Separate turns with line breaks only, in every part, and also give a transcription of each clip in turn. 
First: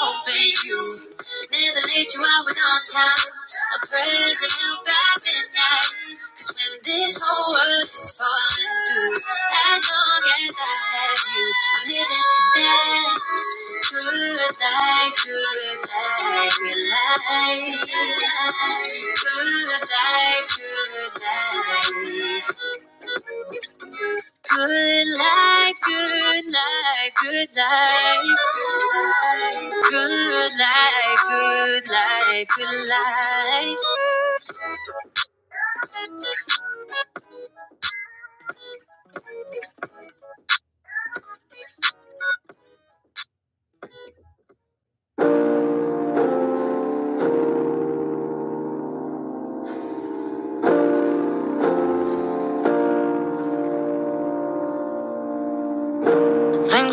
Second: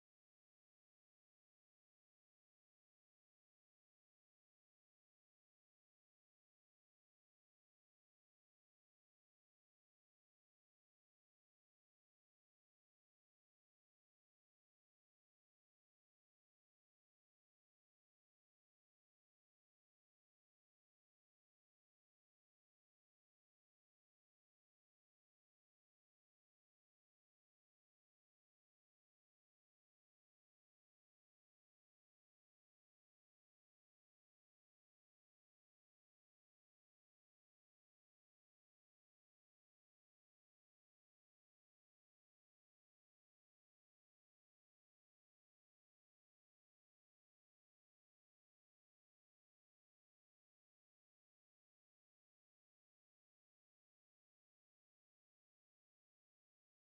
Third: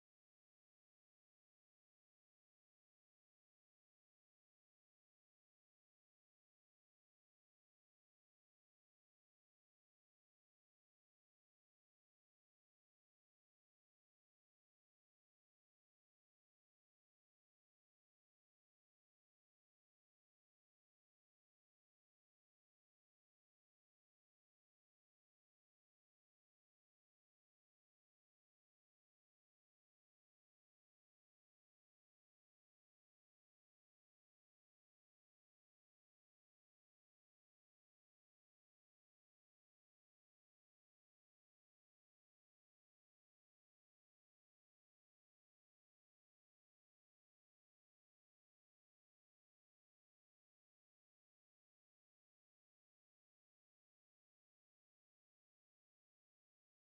Obey you. Never late, you always on time. A present help at midnight. Cause when this whole world is falling through, as long as I have you, I'm living that good life, good life, good life. Good life, good life. Good life, good life, good life. Good life, good life, good life. Think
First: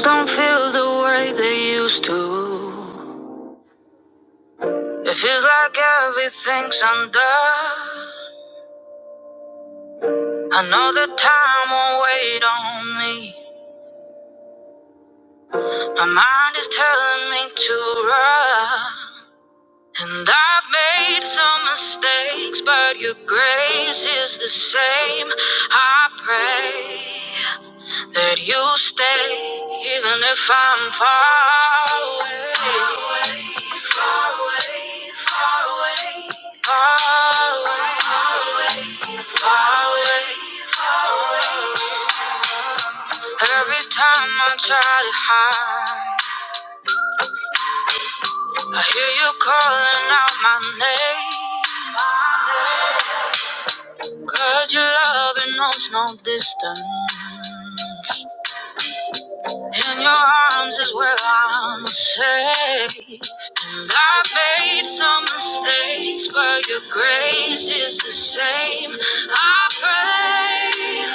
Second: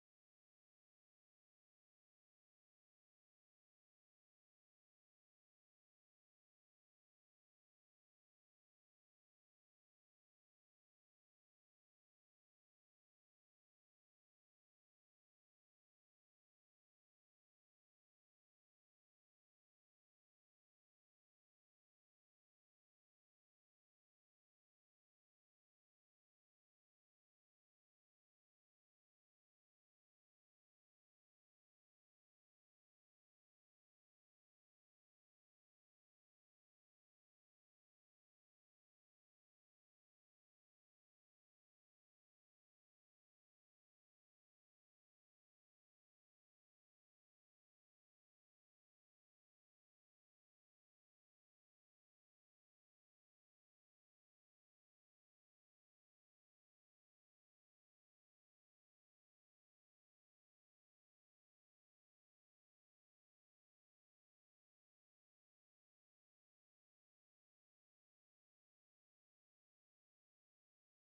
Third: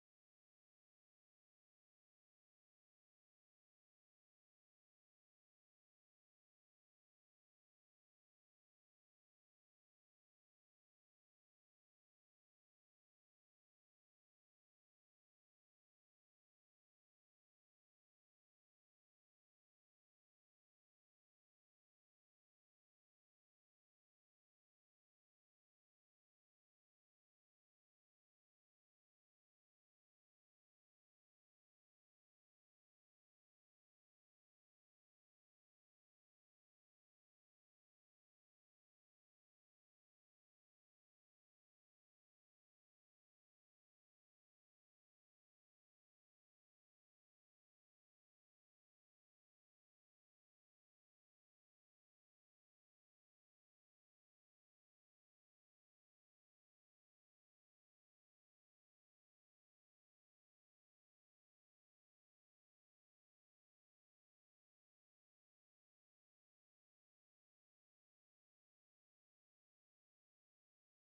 I know I ain't try. And I've made some mistakes, but your grace is the same. I pray that you stay, even if I'm far away. Far away, far away. Every time I try to hide, I hear you calling out my name. Cause your loving knows no distance. In your arms is where I'm safe. And I made some mistakes, but your grace is the same. I pray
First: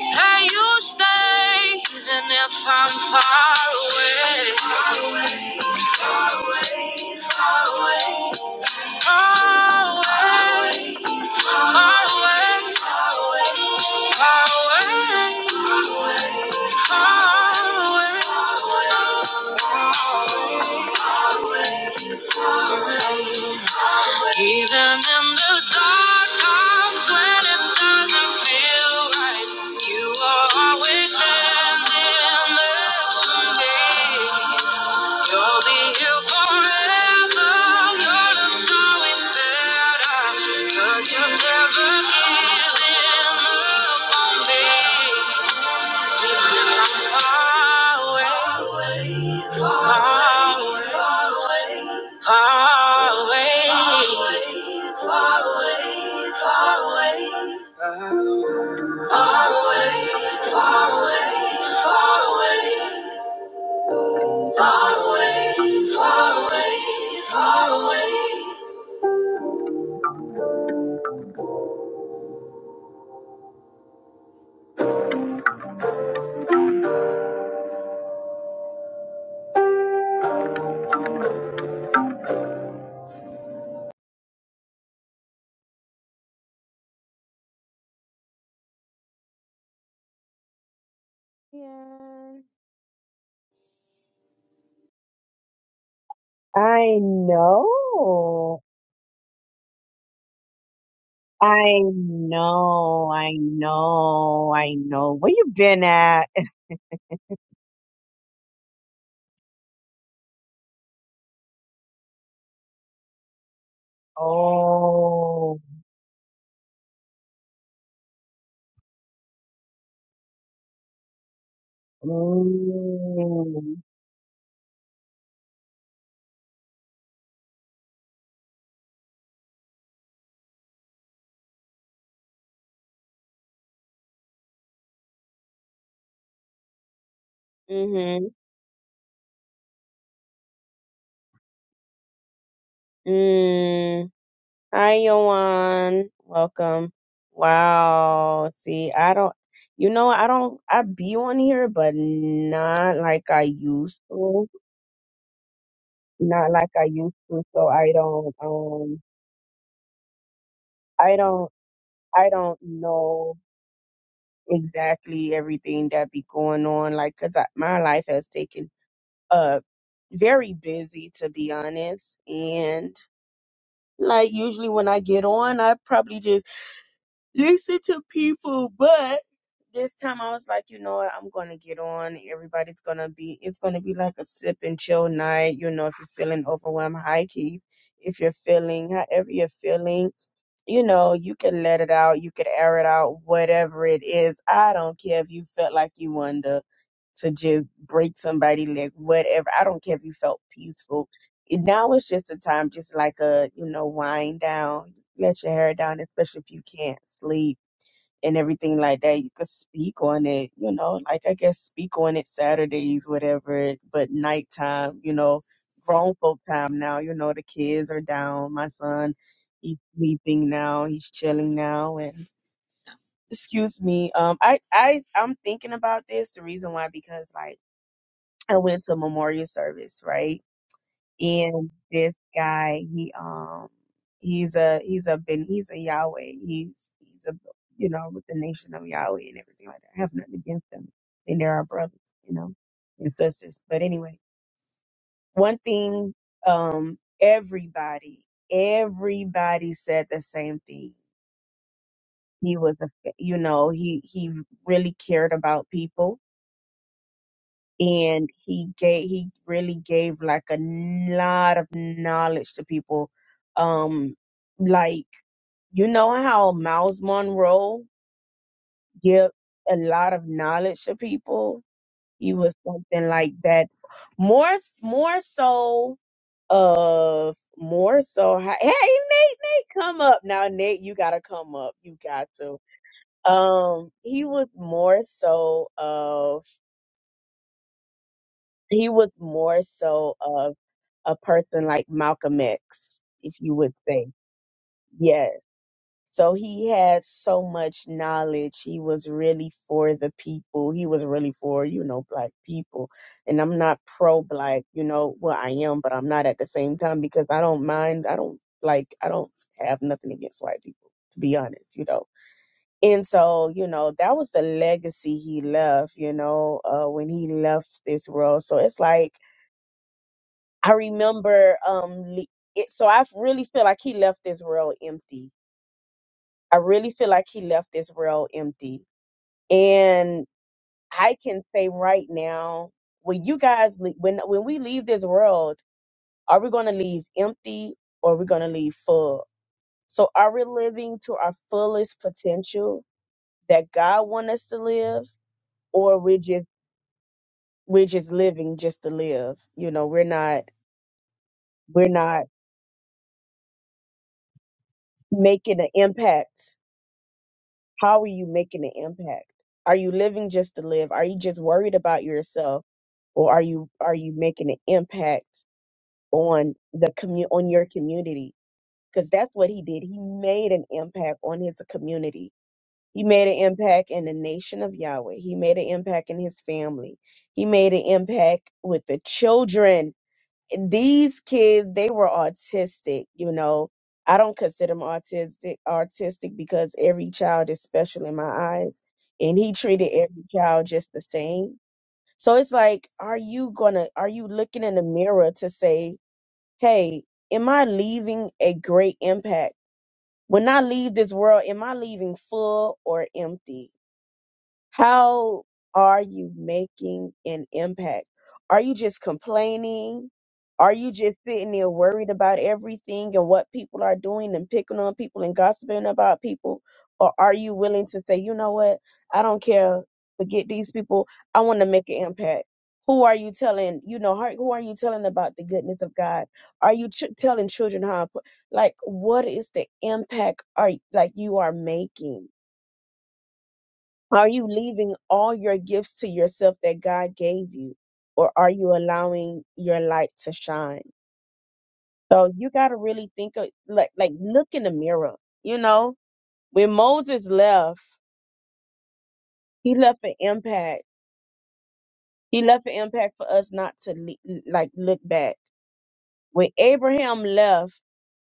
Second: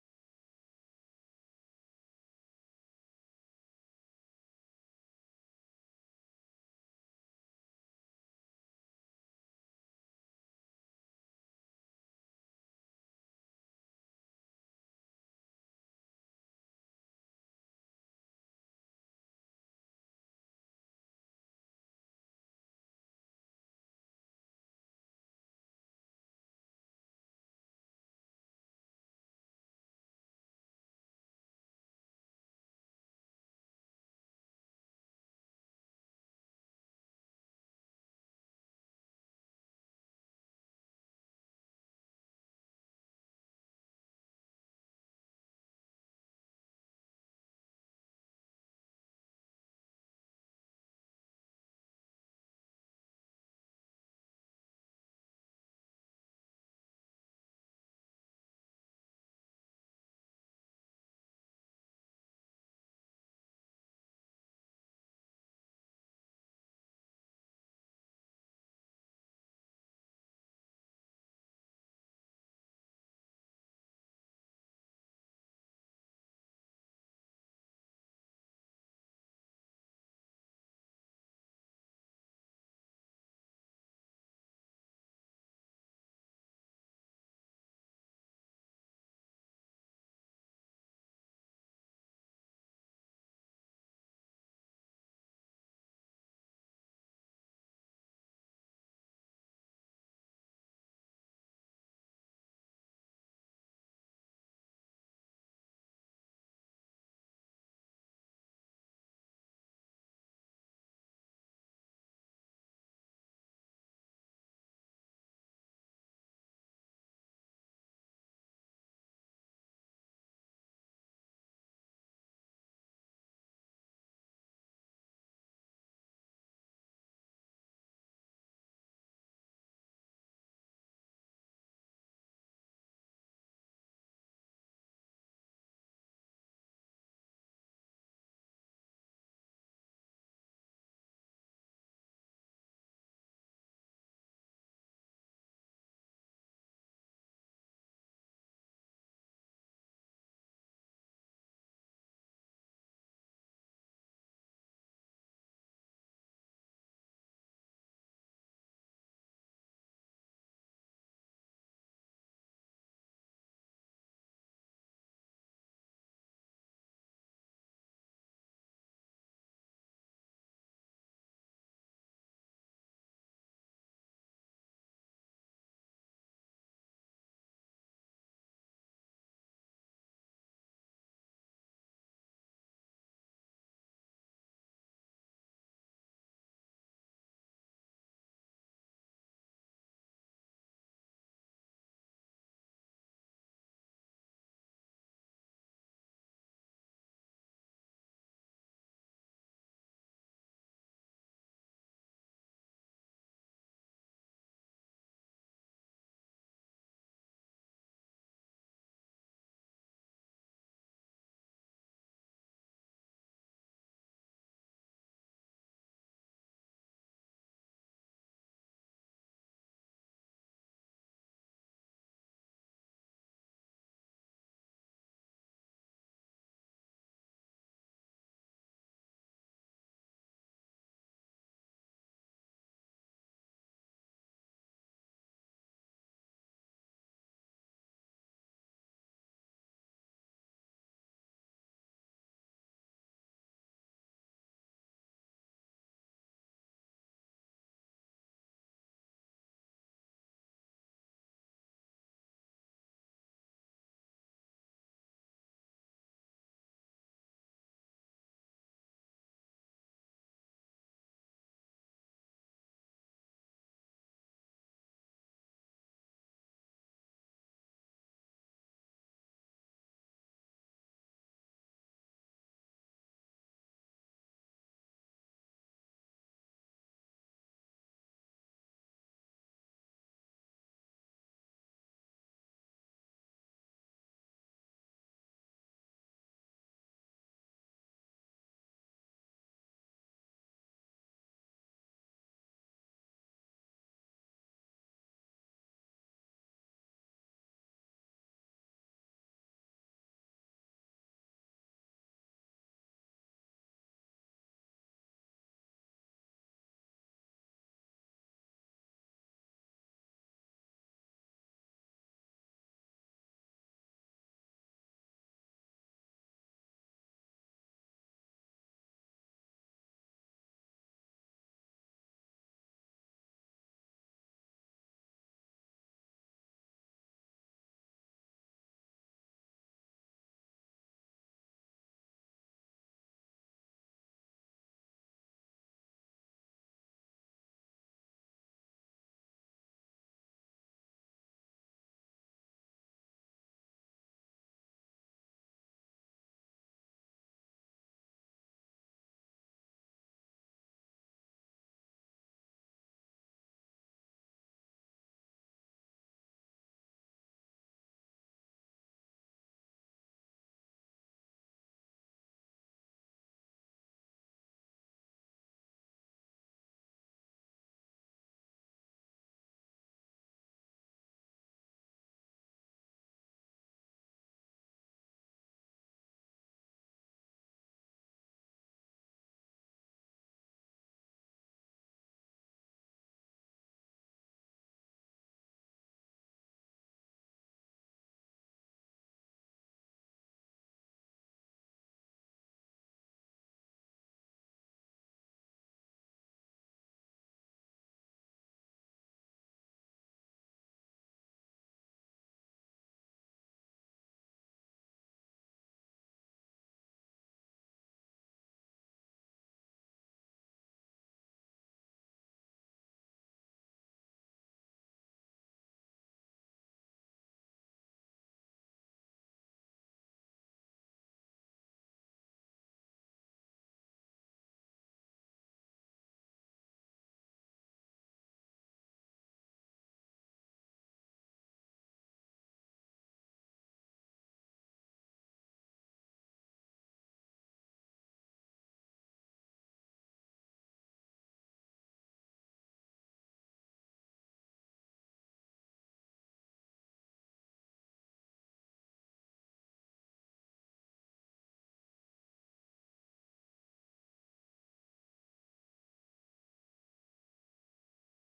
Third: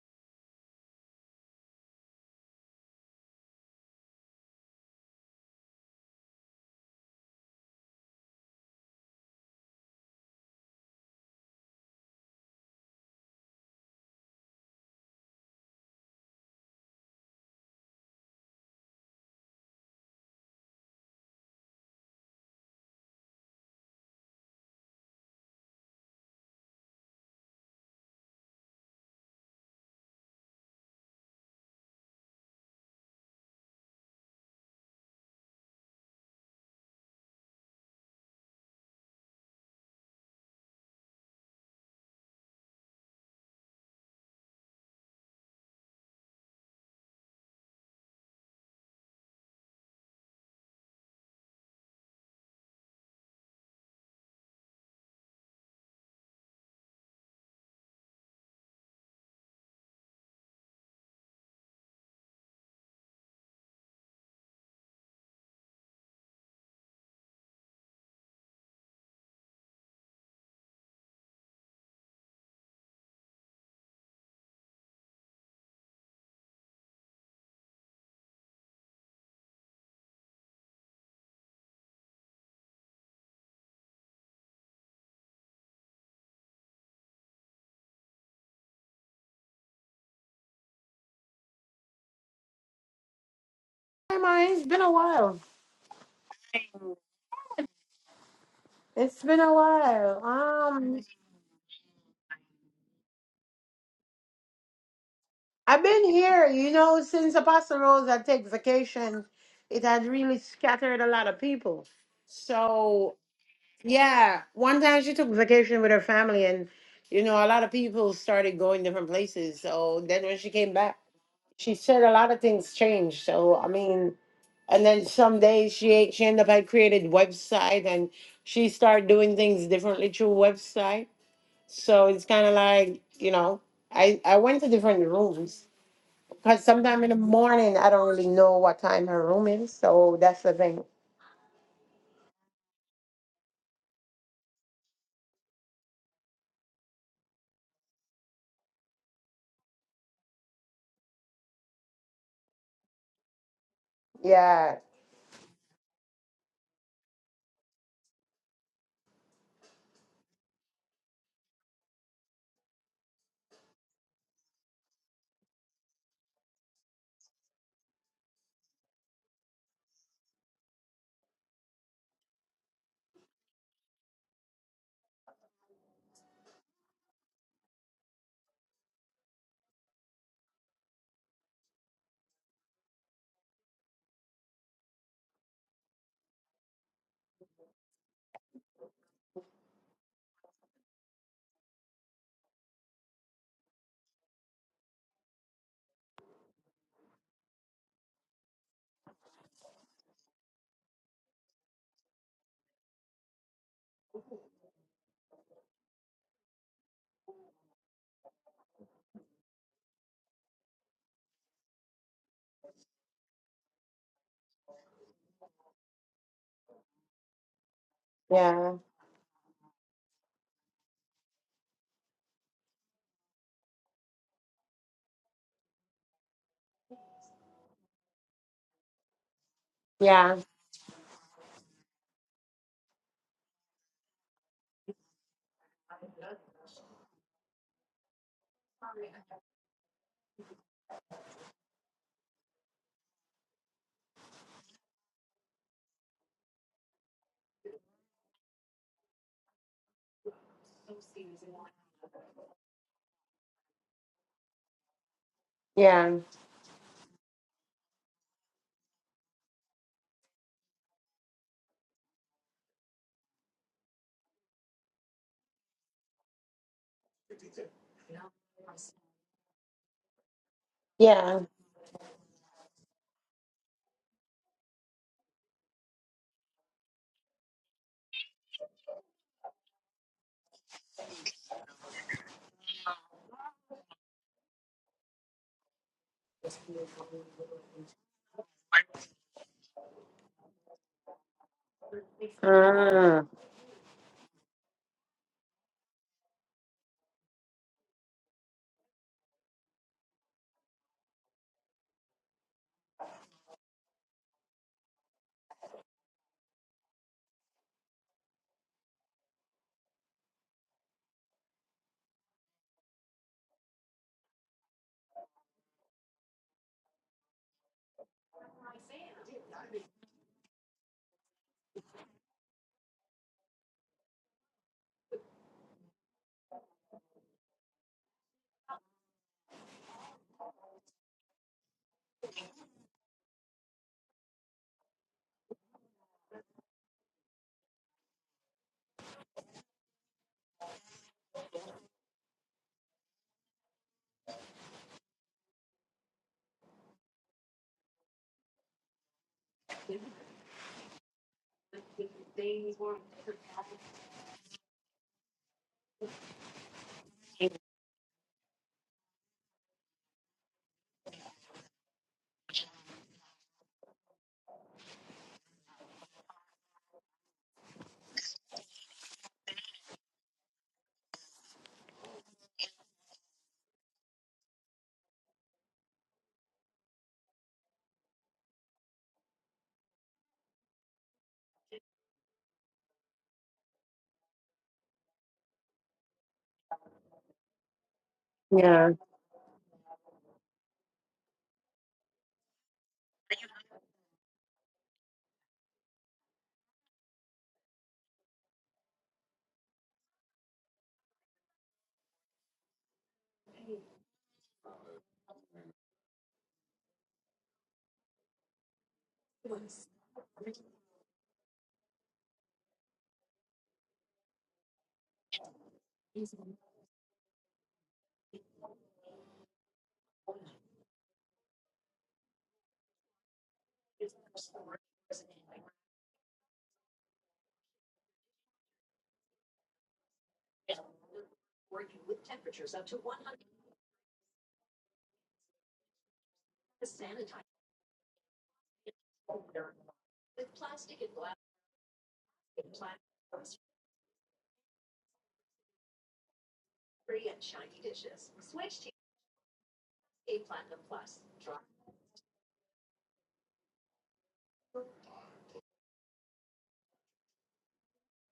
that you stay, even if I'm far away. Far away, far away. Away, away, away, away. Even in the dark times when it doesn't feel right, you are always standing next to me. You'll be here forever. Your love's always better. 'cause you never give in up on me. Far away, far away, far away.
Hi, Maya. It's been a while.
I know.
It's been a while. Um,
I know. I know. I know. Where you
I've
been
been
at?
here, you know, since Apostle Rose had take vacation. It had really scattered a lot of people. So yeah, one time she took
Oh.
vacation with her family, and you know, a lot of people started going different places. So then when she came back, she said a lot of things changed. So I
Mm.
mean, and then some days she she ended up had created website and she started doing things differently through website So it's kind of like, you know, I, I went to different rooms because sometime in the morning I don't really
Mhm.
know what time her room is. So that's the thing.
Mm. Hi, Yoan. Welcome. Wow. See, I don't, you know, I don't, I be on here, but not like I used to.
Yeah,
Not like I used to. So I don't, um, I don't, I don't know exactly everything that be going on. Like, cause I, my life has taken a very busy, to be honest. And like, usually when I get on, I probably just listen to people, but this time I was like, you know what, I'm gonna get on. Everybody's gonna be it's gonna be like a sip and chill night, you know, if you're feeling overwhelmed, hi Keith. If you're feeling however you're feeling you know, you can let it out, you can air it out, whatever it is. I don't care if you felt like you wanted to, to just break somebody leg, whatever. I don't care if you felt peaceful. And Now it's just a time, just like a, you know, wind down, let your hair down, especially if you can't sleep and everything like that. You could speak on it, you know, like I guess speak on it Saturdays, whatever, it- but nighttime, you know, grown folk time now, you know, the kids are down. My
yeah,
son, he's sleeping now, he's chilling now and excuse me. Um I, I I'm thinking about this. The reason why because like I went to memorial service, right?
yeah,
and this guy he um he's a he's a ben he's a Yahweh he's he's a you know with the nation of Yahweh and everything like that. I have nothing against them, and they're our brothers, you know, and sisters. But anyway, one thing um everybody everybody said the same thing. He was a you know he he really cared about people
yeah,
and he gave he really gave like a lot of knowledge to people um like you know how miles monroe give a lot of knowledge to
yeah.
people he was something like that more more so of more so hey nate nate come up now nate you gotta come up you got to um he was more so of he was more so of. a person like Malcolm X,
Mm,
if you would say. Yes. So he had so much knowledge. He was really for the people. He was really for, you know, black people. And I'm not pro black, you know, well, I am, but I'm not at the same time because I don't mind. I don't like, I don't have nothing against white people, to be honest, you know. And so, you know, that was the legacy he left, you know, uh, when he left this world. So it's like, I remember um le- it, so I really feel like he left this world empty. I really feel like he left this world empty. And I can say right now, when you guys le- when when we leave this world, are we going to leave empty or are we going to leave full? So are we living to our fullest potential that God want us to live or we're just we're just living just to live. You know, we're not we're not making an impact How are you making an impact? Are you living just to live? Are you just worried about yourself, or are you are you making an impact on the commu- on your community? Because that's what he did. He made an impact on his community. He made an impact in the nation of Yahweh. He made an impact in his family. He made an impact with the children these kids they were autistic you know i don't consider him autistic autistic because every child is special in my eyes
yeah.
and he treated every child just the same so it's like are you gonna are you looking in the mirror to say hey am i leaving a great impact when i leave this world am i leaving full or empty how are you making an impact? Are you just complaining? Are you just sitting there worried about everything and what people are doing and picking on people and gossiping about people? Or are you willing to say, you know what? I don't care. Forget these people. I want to make an impact. Who are you telling? You know, har- who are you telling about the goodness of God? Are you ch- telling children how? impo- Like, what is the impact? Are like you are making? Are you leaving all your gifts to yourself that God gave you, or are you allowing your light to shine? So you got to really think of like like look in the mirror. You know, when Moses left, he left an impact. He left an impact for us not to le- like look back. When Abraham left,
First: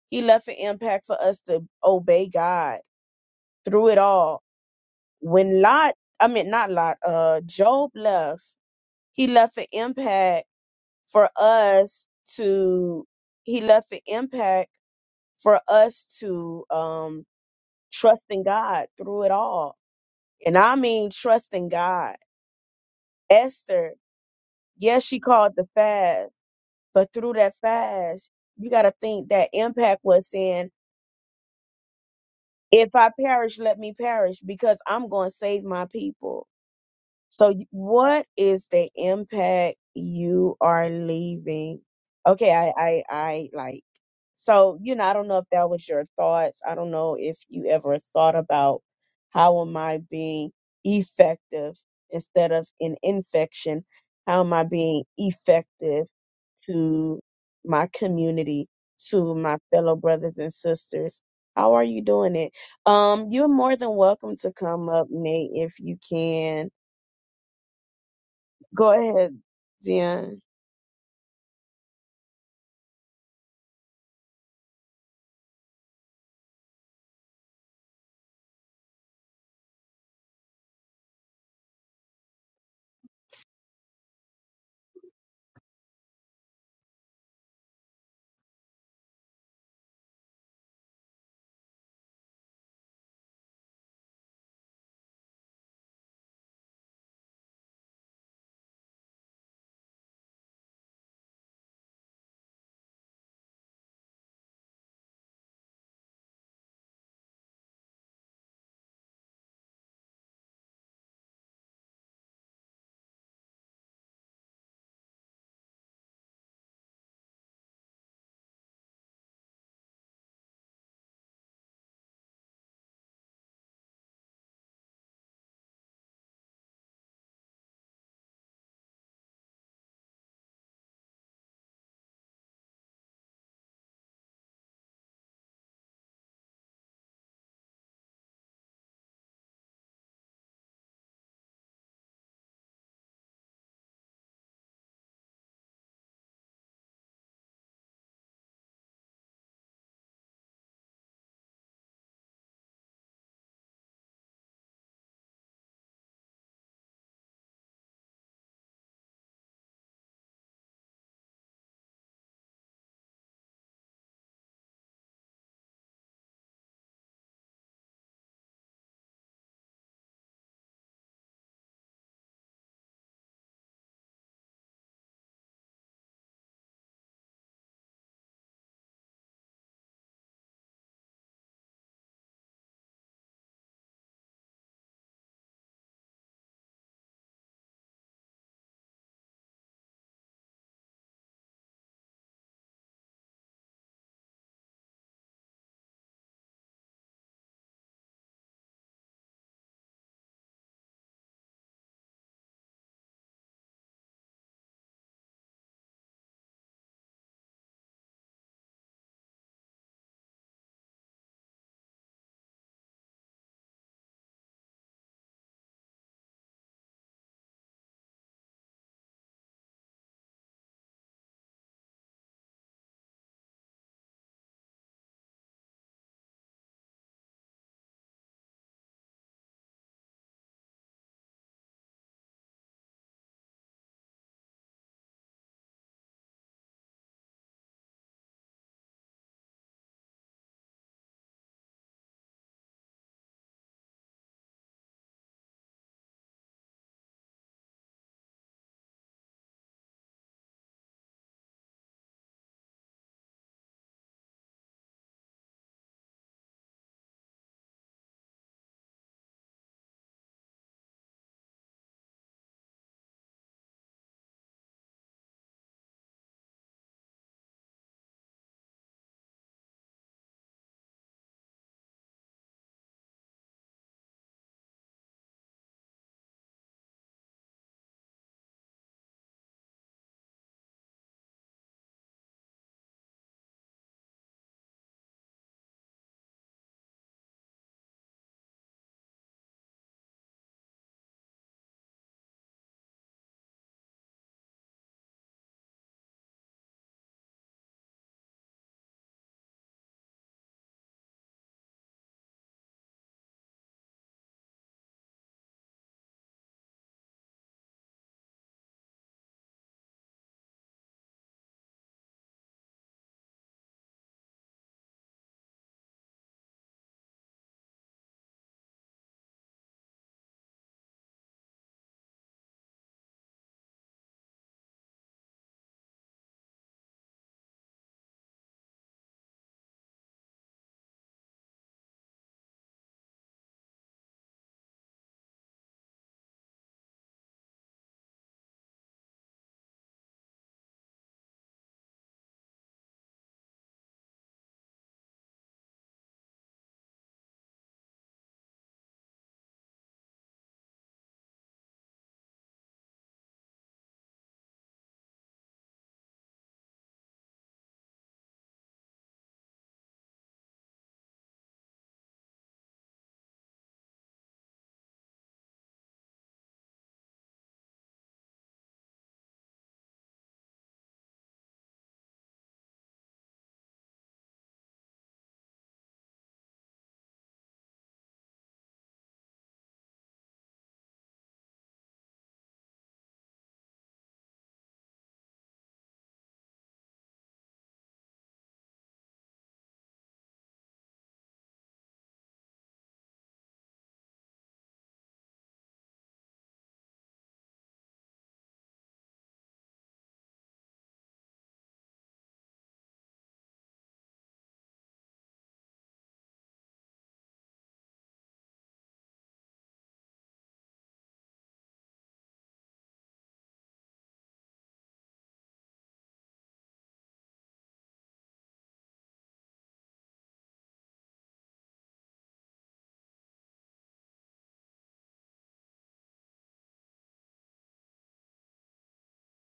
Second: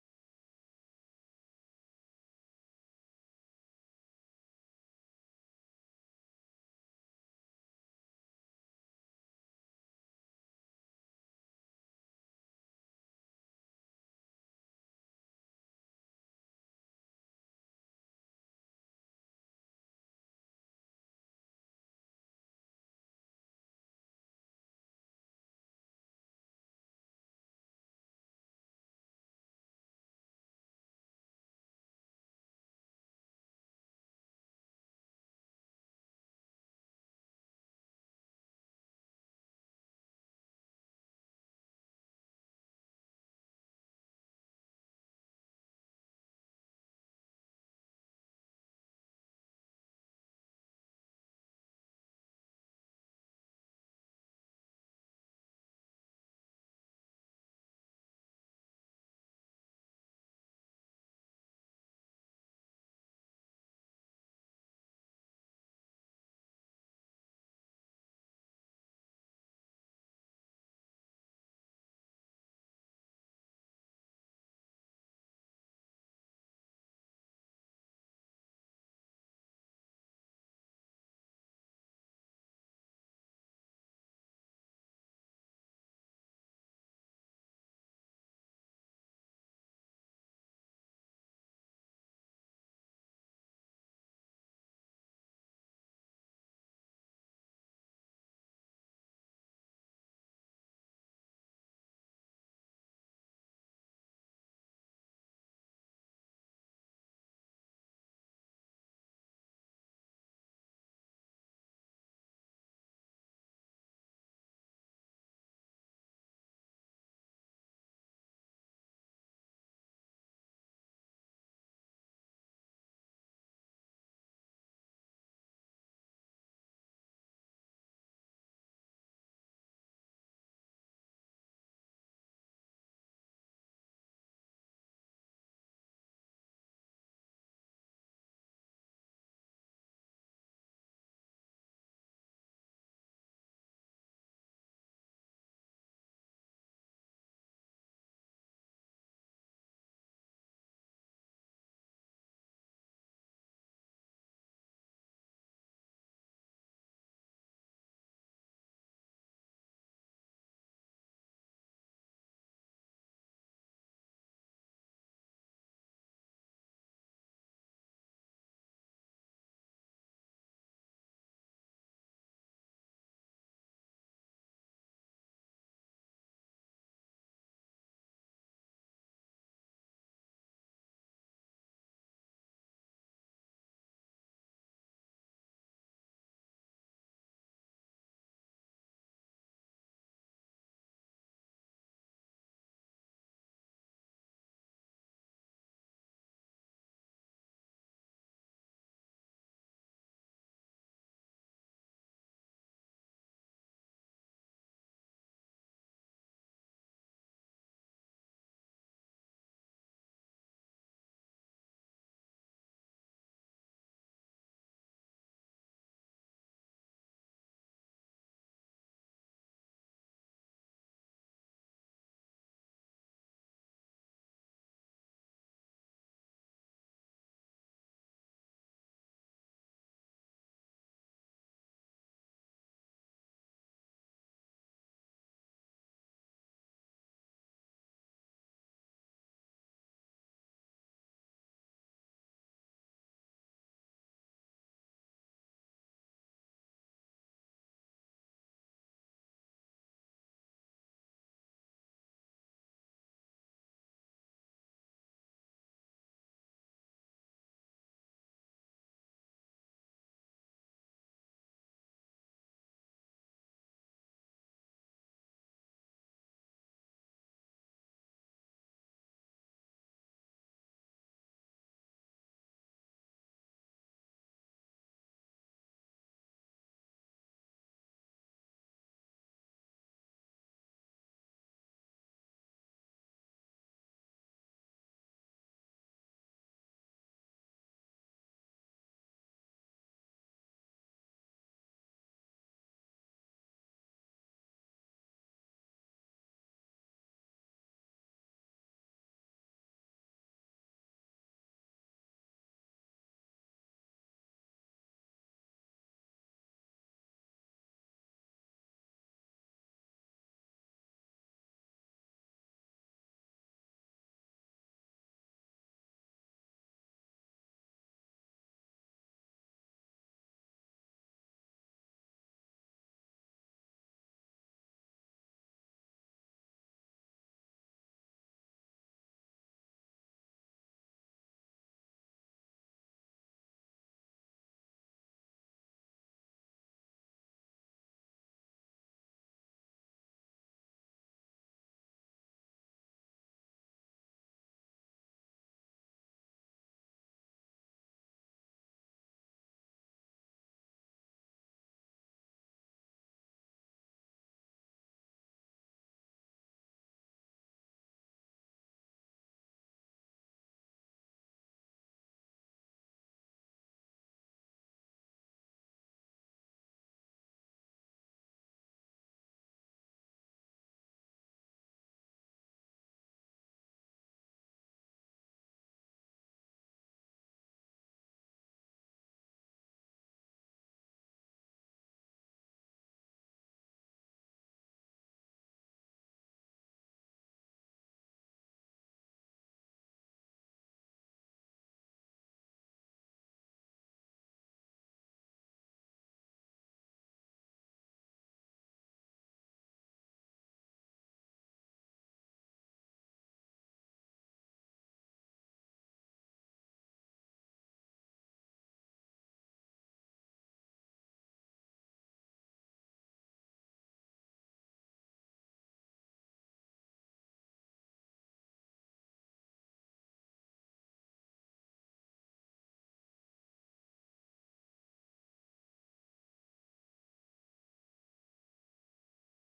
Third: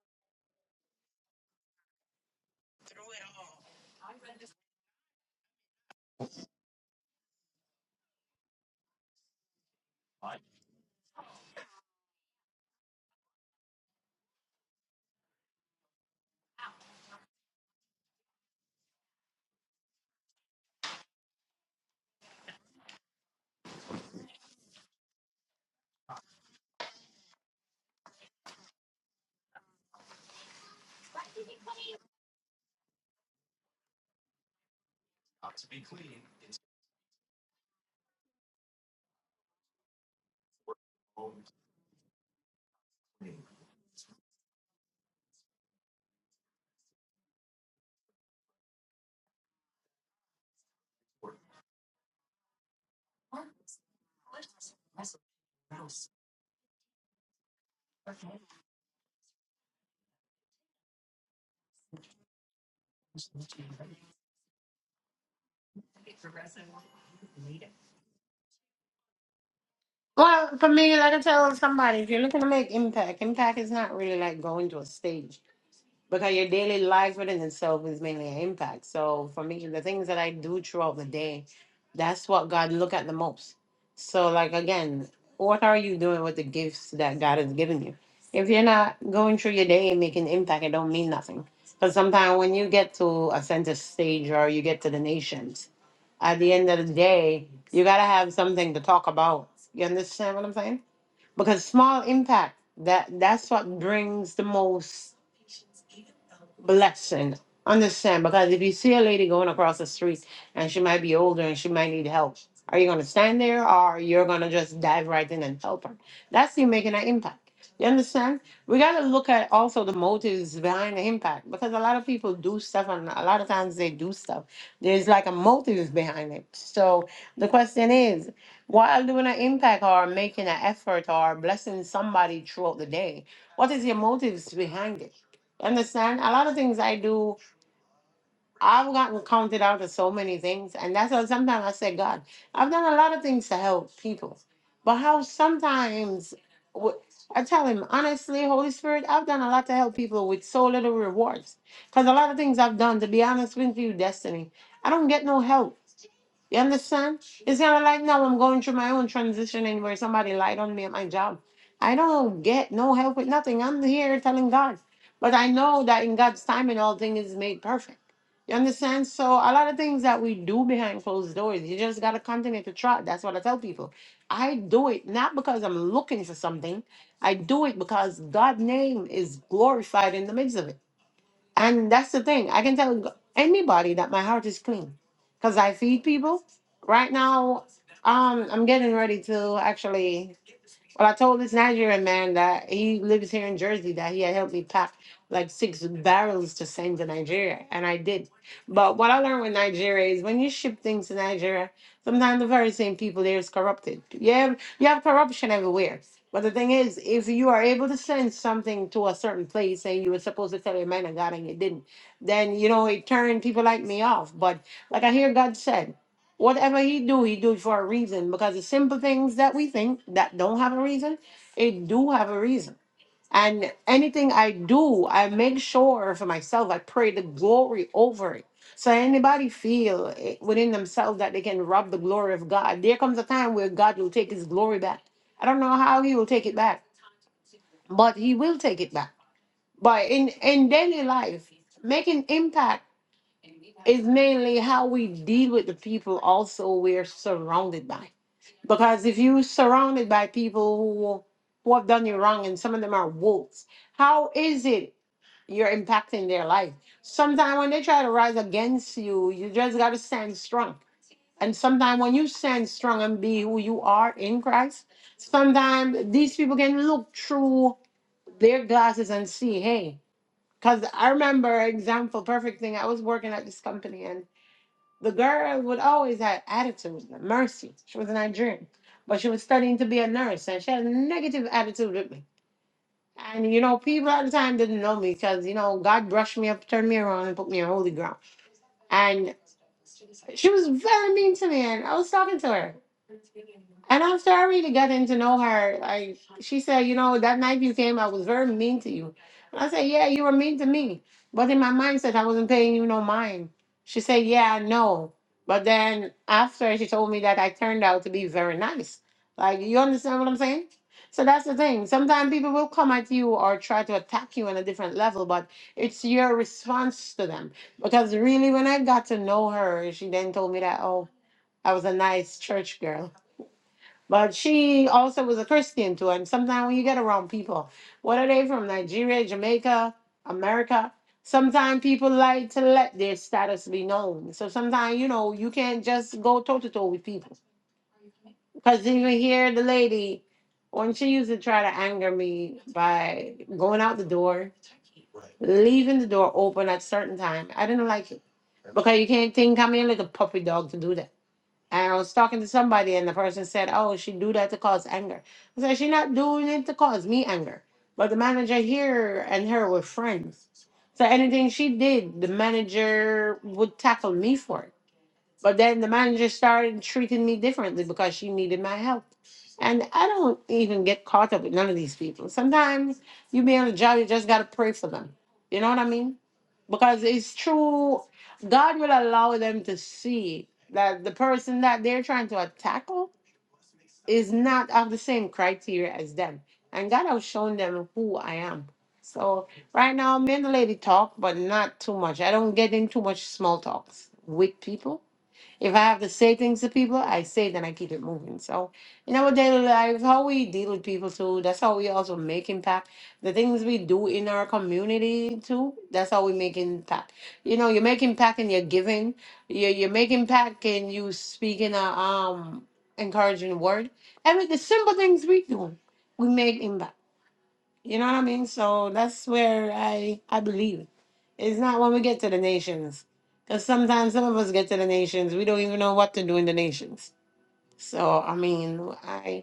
he left an impact for us to obey God through it all. When Lot, I mean not Lot, uh, Job left, he left an impact for us to he left an impact for us to um trust in God through it all. And I mean trust in God. Esther, yes, she called the fast, but through that fast, you gotta think that impact was saying, if I perish, let me perish, because I'm gonna save my people So, y- what is the impact you are leaving? Okay, I, I, I like. So, you know, I don't know if that was your thoughts. I don't know if you ever thought about how am I being effective instead of an infection? How am I being effective to my community, to my fellow brothers and sisters? How are you doing it? Um, you're more than welcome to come up, Nate, if you can Go ahead, Zion.
Well, for me, like I tell somebody, if you're looking to make impact, impact is not really like going to a stage. because your daily life within itself is mainly an impact. So for me, the things that I do throughout the day, that's what God look at the most. So like again, what are you doing with the gifts that God has given you? If you're not going through your day and making impact, it don't mean nothing. Because sometimes when you get to a center stage or you get to the nations, at the end of the day, you gotta have something to talk about. You understand what I'm saying? Because small impact that that's what brings the most blessing. Understand? Because if you see a lady going across the street and she might be older and she might need help, are you gonna stand there or you're gonna just dive right in and help her? That's you making an impact. You understand? We gotta look at also the motives behind the impact because a lot of people do stuff and a lot of times they do stuff. There's like a motive behind it. So the question is, while doing an impact or making an effort or blessing somebody throughout the day, what is your motives behind it? Understand? A lot of things I do, I've gotten counted out of so many things. And that's how sometimes I say, God, I've done a lot of things to help people. But how sometimes wh- I tell him, honestly, Holy Spirit, I've done a lot to help people with so little rewards. Because a lot of things I've done, to be honest with you, Destiny, I don't get no help. You understand? It's kind of like now I'm going through my own transition and where somebody lied on me at my job. I don't get no help with nothing. I'm here telling God. But I know that in God's timing, all things is made perfect. You understand? So a lot of things that we do behind closed doors, you just got to continue to try. That's what I tell people. I do it not because I'm looking for something. I do it because God's name is glorified in the midst of it. And that's the thing. I can tell g- anybody that my heart is clean because I feed people. Right now, um, I'm getting ready to actually. Well, I told this Nigerian man that he lives here in Jersey that he had helped me pack like six barrels to send to Nigeria, and I did. But what I learned with Nigeria is when you ship things to Nigeria, sometimes the very same people there is corrupted. Yeah, you have corruption everywhere. But the thing is, if you are able to send something to a certain place and you were supposed to tell a man of God and you didn't, then you know it turned people like me off. But like I hear God said whatever he do, he do it for a reason because the simple things that we think that don't have a reason, it do have a reason. And anything I do, I make sure for myself, I pray the glory over it. So anybody feel it within themselves that they can rob the glory of God. There comes a time where God will take his glory back. I don't know how he will take it back, but he will take it back. But in, in daily life, making impact is mainly how we deal with the people also we're surrounded by because if you're surrounded by people who who have done you wrong and some of them are wolves, how is it you're impacting their life? Sometimes when they try to rise against you, you just gotta stand strong. And sometimes when you stand strong and be who you are in Christ, sometimes these people can look through their glasses and see, hey, because I remember example, perfect thing. I was working at this company and. The girl would always have attitude, mercy. She was a Nigerian, but she was studying to be a nurse, and she had a negative attitude with me. And you know, people at the time didn't know me because you know God brushed me up, turned me around, and put me on holy ground. And she was very mean to me, and I was talking to her. And after I really got in to know her, like she said, you know, that night you came, I was very mean to you. I said, Yeah, you were mean to me. But in my mindset, I wasn't paying you no mind. She said, Yeah, I know. But then after she told me that I turned out to be very nice. Like you understand what I'm saying? So that's the thing. Sometimes people will come at you or try to attack you on a different level, but it's your response to them. Because really when I got to know her, she then told me that, oh, I was a nice church girl. But she also was a Christian too. And sometimes when you get around people, what are they from? Nigeria, Jamaica, America? Sometimes people like to let their status be known. So sometimes, you know, you can't just go toe to toe with people. Because even here, the lady, when she used to try to anger me by going out the door, leaving the door open at certain time, I didn't like it. Because you can't think I'm a little puppy dog to do that. And I was talking to somebody, and the person said, "Oh, she do that to cause anger." I said, "She not doing it to cause me anger." But the manager here and her were friends, so anything she did, the manager would tackle me for it. But then the manager started treating me differently because she needed my help. And I don't even get caught up with none of these people. Sometimes you be on a job, you just gotta pray for them. You know what I mean? Because it's true, God will allow them to see that the person that they're trying to tackle is not of the same criteria as them. And God has shown them who I am. So right now me and the lady talk, but not too much. I don't get in too much small talks with people if I have to say things to people, I say it, and I keep it moving. So in our daily lives, how we deal with people too, that's how we also make impact. The things we do in our community too, that's how we make impact. You know, you make impact in your giving, you you make impact in you speaking a um encouraging word. Every the simple things we do, we make impact. You know what I mean? So that's where I I believe. It's not when we get to the nations, because sometimes some of us get to the nations, we don't even know what to do in the nations. So I mean, I.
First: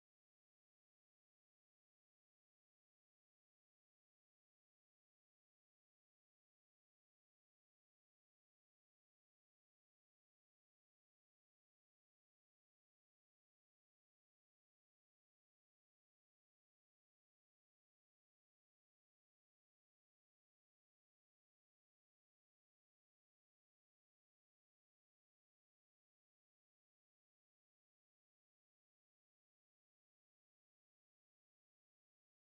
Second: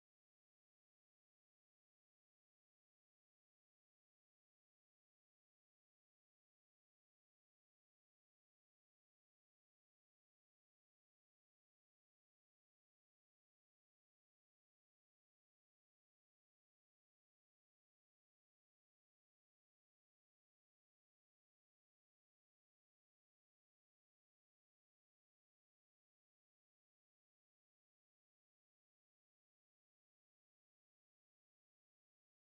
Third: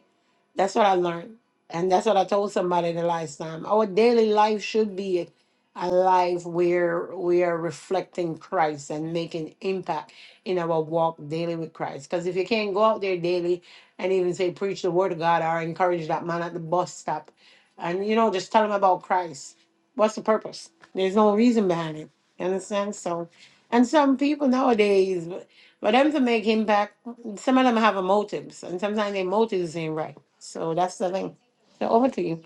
That's what I learned. And that's what I told somebody the last time. Our daily life should be a life where we are reflecting Christ and making impact in our walk daily with Christ. Because if you can't go out there daily and even say, preach the word of God or encourage that man at the bus stop and, you know, just tell him about Christ, what's the purpose? There's no reason behind it. You understand? So, and some people nowadays, for them to make him back, some of them have a motives, and sometimes their motives ain't right. So that's the thing. So over to you.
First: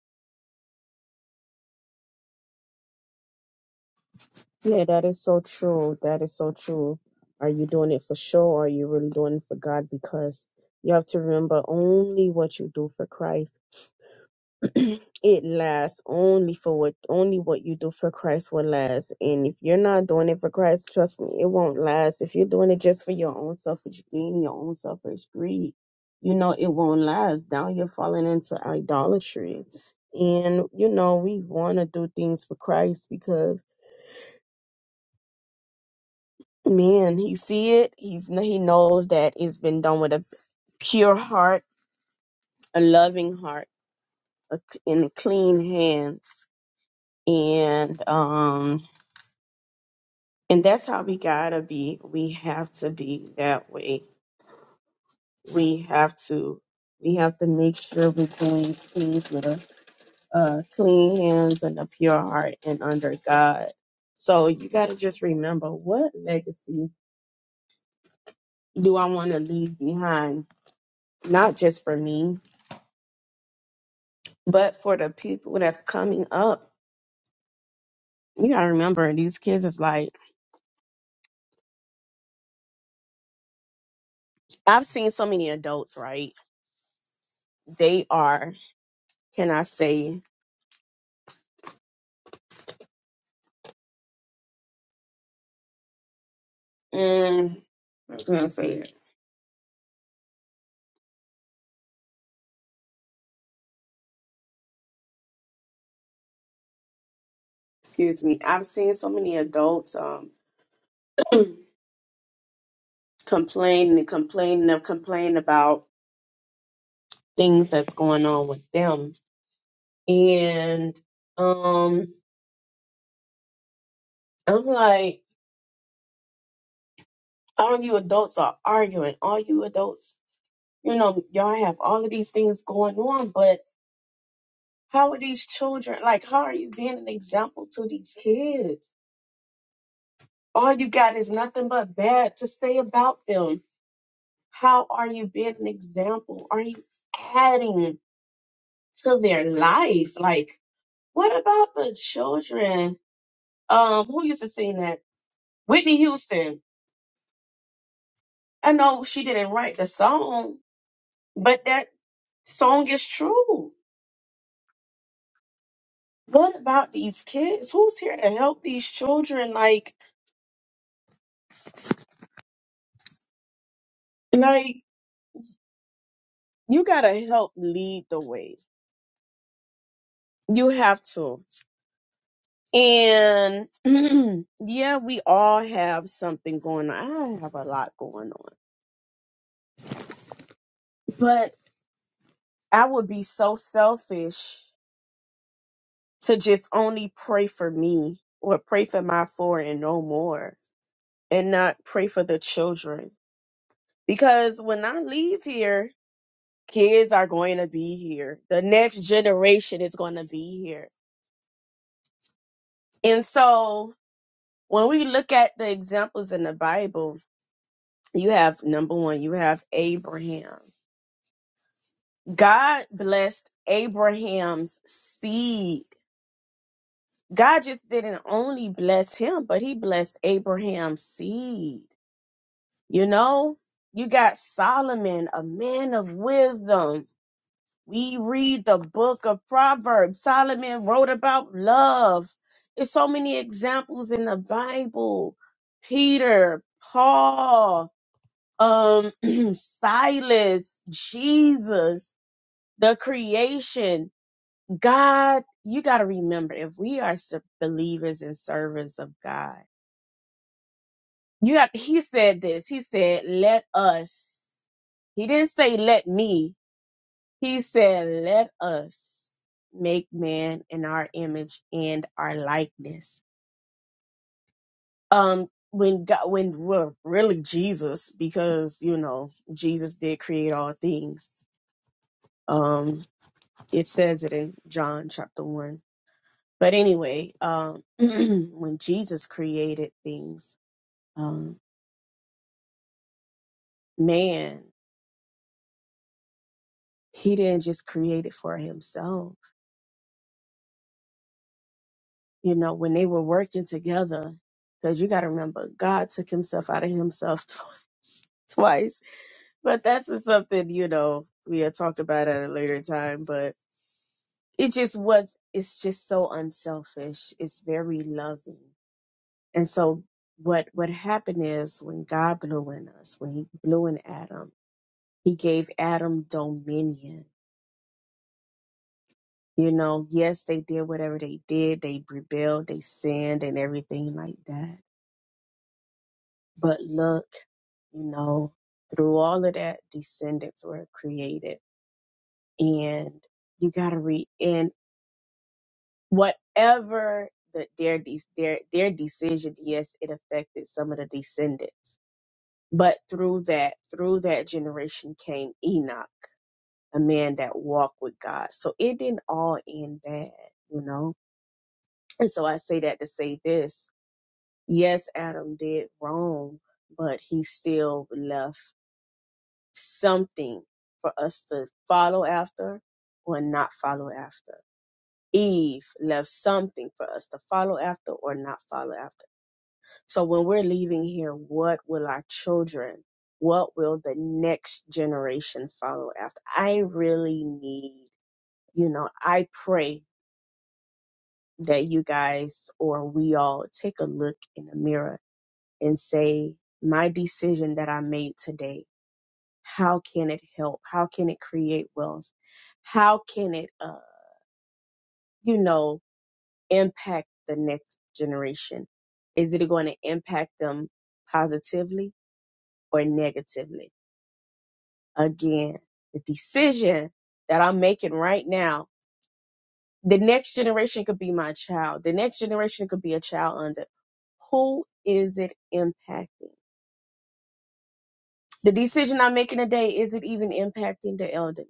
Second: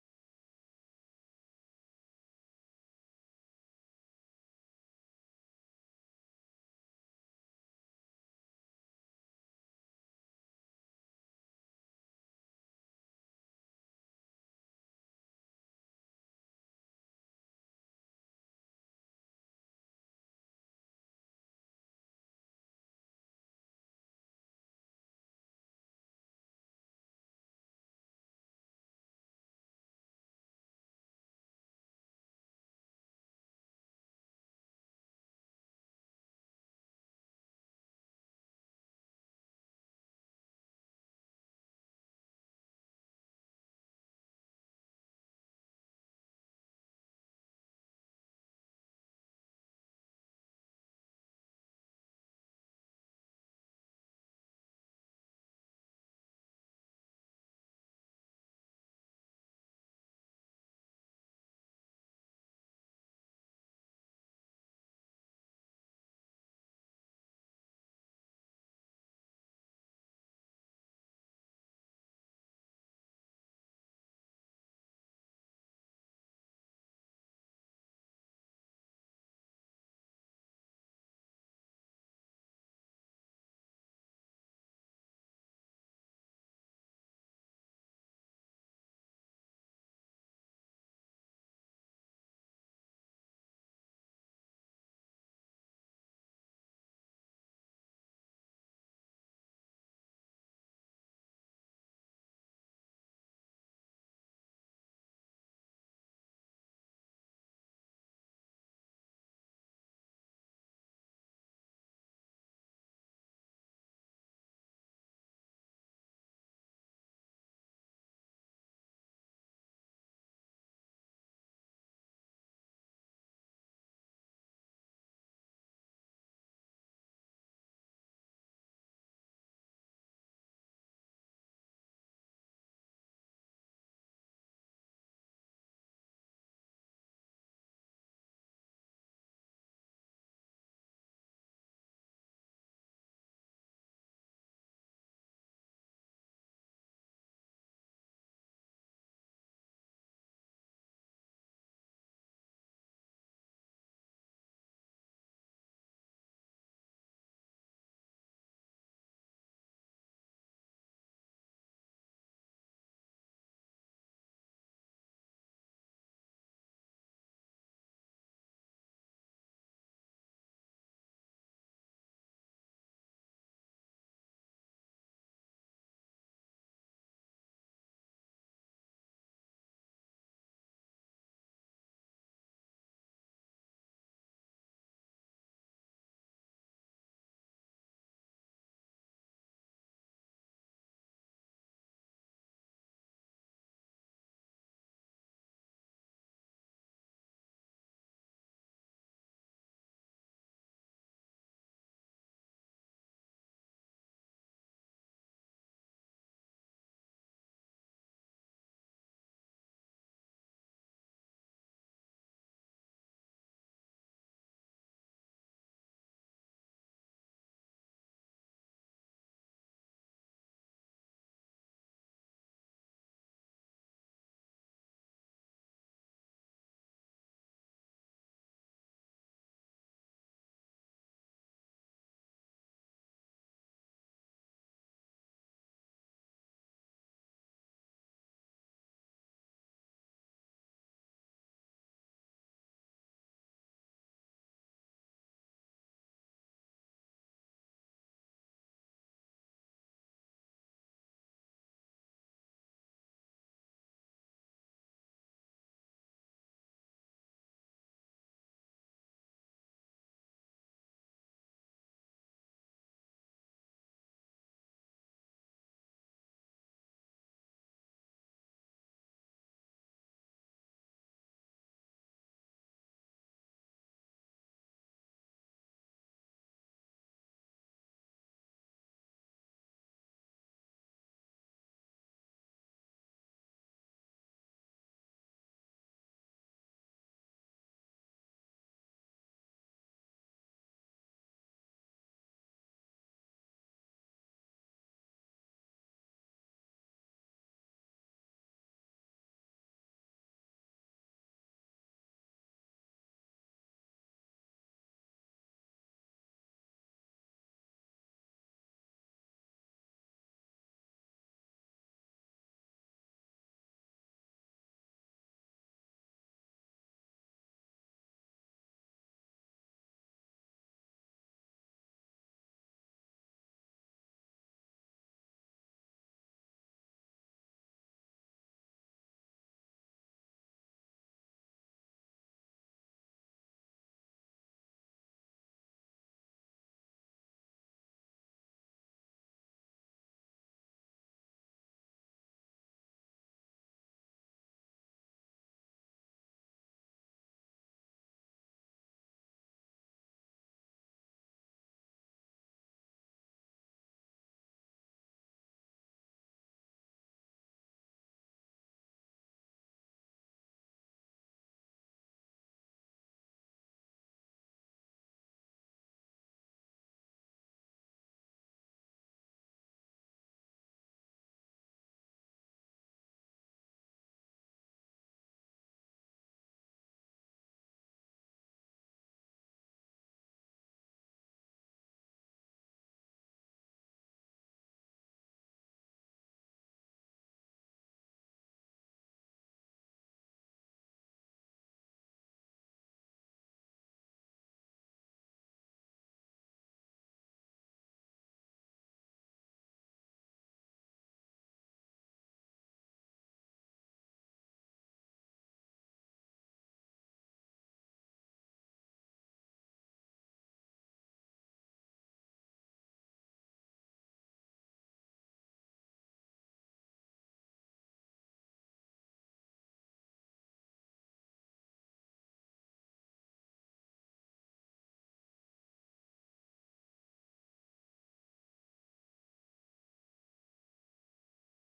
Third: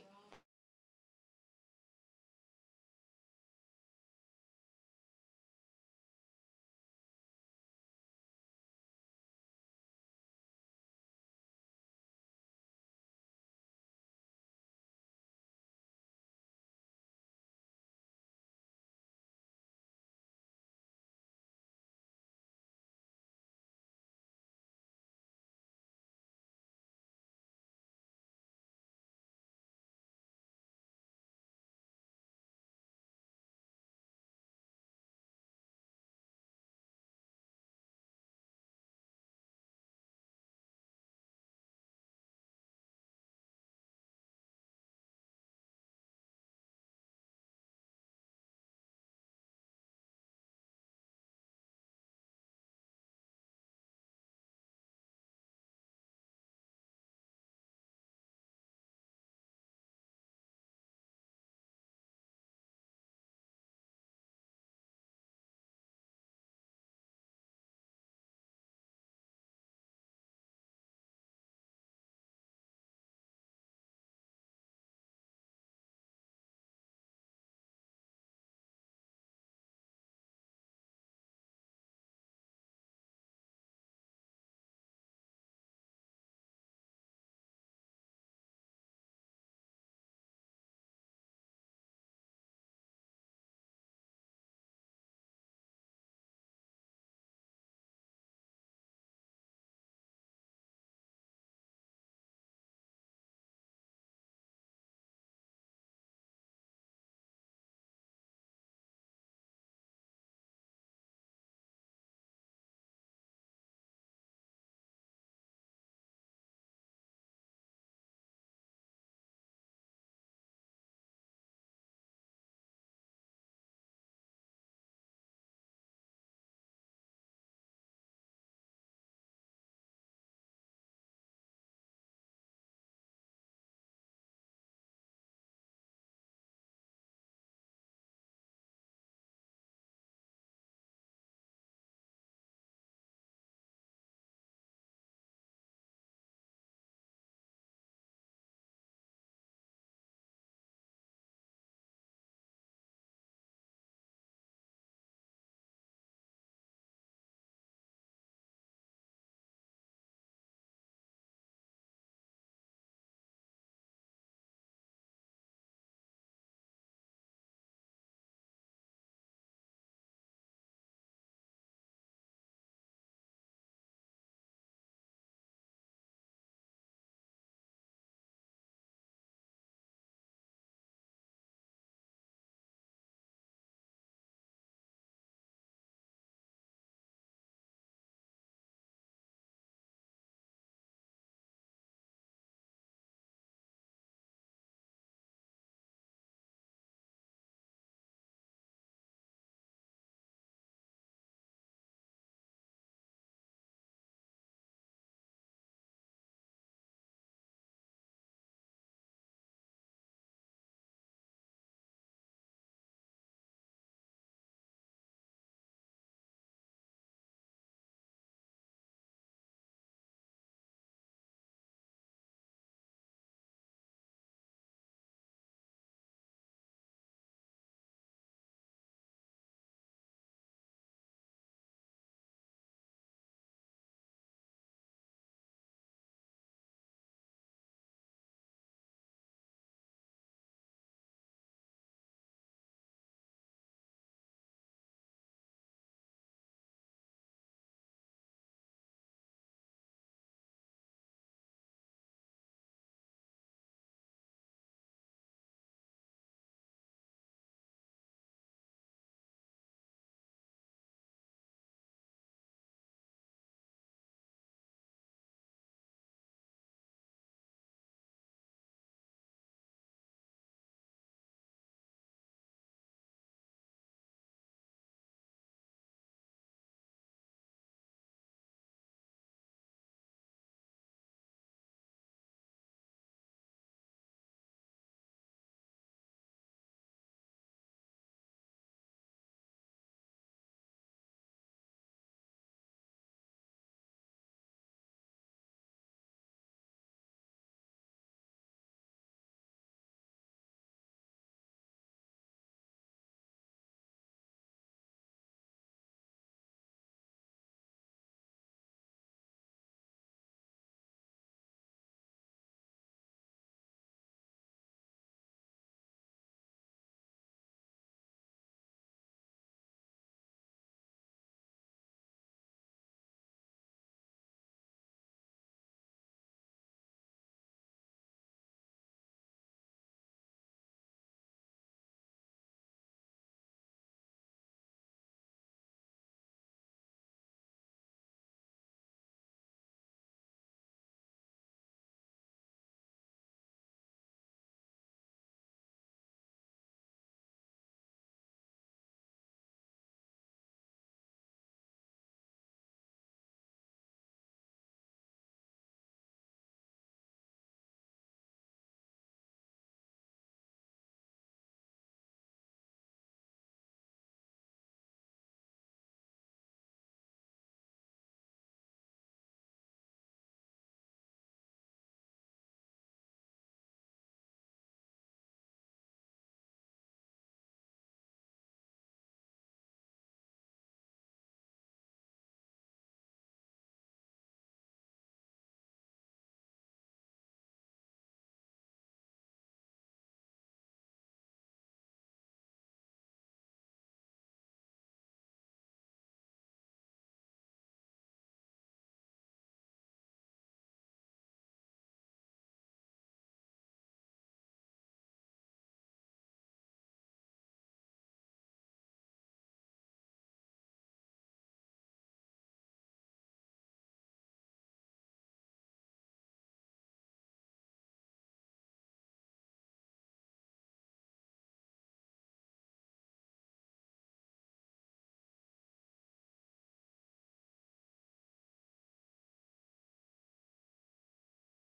Yeah, that is so true. That is so true. Are you doing it for show or are you really doing it for God? Because you have to remember only what you do for Christ. it lasts only for what only what you do for Christ will last. And if you're not doing it for Christ, trust me, it won't last. If you're doing it just for your own selfish gain, your own selfish greed, you know it won't last. Now you're falling into idolatry. And you know we want to do things for Christ because man, he see it. He's he knows that it's been done with a pure heart, a loving heart, a, and clean hands. And um And that's how we gotta be. We have to be that way. We have to. We have to make sure we're doing things with a uh, clean hands and a pure heart and under God. So you gotta just remember what legacy do I want to leave behind? Not just for me, but for the people that's coming up. You gotta remember these kids is like I've seen so many adults, right? They are, can I say, mm, excuse me, I've seen so many adults um complaining and complaining and complaining about things that's going on with them. And um I'm like, all you adults are arguing, all you adults, you know, y'all have all of these things going on, but how are these children like how are you being an example to these kids? All you got is nothing but bad to say about them. How are you being an example? Are you adding? to their life. Like, what about the children? Um, who used to sing that? Whitney Houston. I know she didn't write the song, but that song is true. What about these kids? Who's here to help these children? Like, like you gotta help lead the way. You have to. And yeah, we all have something going on. I have a lot going on. But I would be so selfish to just only pray for me or pray for my four and no more and not pray for the children. Because when I leave here, kids are going to be here. The next generation is going to be here. And so when we look at the examples in the Bible, you have number one, you have Abraham. God blessed Abraham's seed. God just didn't only bless him, but he blessed Abraham's seed. You know, you got Solomon, a man of wisdom. We read the book of Proverbs. Solomon wrote about love. There's so many examples in the Bible. Peter, Paul, um, Silas, Jesus, the creation, God. You got to remember, if we are s- believers and servants of God, You have he said this. He said, "Let us." He didn't say let me. He said, "Let us make man in our image and our likeness." Um when God, when well, really Jesus because you know, Jesus did create all things. Um it says it in John chapter 1. But anyway, um when Jesus created things, um man, he didn't just create it for himself you know, when they were working together, because you got to remember, God took himself out of himself twice, twice. But that's just something, you know, we'll talk about at a later time. But it just was, it's just so unselfish. It's very loving. And so what, what happened is when God blew in us, when he blew in Adam, he gave Adam dominion. You know, yes, they did whatever they did. They rebelled, they sinned and everything like that But look, you know, through all of that, descendants were created. And you got to read And whatever the, their, de- their, their decision, yes, it affected some of the descendants. But through that, through that generation came Enoch, a man that walked with God. So it didn't all end bad, you know? And so I say that to say this. Yes, Adam did wrong, but he still left something for us to follow after or not follow after. Eve left something for us to follow after or not follow after. So when we're leaving here, what will our children, what will the next generation follow after? I really need, you know, I pray that you guys or we all take a look in the mirror and say, my decision that I made today how can it help how can it create wealth how can it uh, you know impact the next generation is it going to impact them positively or negatively again the decision that i'm making right now the next generation could be my child the next generation could be a child under who is it impacting The decision I'm making today, is it even impacting the elderly?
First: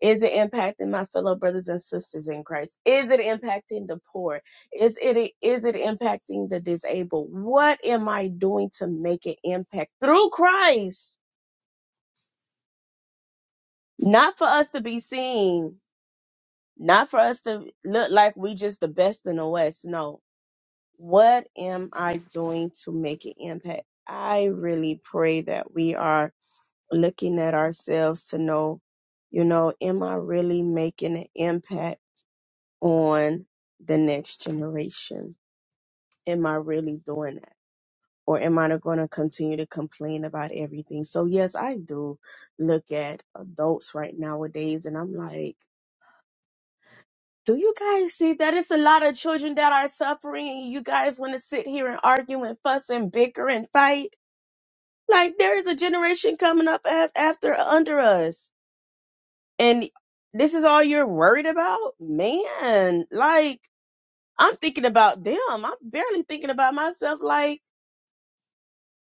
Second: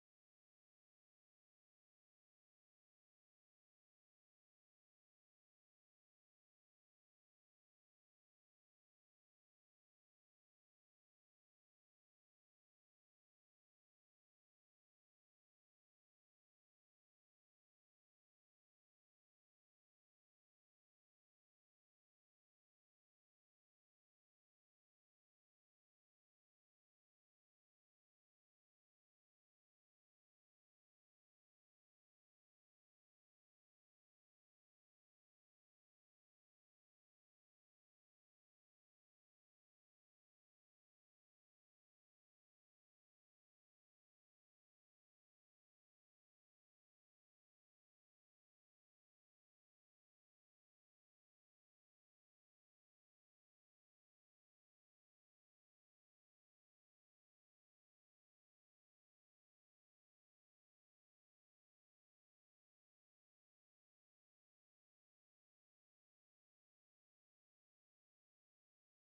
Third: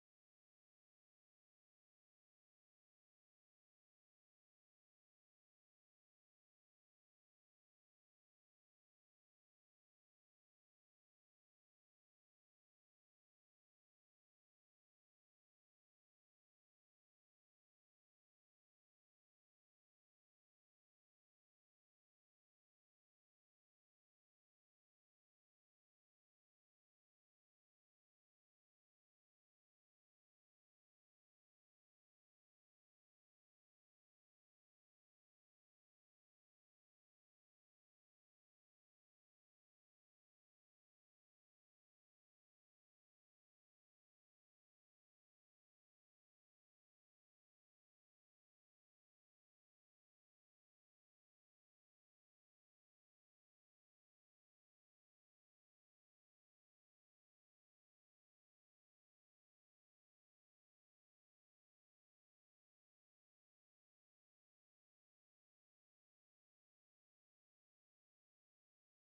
Is it impacting my fellow brothers and sisters in Christ? Is it impacting the poor? Is it is it impacting the disabled? What am I doing to make an impact through Christ? Not for us to be seen, not for us to look like we just the best in the West. No. What am I doing to make an impact? I really pray that we are looking at ourselves to know, you know, am I really making an impact on the next generation? Am I really doing that? Or am I going to continue to complain about everything? So, yes, I do look at adults right nowadays and I'm like, do you guys see that it's a lot of children that are suffering? and You guys want to sit here and argue and fuss and bicker and fight? Like, there is a generation coming up af- after under us and this is all you're worried about man like i'm thinking about them i'm barely thinking about myself like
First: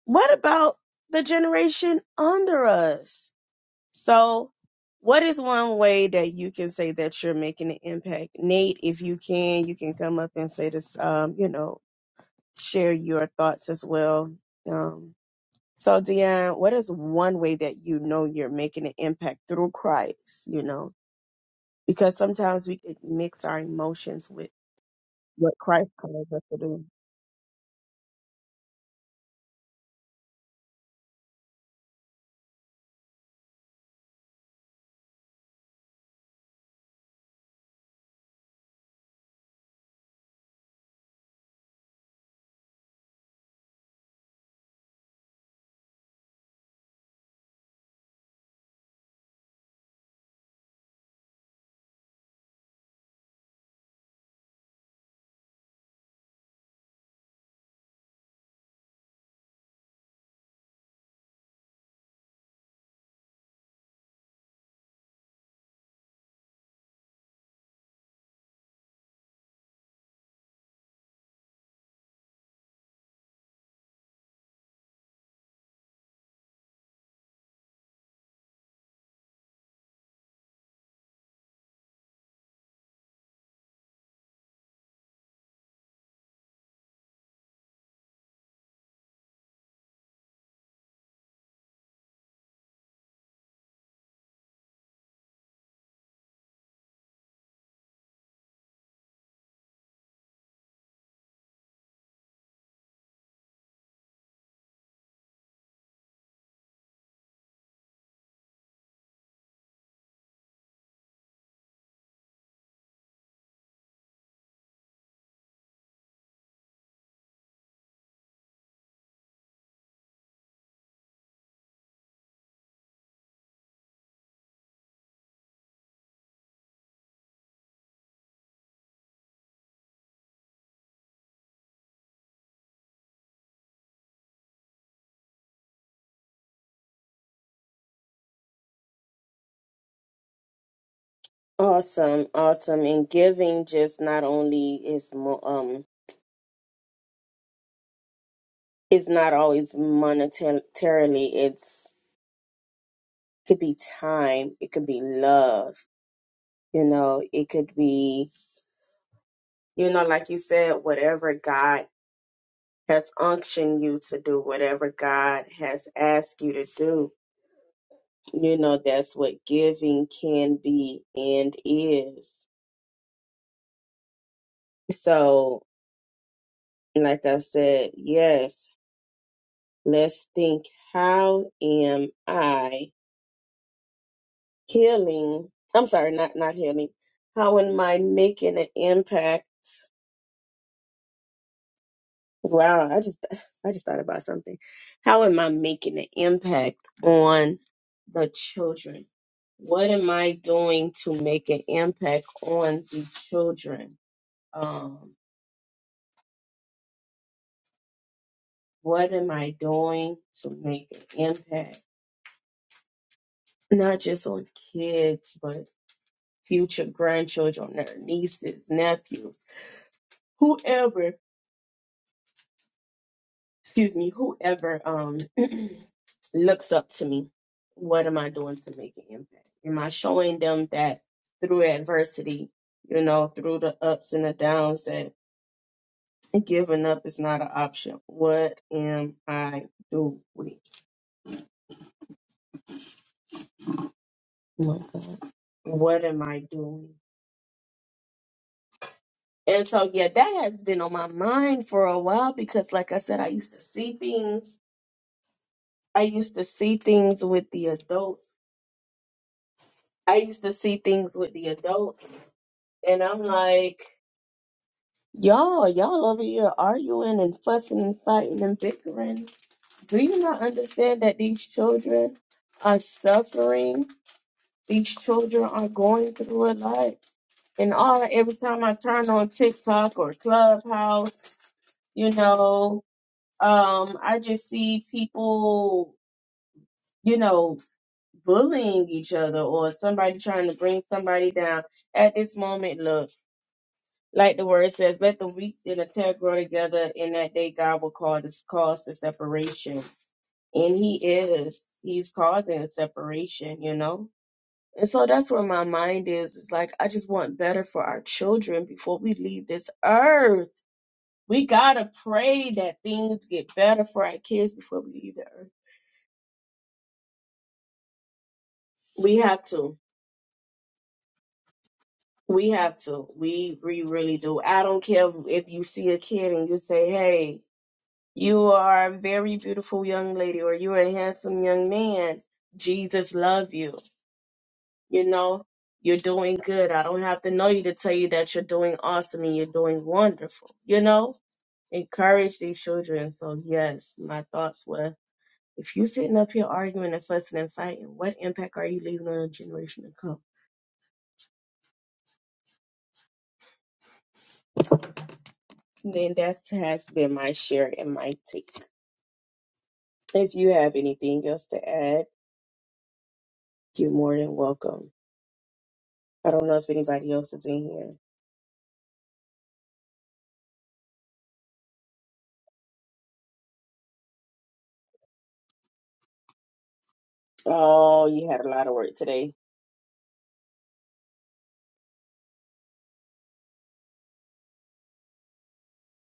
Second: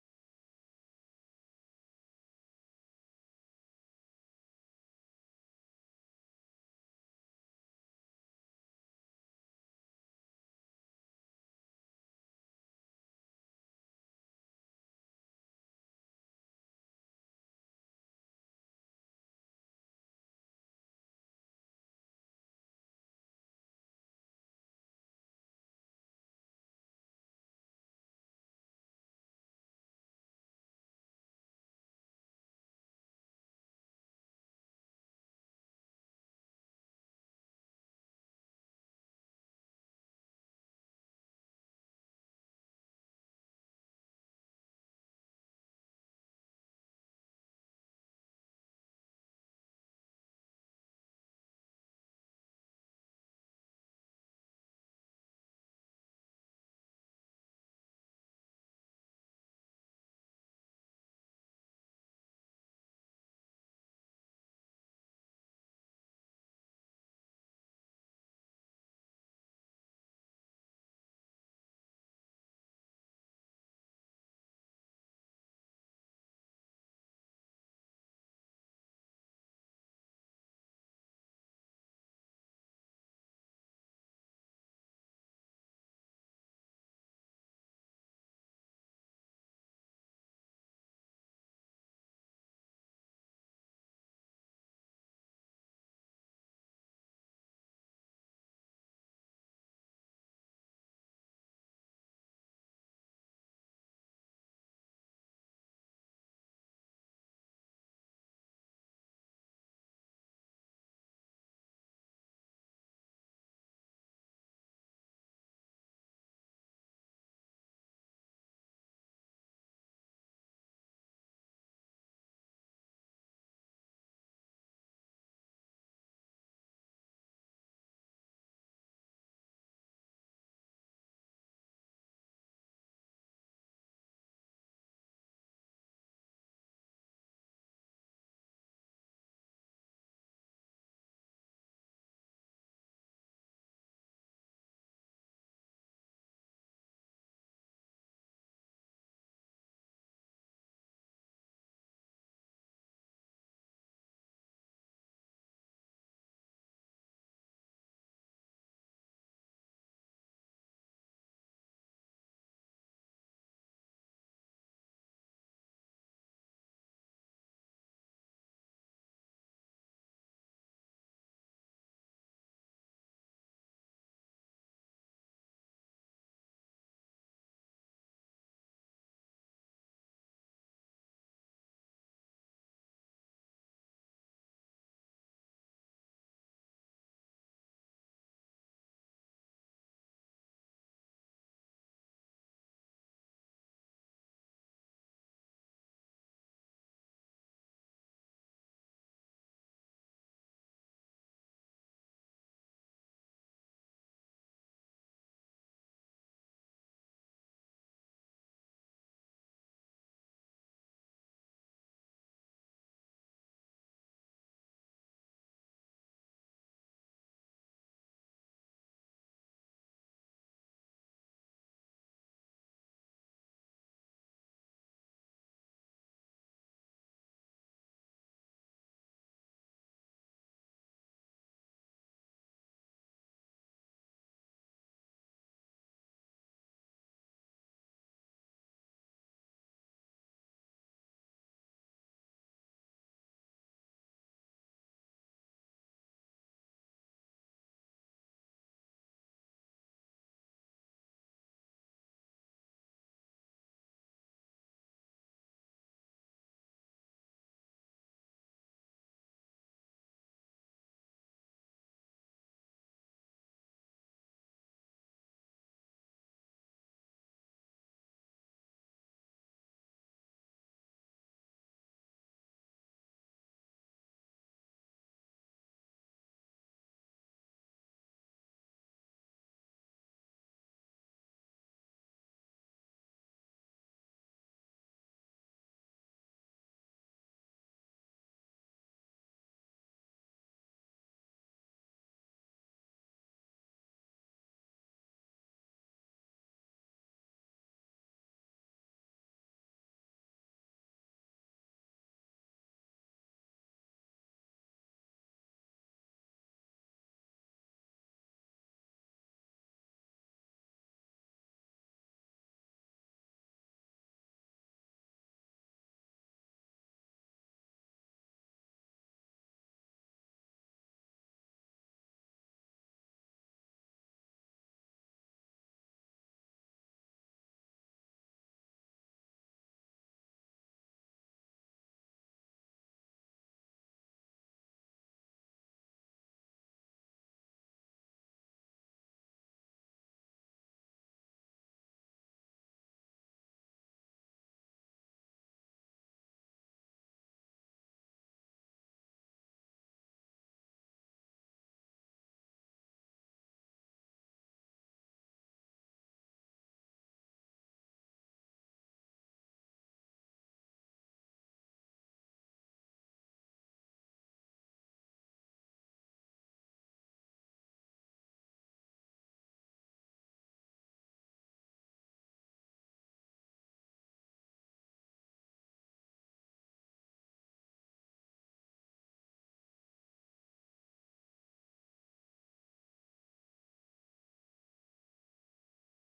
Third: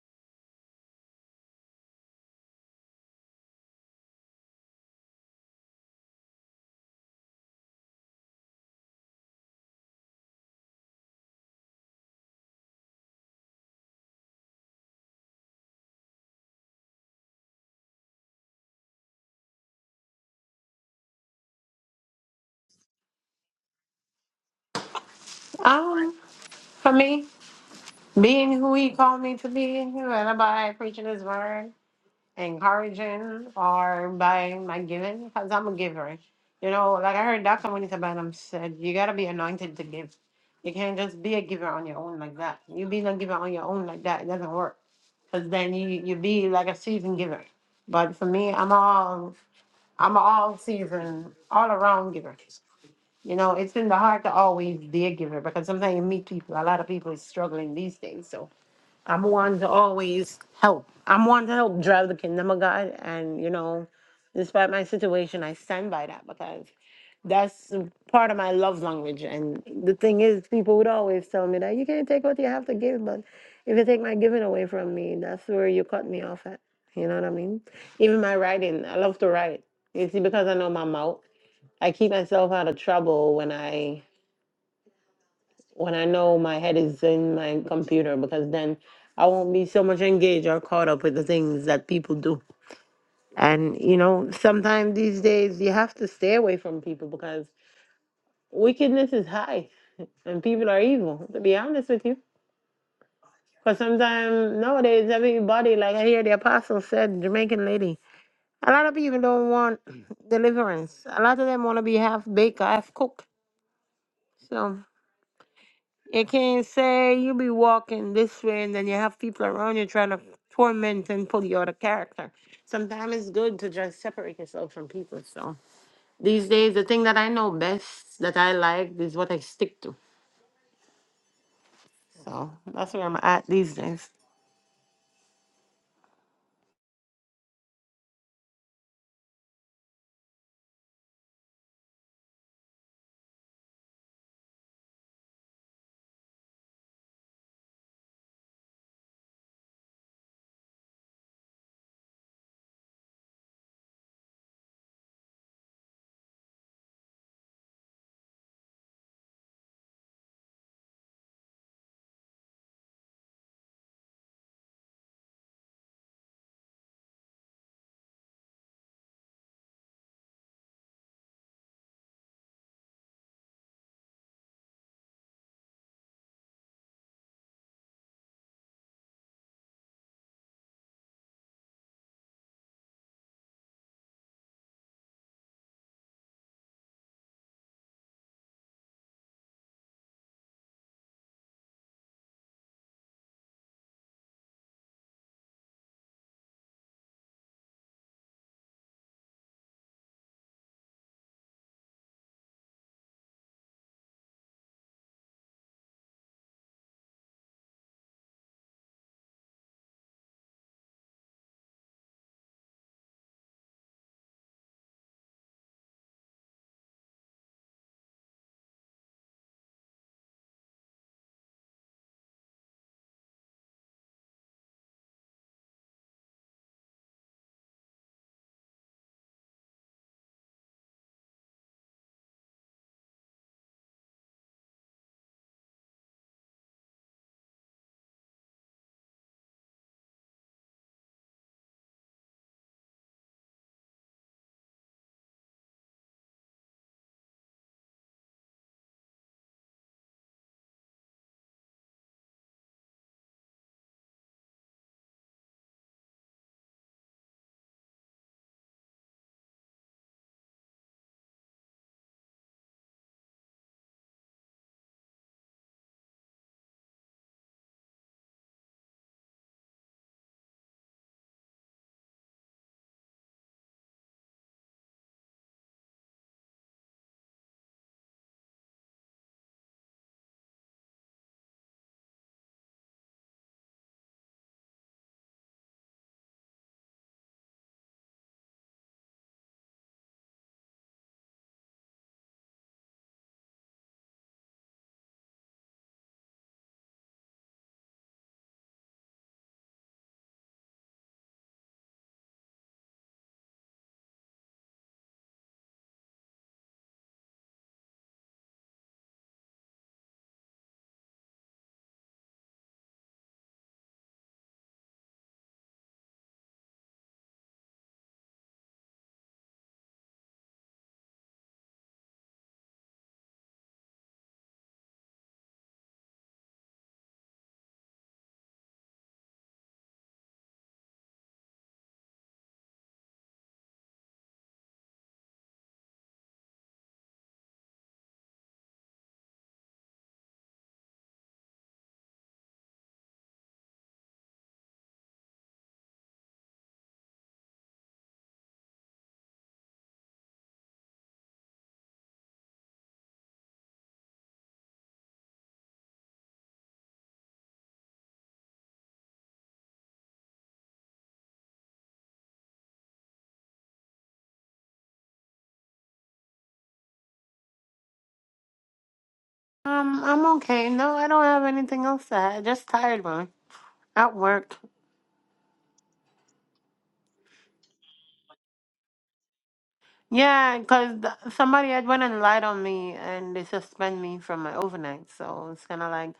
what about the generation under us so what is one way that you can say that you're making an impact nate if you can you can come up and say this um you know share your thoughts as well um so Dion, what is one way that you know you're making an impact through Christ? You know, because sometimes we can mix our emotions with what Christ
Um,
calls us to do.
for me, being who he called me to be, whether by preaching his word, encouraging, or by my giving, because I'm a giver. You know, like I heard Dr. Juanita Bynum said, you got to be anointed to give. You can't just be a giver on your own like that. You be a giver on your own like that, it doesn't work. Because then you, you be like a season giver. But for me, I'm all I'm an all season, all around giver. You know, it's in the heart to always be a giver because sometimes you meet people, a lot of people is struggling these days. So I'm one to always help. I'm one to help drive the kingdom of God. And, you know, despite my situation, I stand by that because that's part of my love language. And the thing is, people would always tell me that you can't take what you have to give, but if you take my giving away from me, that's where you cut me off at. You know what I mean? Even my writing, I love to write. You see, because I know my mouth, I keep myself out of trouble when I when I know my head is in my computer because then I won't be so much engaged or caught up with the things that people do. And you know, sometimes these days you have to stay away from people because wickedness is high and people are evil, to be honest with you. Because sometimes nowadays, everybody, like I hear the apostle said, Jamaican lady, a lot of people don't want deliverance. A lot of them want to be half baked, half cooked. So you can't say you be walking this way and then you have people around you trying to torment and pull you out of character. Sometimes it's good to just separate yourself from people. So these days, the thing that I know best that I like is what I stick to. So that's where I'm at these days.
Awesome, awesome, and giving just not only is mo- um is not always monetarily. It's could be time, it could be love, you know, it could be you know, like you said, whatever God has unctioned you to do, whatever God has asked you to do, you know, that's what giving can be and is. So And like I said, yes, let's think how am I healing? I'm sorry, not not healing. How am I making an impact? Wow, I just I just thought about something. How am I making an impact on the children? What am I doing to make an impact on the children? Um, what am I doing to make an impact? Not just on kids, but future grandchildren, their nieces, nephews, whoever, excuse me, whoever um looks up to me, what am I doing to make an impact? Am I showing them that through adversity, you know, through the ups and the downs that giving up is not an option? What am I doing? Oh my God. What am I doing? And so yeah, that has been on my mind for a while because like I said, I used to see things I used to see things with the adults. I used to see things with the adults, and I'm like, y'all, y'all over here arguing and fussing and fighting and bickering. Do you not understand that these children are suffering? These children are going through a lot. And all every time I turn on TikTok or Clubhouse, you know, um, I just see people, you know, bullying each other or somebody trying to bring somebody down at this moment look like the word says let the weak and the tear grow together and that day god will call this cause the separation and he is he's causing a separation you know and so that's where my mind is it's like i just want better for our children before we leave this earth we gotta pray that things get better for our kids before we leave the earth we have to We have to. We we really do. I don't care if, if you see a kid and you say, "Hey, you are a very beautiful young lady," or "You're a handsome young man." Jesus love you. You know, you're doing good. I don't have to know you to tell you that you're doing awesome and you're doing wonderful. You know, encourage these children. So yes, my thoughts were: if you sitting up here arguing and fussing and fighting, what impact are you leaving on a generation to come? Then that has been my share and my take. If you have anything else to add, you're more than welcome. I don't know if anybody else is in here.
Um, I'm okay. No, I don't have anything else to add. Just tired, man. At work.
Oh, you had a lot of work today.
Yeah, cause somebody had went and lied on me and they suspend me from my overnight. So it's kind of like,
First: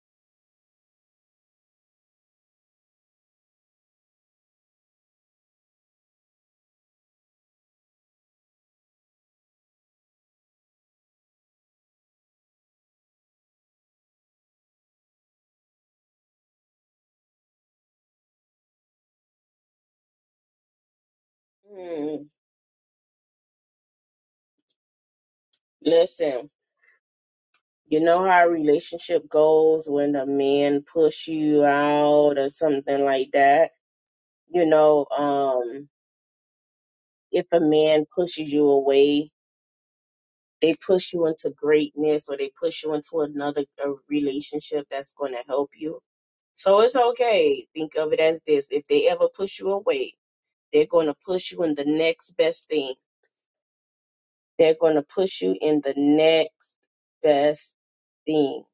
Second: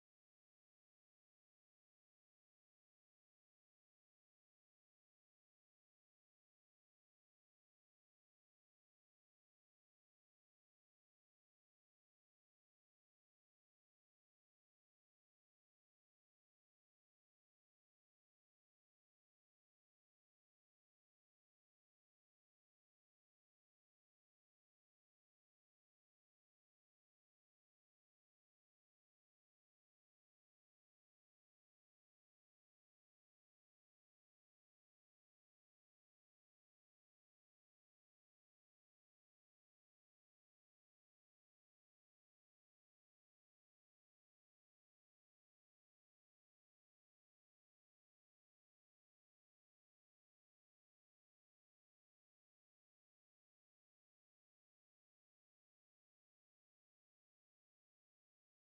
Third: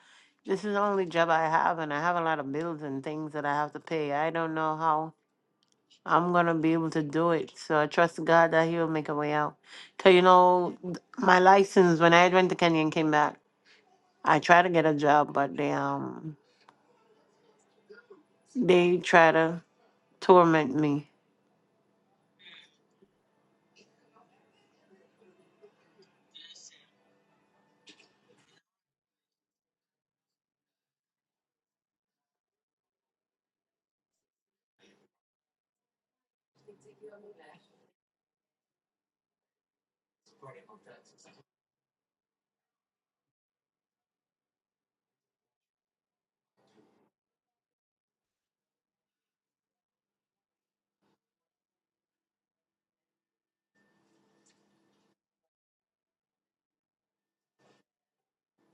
this is the only job I have and I have a lot of bills and things that I have to pay. I don't know how I'm going to be able to do it. So I trust God that He will make a way out. 'Cause you know, th- my license, when I had went to Kenya and came back, I tried to get a job, but they, um, they try to torment me.
Mm, listen, you know how a relationship goes when the men push you out or something like that? You know, um, if a man pushes you away, they push you into greatness or they push you into another a relationship that's going to help you. So it's okay. Think of it as this. If they ever push you away, They're going to push you in the next best thing. They're going to push you in the next best thing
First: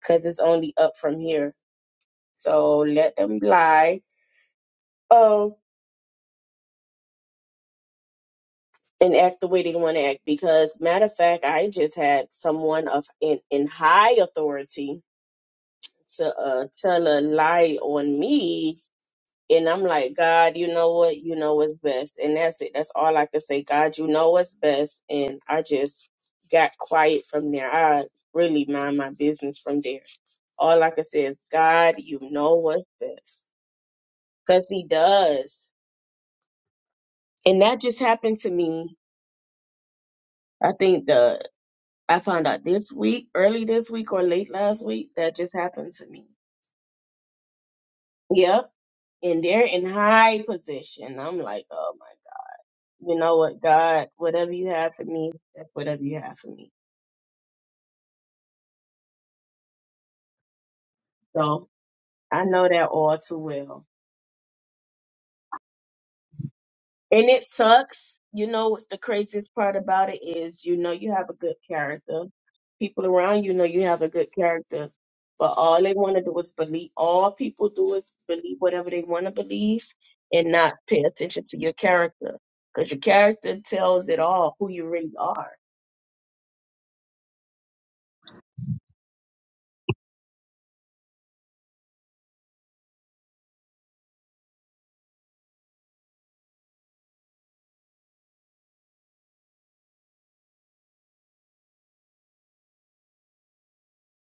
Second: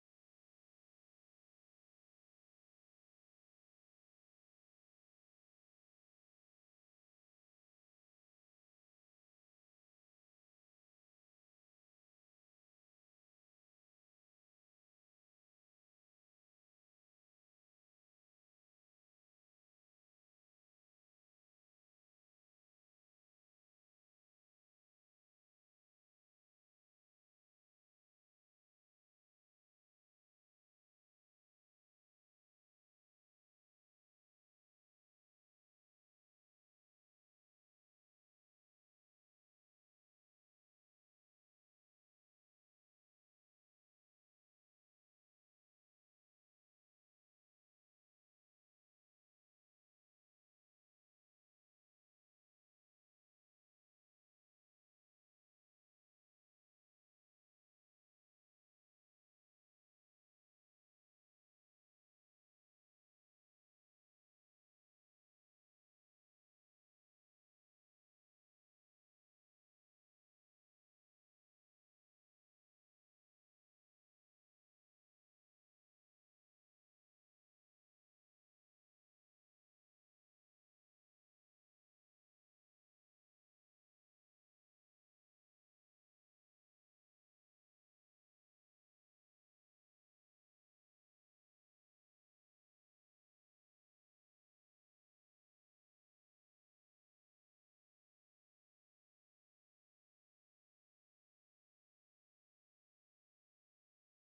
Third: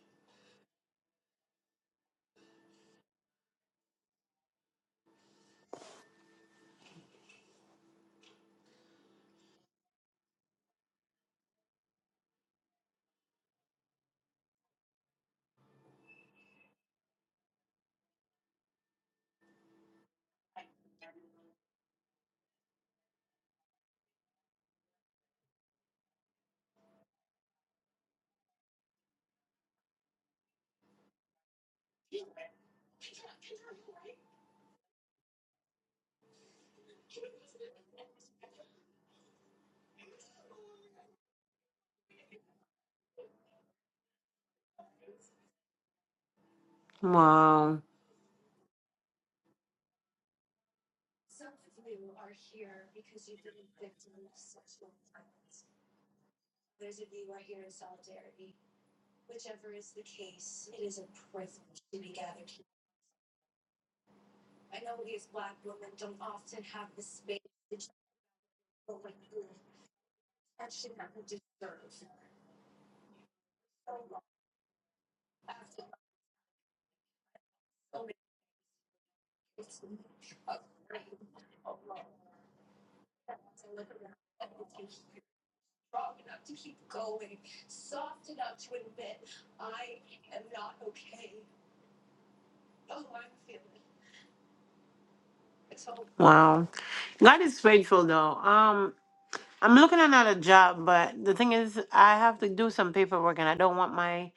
because it's only up from here. So let them lie. Oh, and act the way they want to act. Because matter of fact, I just had someone of in in high authority to uh, tell a lie on me And I'm like, God, you know what? You know what's best. And that's it. That's all I could say. God, you know what's best. And I just got quiet from there. I really mind my business from there. All I could say is, God, you know what's best. Because He does. And that just happened to me. I think the I found out this week, early this week or late last week, that just happened to me.
Wow.
Yep. And they're in high position. I'm like, oh my you know what, God, whatever you have for me, that's whatever you have for me. So I know that all too well. And it sucks. You know what's the craziest part about it is you know you have a good character. People around you know you have a good character. But all they want to do is believe all people do is believe whatever they want to believe and not pay attention to your character. Because your character tells it all who you really are.
Wow. God is faithful though. Um I'm looking at another job, but the thing is I have to do some paperwork and I don't want my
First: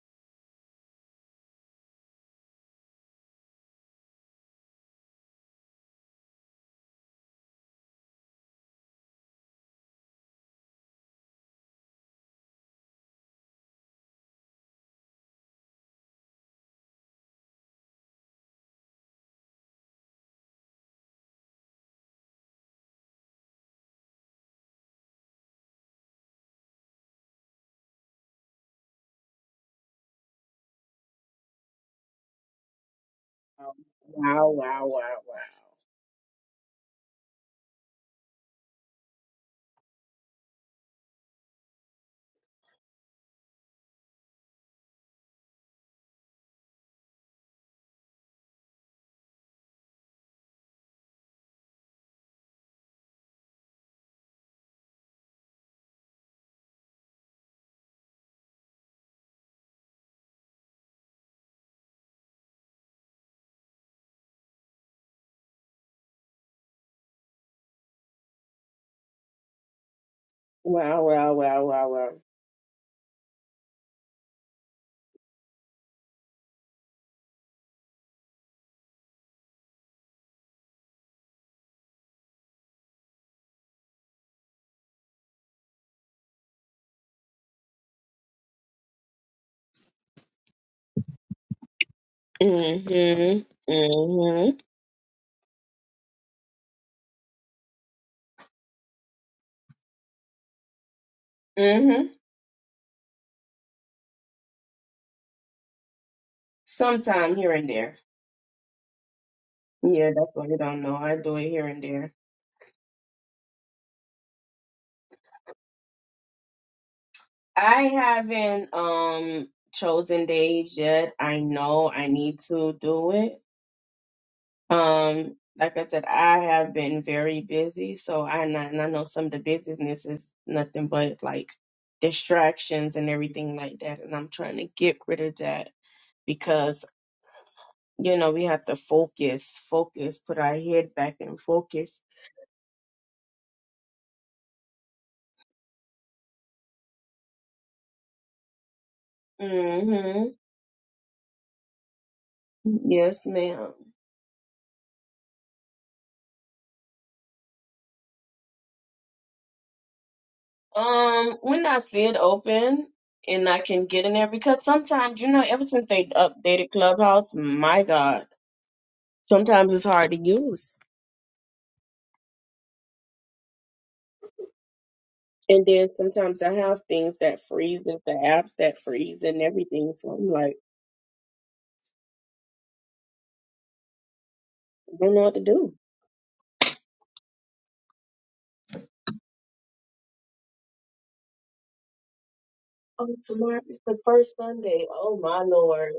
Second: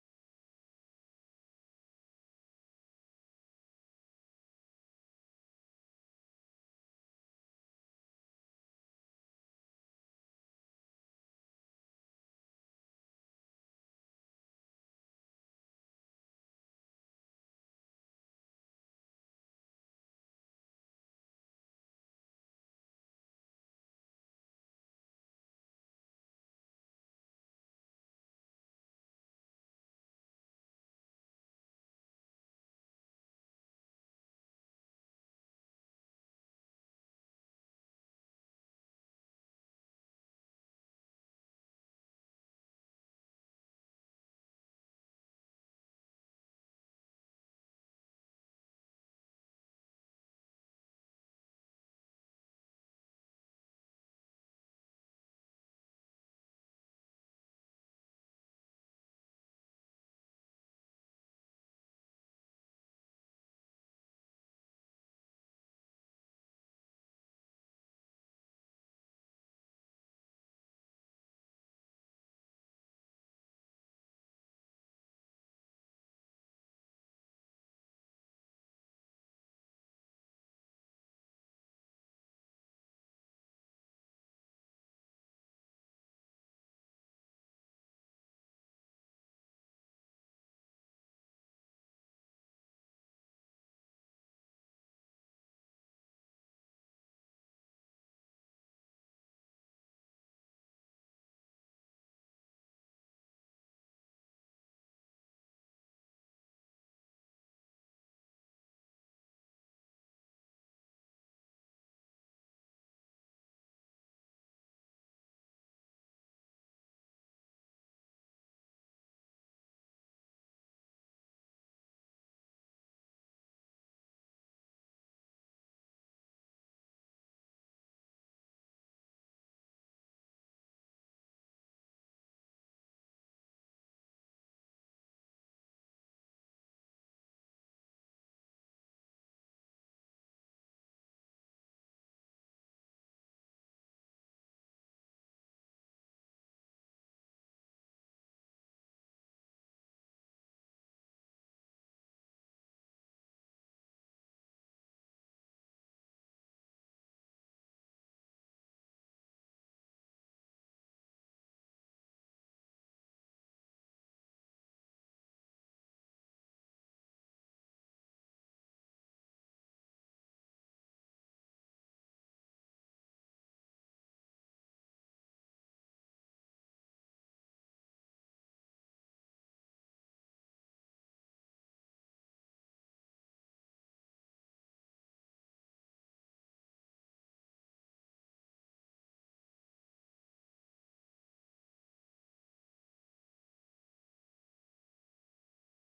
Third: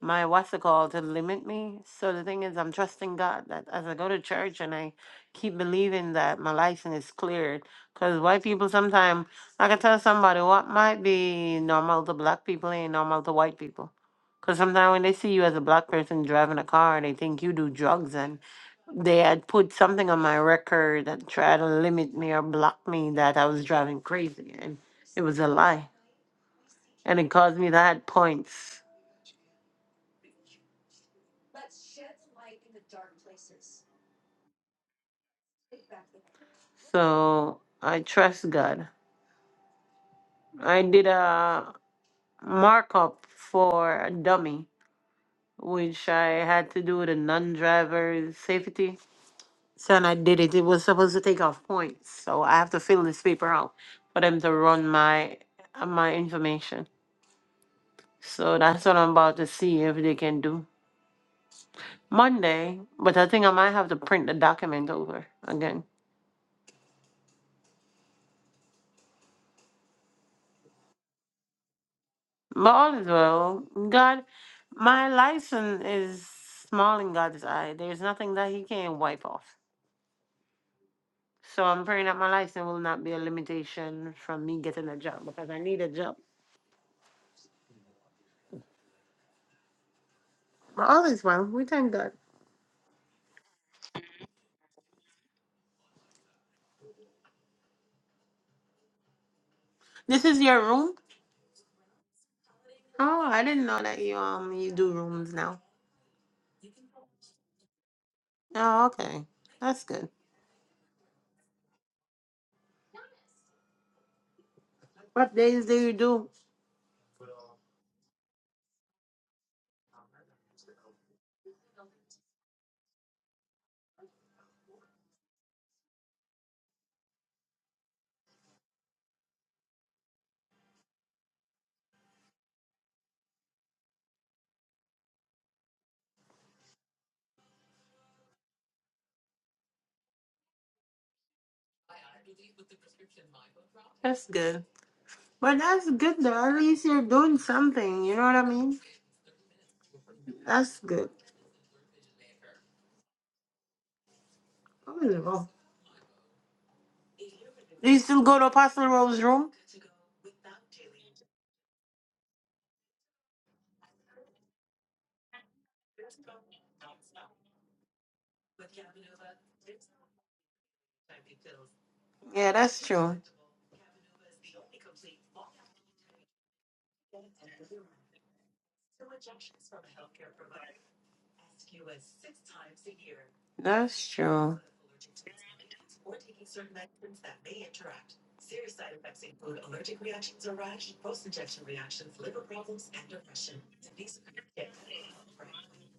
my what's it called to limit me. So the thing is I'm trusting God that as I go to church and I keep believing that my license is cleared. Because white people sometimes I can tell somebody what might be normal to black people ain't normal to white people. Because sometimes when they see you as a black person driving a car, they think you do drugs and they had put something on my record and tried to limit me or block me that I was driving crazy, and it was a lie, and it caused me to add points. So I trust God. I did a markup for a dummy, which I had to do with a non-driver safety. So and I did it. It was supposed to take off points, so I have to fill this paper out for them to run my uh, my information. So that's what I'm about to see if they can do. Monday, but I think I might have to print the document over again.
Wow, wow, wow, wow, wow.
But all is well. God, my license is small in God's eye. There's nothing that He can wipe off. So I'm praying that my license will not be a limitation from me getting a job because I need a job. But all is well. We thank God.
Mm-hmm. Mm-hmm.
This is your room.
Mm-hmm.
Oh, I didn't know that you um you do rooms now.
Sometime here and there.
Oh, okay, that's good.
Yeah, that's what I don't know. I do it here and there.
What days do you do?
I haven't um chosen days yet. I know I need to do it. Um, like I said, I have been very busy, so I and I and I know some of the business is nothing but like distractions and everything like that, and I'm trying to get rid of that because you know we have to focus, focus, put our head back and focus.
That's good. But that's good though. At least you're doing something. You know what I mean?
mm Mhm.
That's good.
Yes, ma'am.
I'm gonna go. Do you still go to Apostle Rose's room?
Um, when I see it open and I can get in there, because sometimes, you know, ever since they updated Clubhouse, my God, sometimes it's hard to use.
Yeah, that's true.
And then sometimes I have things that freeze, and the apps that freeze and everything. So I'm like,
That's true.
I don't know what to do. Oh, tomorrow is the first Sunday. Oh, my Lord.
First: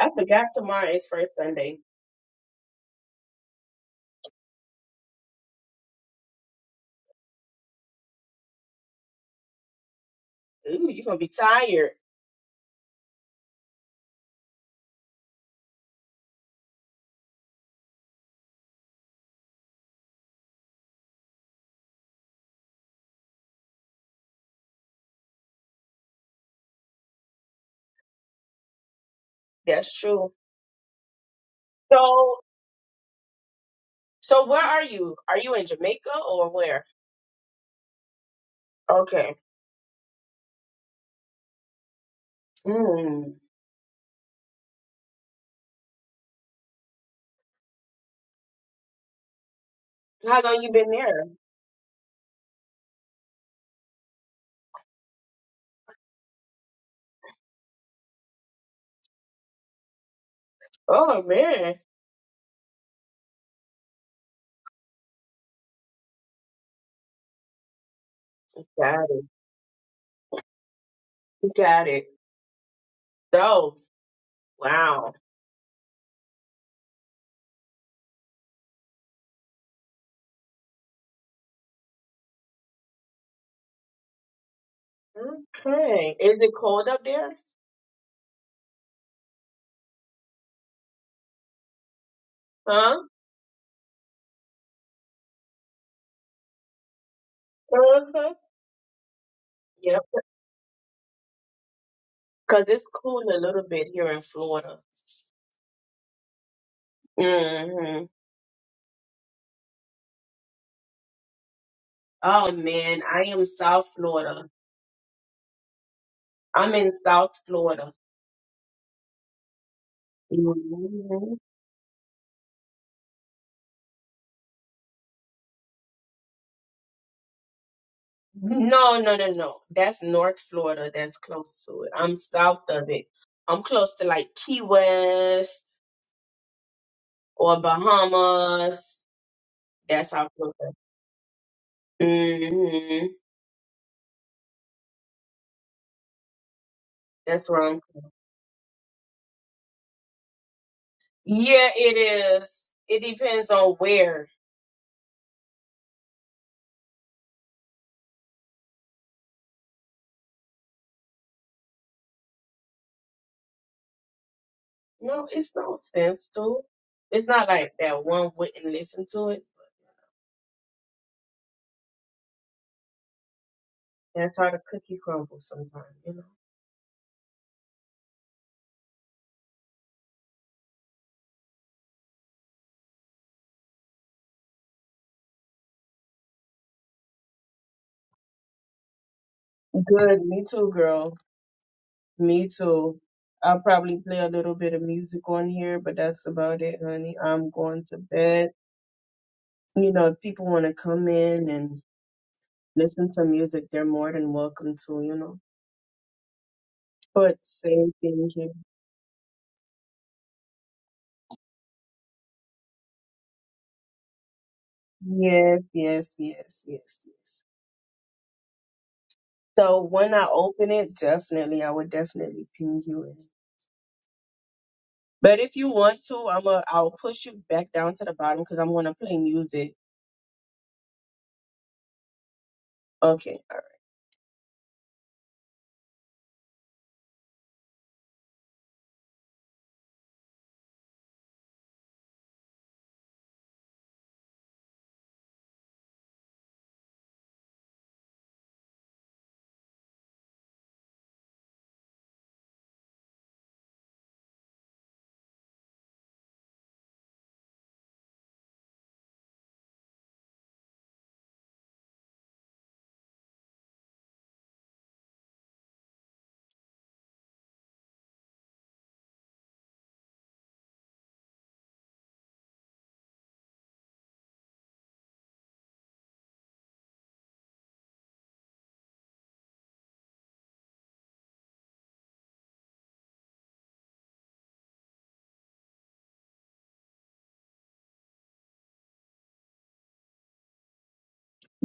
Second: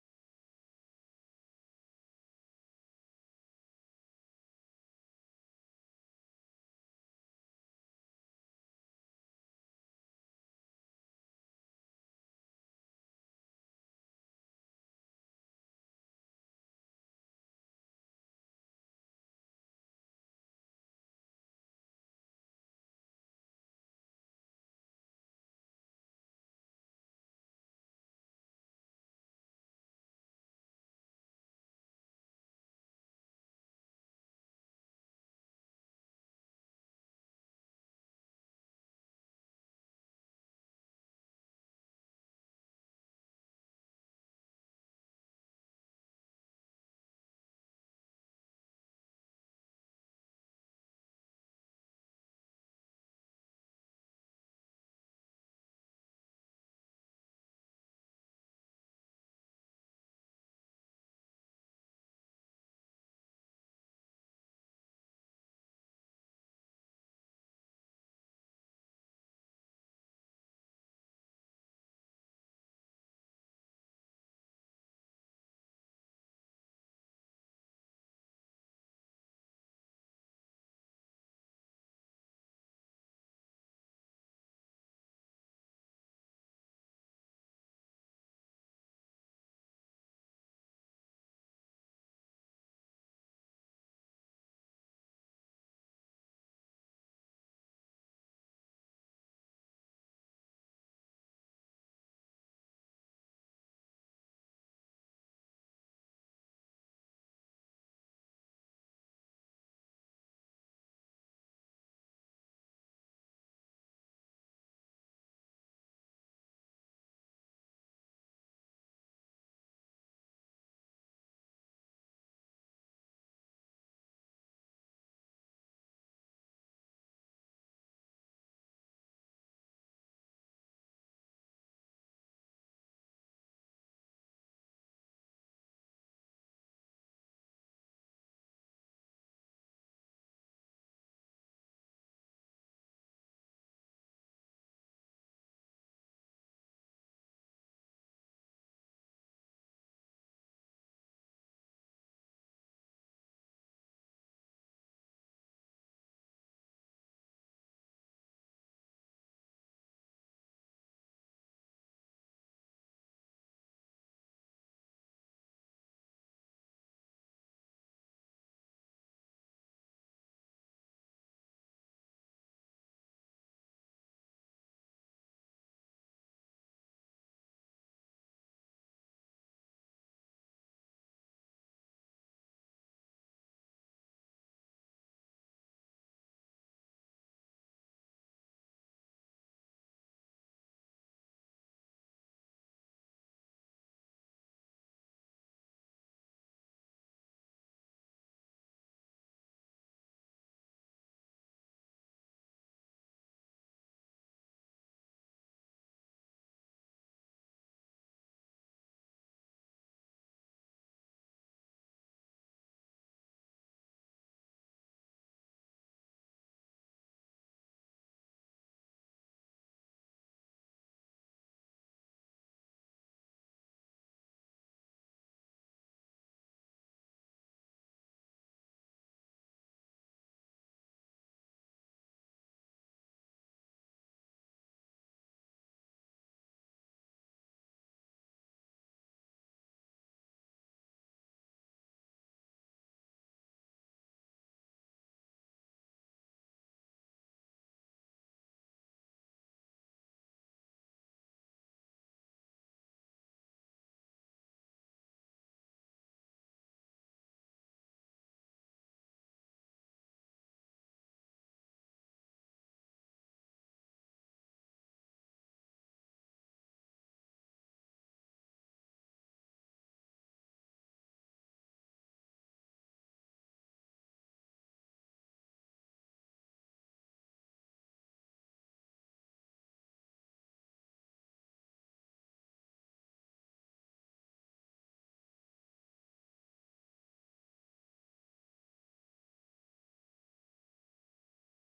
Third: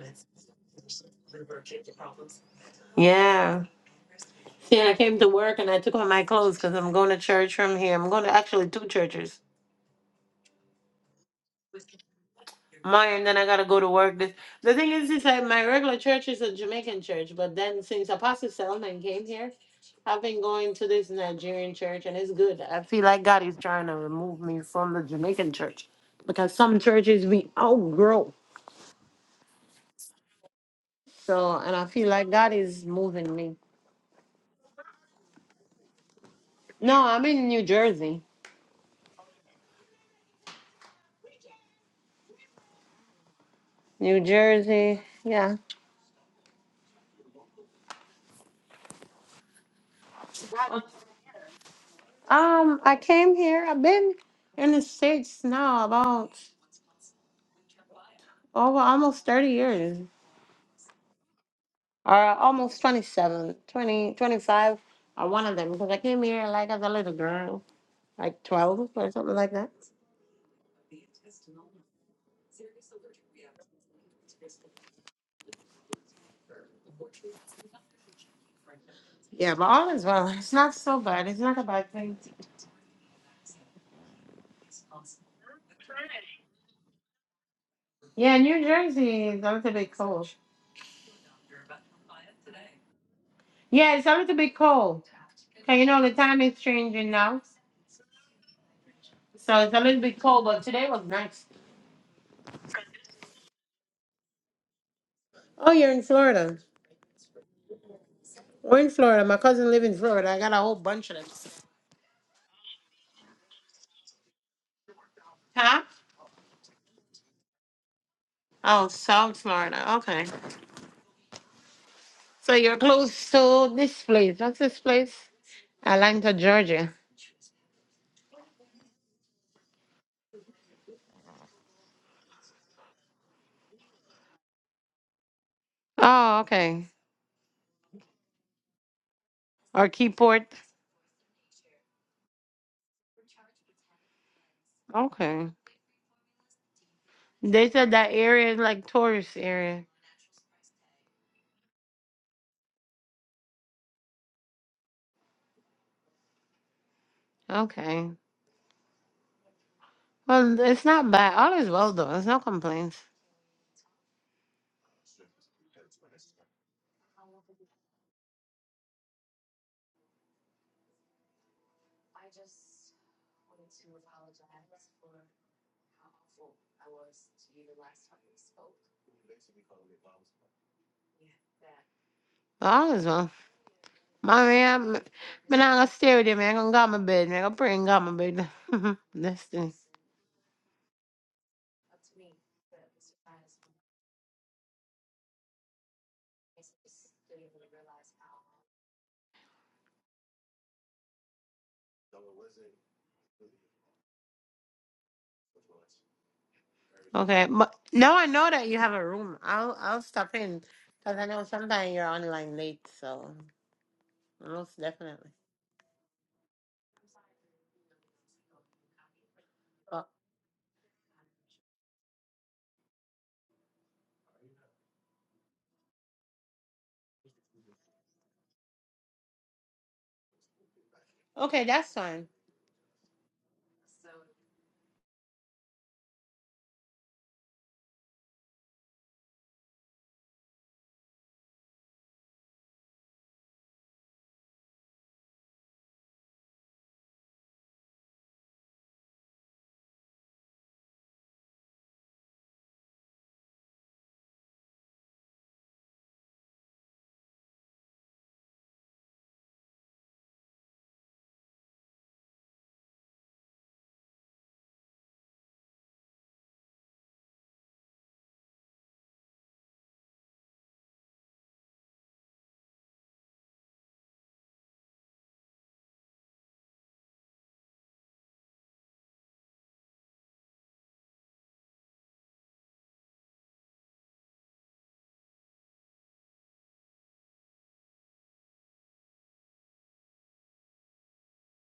I forgot tomorrow is first Sunday.
Yeah. See, I came to work and I took off my clothes because I'm going to church from here. I'm going to actually two churches.
Ooh, you're going to be tired.
Maya, and then I gotta go to work. This the thing is, is that my regular church is a Jamaican church, but then since Apostle Selman came here, I've been going to this Nigerian church, and it's good. I feel like God is trying to remove me from the Jamaican church because some churches we outgrow.
That's true.
So, and I feel like
So,
God is moving me.
so where are you? Are you in Jamaica or where?
No, I'm in New Jersey.
Okay. Mm.
New Jersey, yeah.
How long you been there?
Um, I came here. I've been in the states now about over almost thirty years.
Oh man,
or almost twenty seven, twenty twenty five. 20, or one of them, because I came here like as a little girl, like 12
got
or
it.
something like that.
You got it. So wow.
Yeah, but all is well. It's not so bad. It's not a bad thing.
Okay. Is it cold up there?
Yeah, New Jersey is a little bit cold.
Huh?
Yeah, it's a little bit cold. Okay, you know, the time is changing now.
Uh-huh.
So it's a little
Yep.
bit cold, but today was nice.
Cause it's cool a little bit here in Florida.
Oh, you're in Florida.
hmm
We're in Florida. My cousin live in Florida. I got a whole bunch of them.
Oh man, I am South Florida.
Huh?
I'm in South Florida.
Oh, South Florida. Okay.
hmm
So you're close to this place. What's this place? Atlanta, Georgia.
No, no, no, no. That's North Florida. That's close to it. I'm south of it. I'm close to like Key West
Oh, okay.
or Bahamas.
Or
That's how
Keyport.
close. I hmm
Okay.
That's
They
wrong.
said that area is like tourist area.
Yeah, it is. It depends on where.
Okay. Well, it's not bad. All is well though. There's no complaints.
No, it's no offense to. It's not like that one wouldn't listen to it. That's how the cookie crumbles sometimes, you know.
All is well. Mommy, I'm, I'm not gonna stay with you, man. I'm gonna go on my bed, man. I'm gonna pray and go on my bed. That's it.
Good, me too, girl. Me too. I'll probably play a little bit of music on here, but that's about it, honey. I'm going to bed. You know, if people want to come in and listen to music, they're more than welcome to, you know. But
Okay, but
same
now I
thing here.
know that you have a room. I'll I'll stop in because I know sometimes you're online late, so most definitely.
Yes, yes, yes, yes, yes. So
But
when I open it, definitely, I would definitely ping you in. But if you want to, I'm a, I'll push you back down to the bottom because I'm gonna play music.
okay, that's fine.
Okay.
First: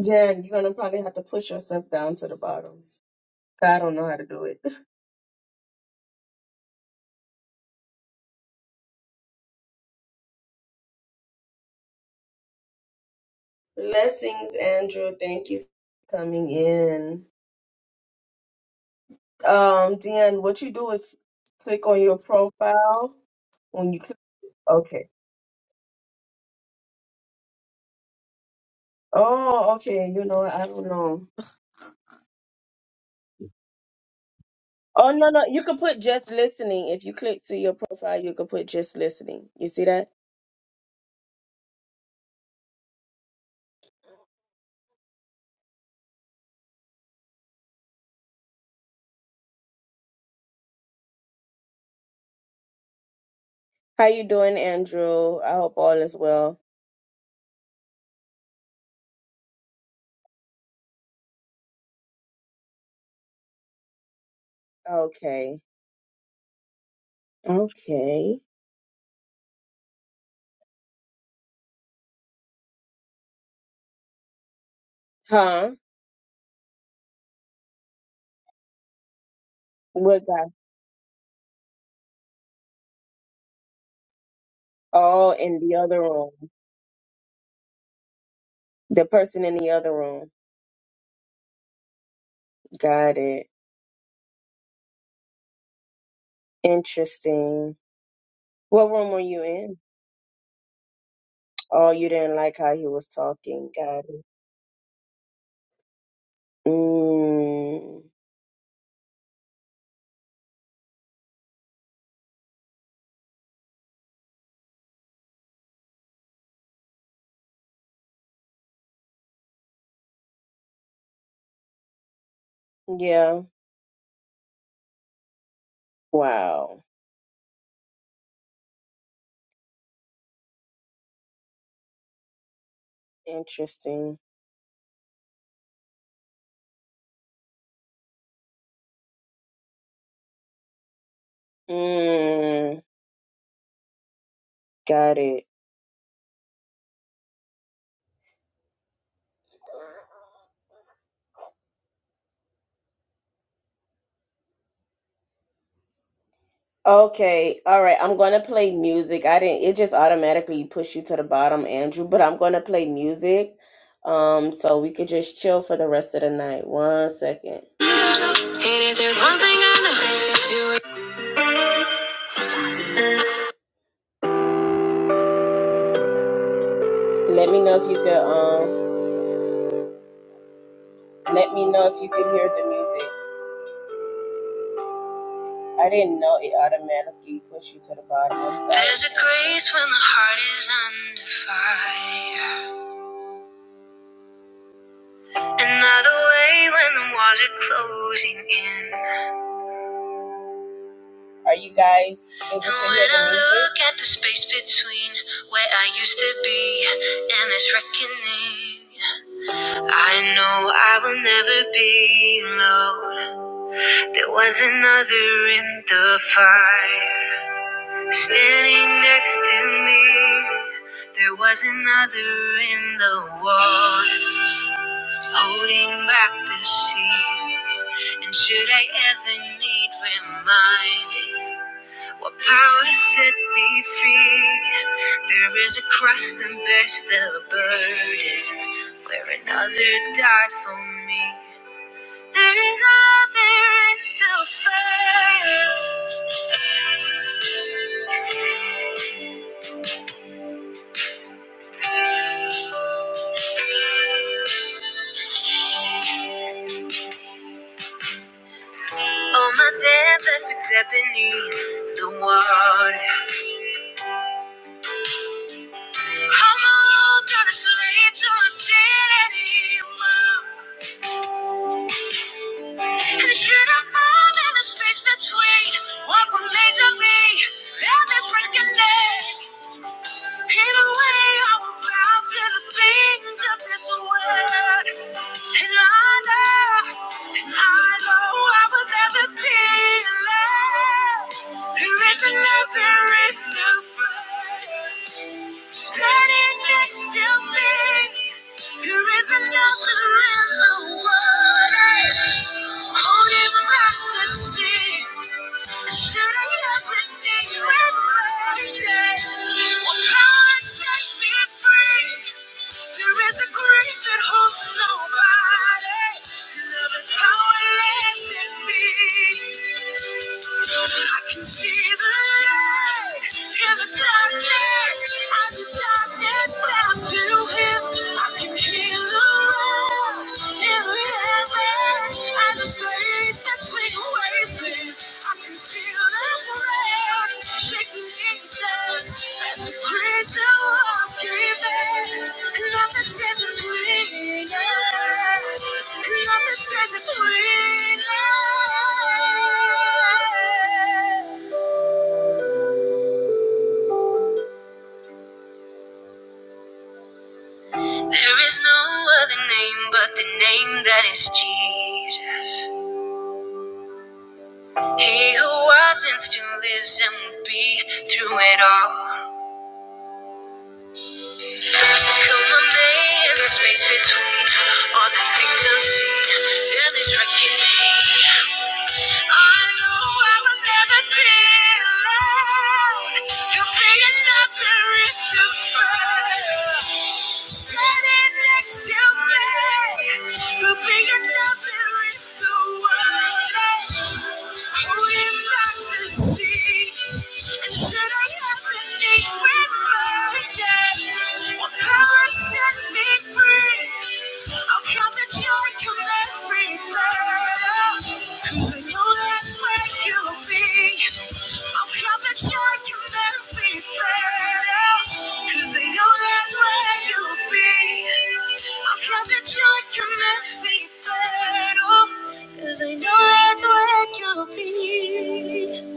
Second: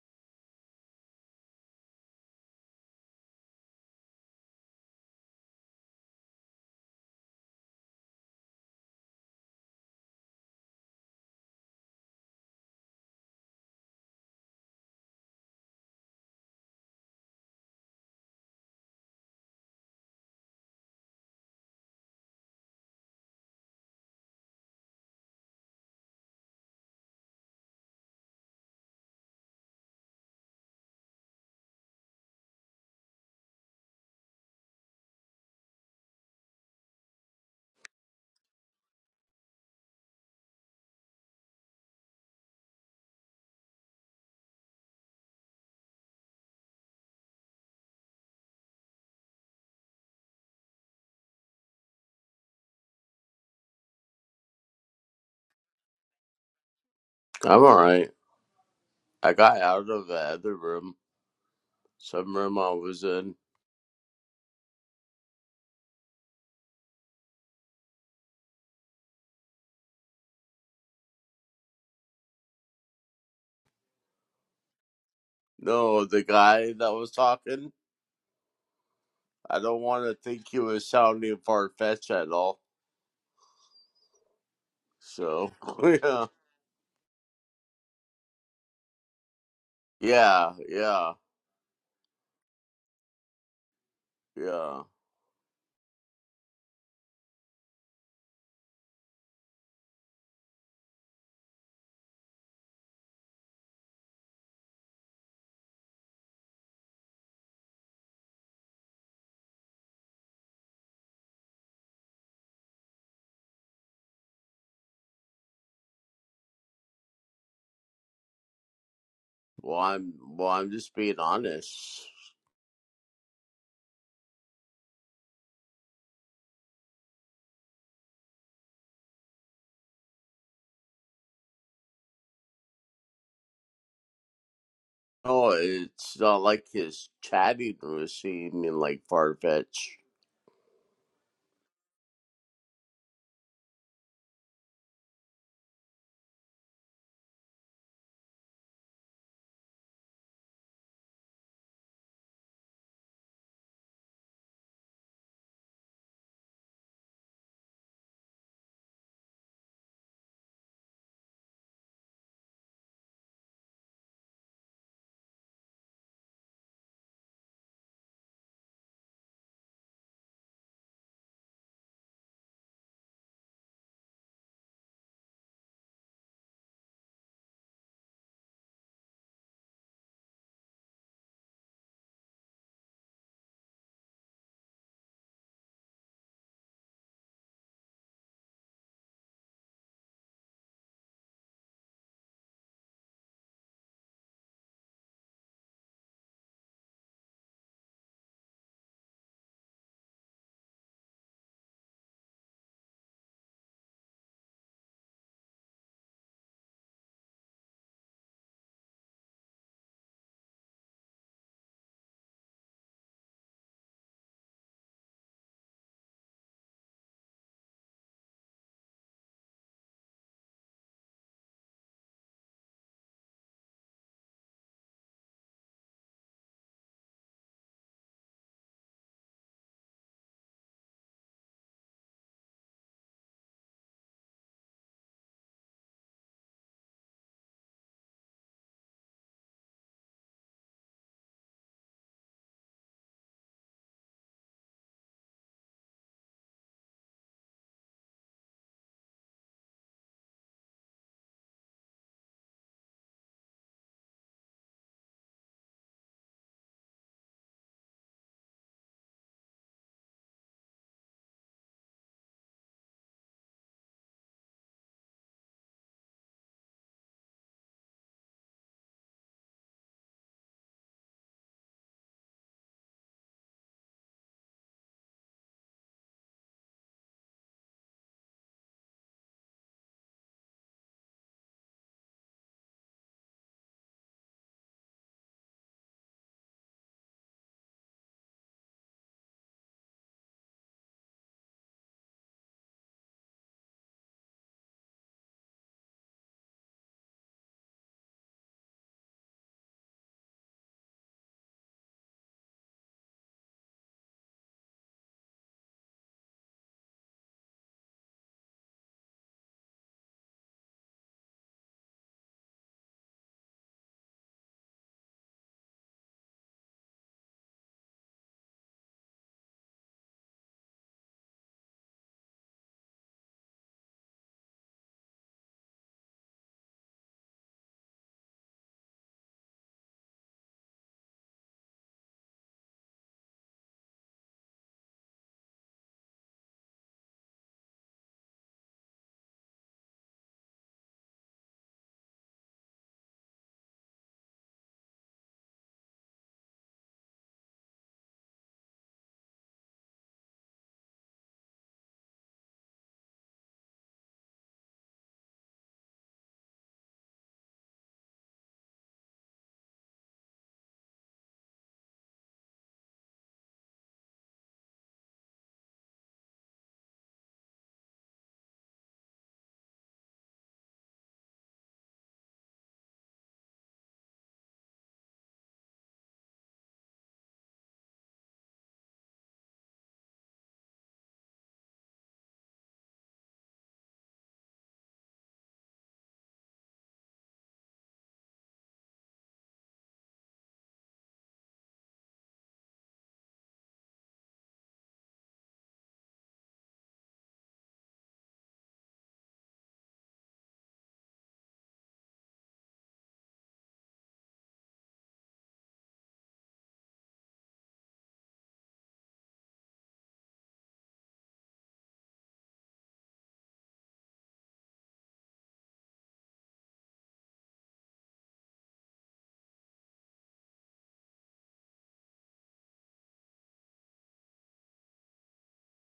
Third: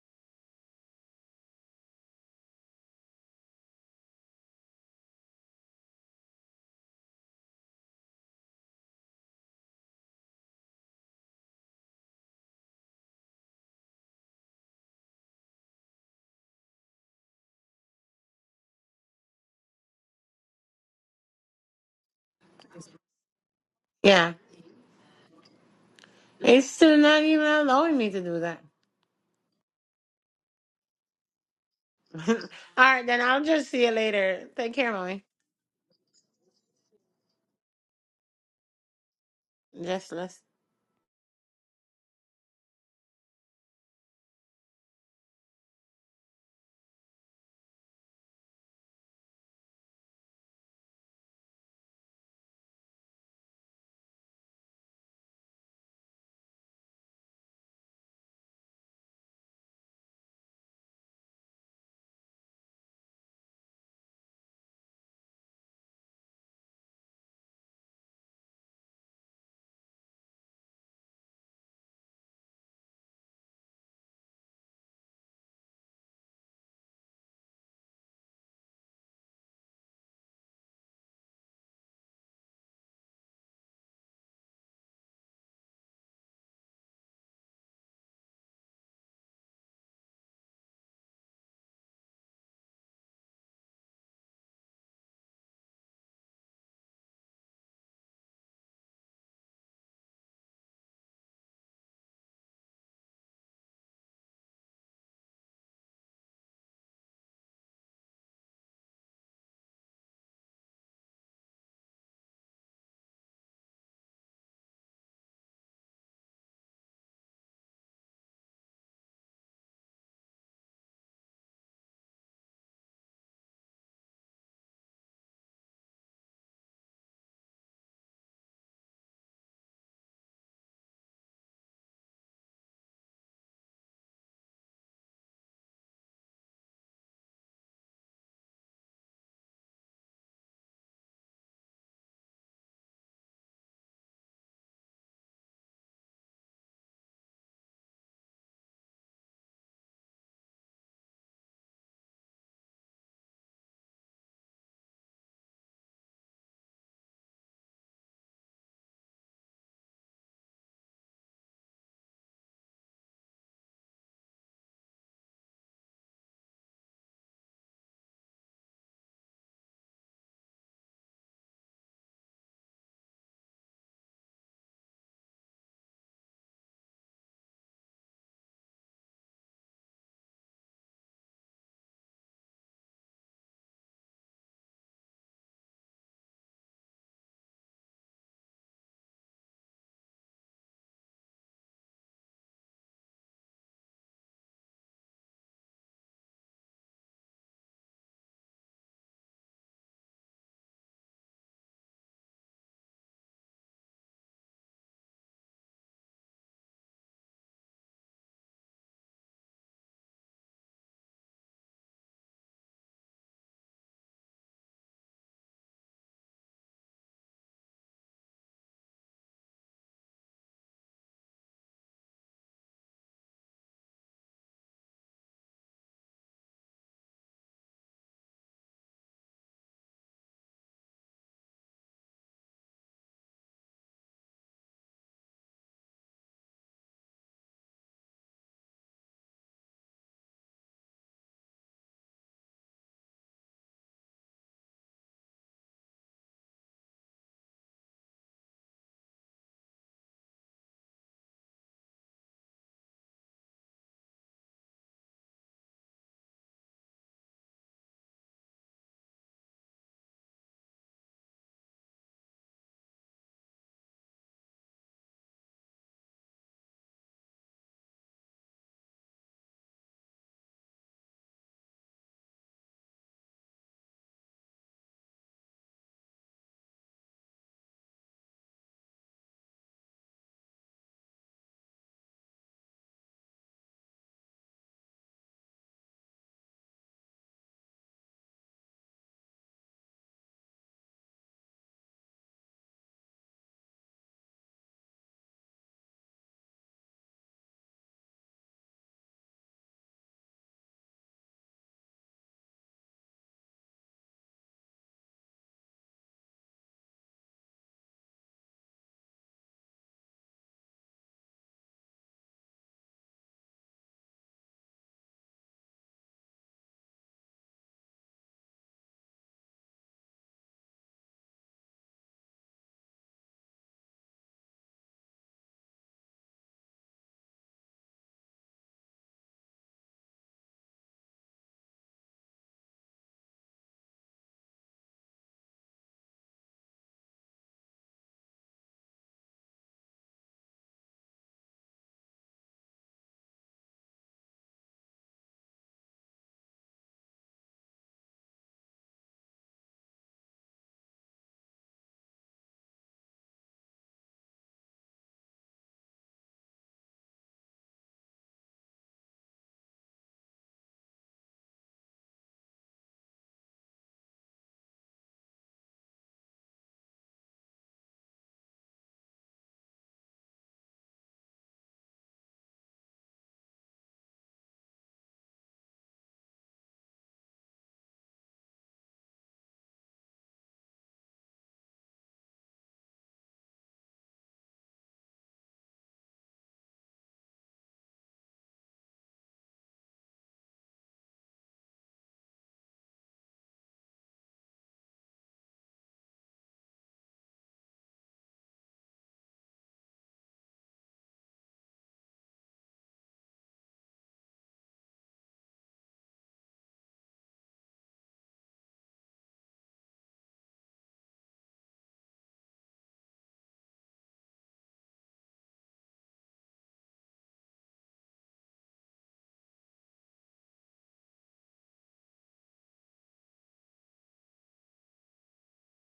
Jen, you're gonna probably have to push yourself down to the bottom. I don't know how to do it. Blessings, Andrew. Thank you for coming in. Um, Deanne, what you do is click on your profile when you click.
Yeah,
Okay.
it's still not even allowing me to do that.
Oh, okay. You know, I don't know.
All right, then I'll just see you later. Take care,
Oh
mommy.
no no, you can put just listening. If you click to your profile, you can put just listening. You see that?
Just let's.
How you doing, Andrew? I hope all is well.
I'm alright. I got out of the other room, some room I was in.
Okay. Okay. Huh?
No, the guy that was talking, I don't want to
What
think
guy?
he was sounding far fetched at all.
Oh,
So,
in the other
yeah,
room. The person in the other room.
yeah, yeah,
Got it.
yeah.
Interesting. What room were you in? Oh, you didn't like how he was talking. Got it. Mm.
Well, I'm, well, I'm just being honest.
Yeah. Wow. Interesting.
No, it's not like his chatting was seeming like far fetched.
Mm. Got it. Okay, all right. I'm gonna play music. I didn't. It just automatically push you to the bottom, Andrew. But I'm gonna play music, um, so we could just chill for the rest of the night. One second. And if there's one thing I know, it's you. Let me know if you could. Um, let me know if you could hear the music. I didn't know it automatically pushed you to the bottom. I'm sorry. There's a grace when the heart is under fire. Another way when the walls are closing in. Are you guys able to hear the music? look at the space between where I used to be and this reckoning, I know I will never be alone. There was another in the fire, standing next to me. There was another in the water, holding back the seas. And should I ever need reminding? What power set me free? There is a cross and bears the burden, where another died for me. There is a other in the fire. All my depth, left it's dead beneath the water. How long got a slave to the anymore. And should I fall in the space between what remains of me and this reckoning? Hid away our mouths In a way, I will bow to the things of this world. And I know, and I know I will never be alone. There is another in the fray, standing next to me. There is another in the water, holding back the seas, and shutting every need with bright day. What power set me free? There is a grief that holds nobody. Love and powerless in me. I can see the light in the darkness. As the darkness bows to him, I can hear the roar in the heavens. As a space between wasting, I can feel the rain shaking in this. As a grace that was given, nothing stands between us. Nothing stands between us. There is no other name but the name that is Jesus. He who was and still lives and will be through it all. So come on, man in the space between all the things unseen. Yeah, this reckoning. I know I will never be alone. You'll be another in the fire. Standing next to me. You'll be another in the world. Cause they know that's where you'll be. I'll count the joy can make me better. Cause I know that's where you'll be.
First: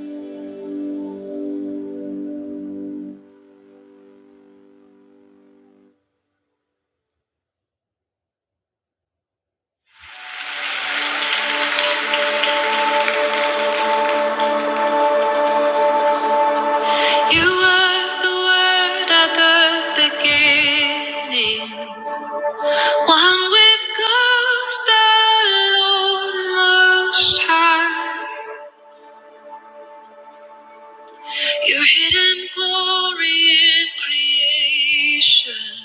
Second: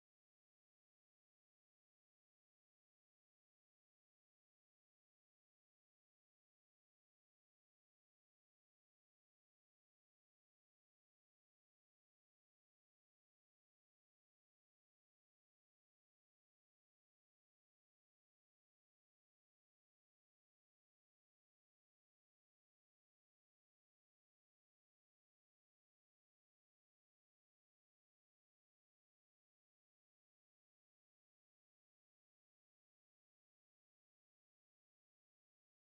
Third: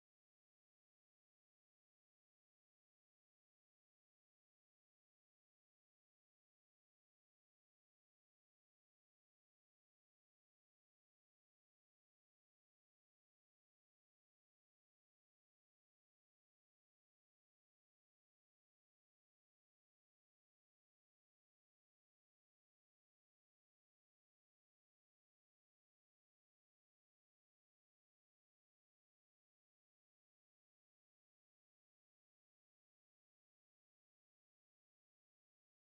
You were the word at the beginning. One with God, the Lord Most High. Your hidden glory in creation.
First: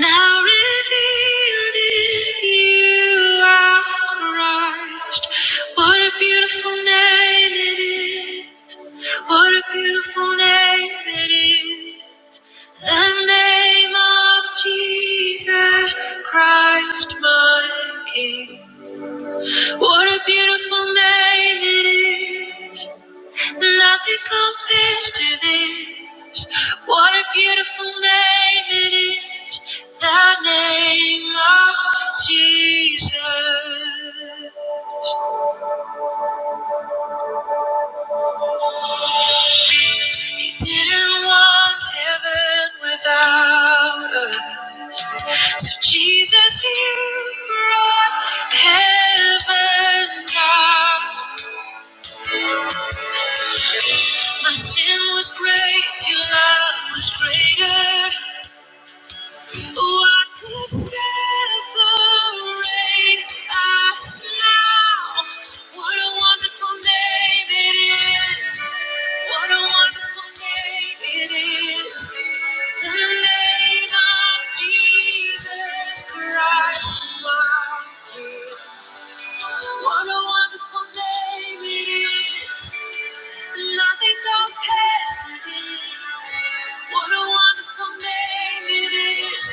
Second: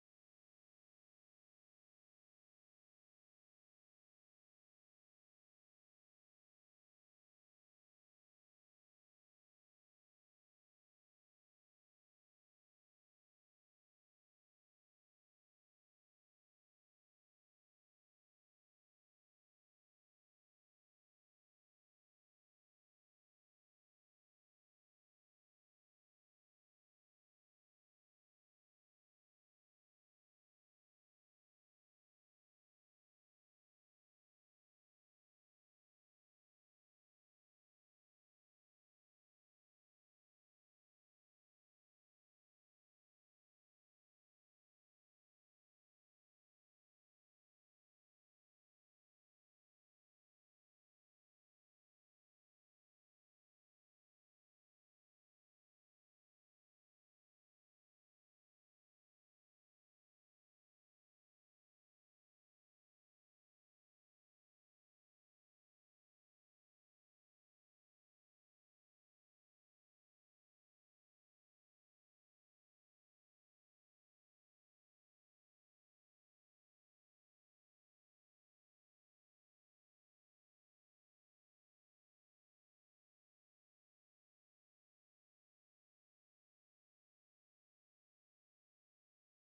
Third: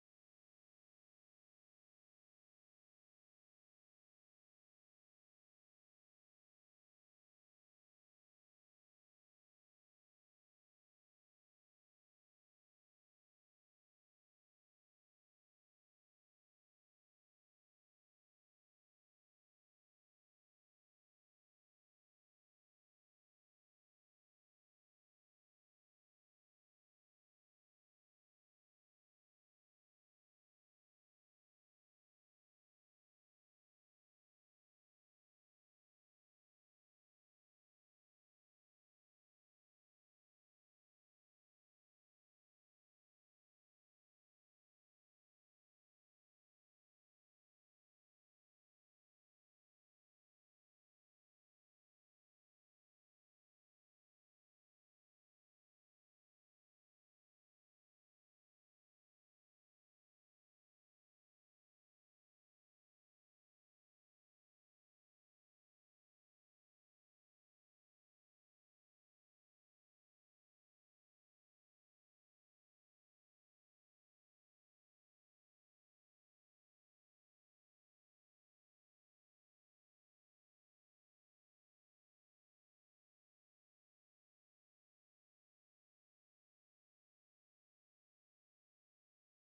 Now revealed in you our Christ. What a beautiful name it is. What a beautiful name it is. The name of Jesus Christ, my King. What a beautiful name it is. Nothing compares to this. What a beautiful name it is. The name of Jesus. He didn't want heaven without us. So Jesus, you brought heaven down. My sin was great, your love was greater. What could separate us now? What a wonderful name it is. What a wonderful name it is. The name of Jesus Christ, my King. What a wonderful name it is. Nothing compares to this. What a wonderful name it is.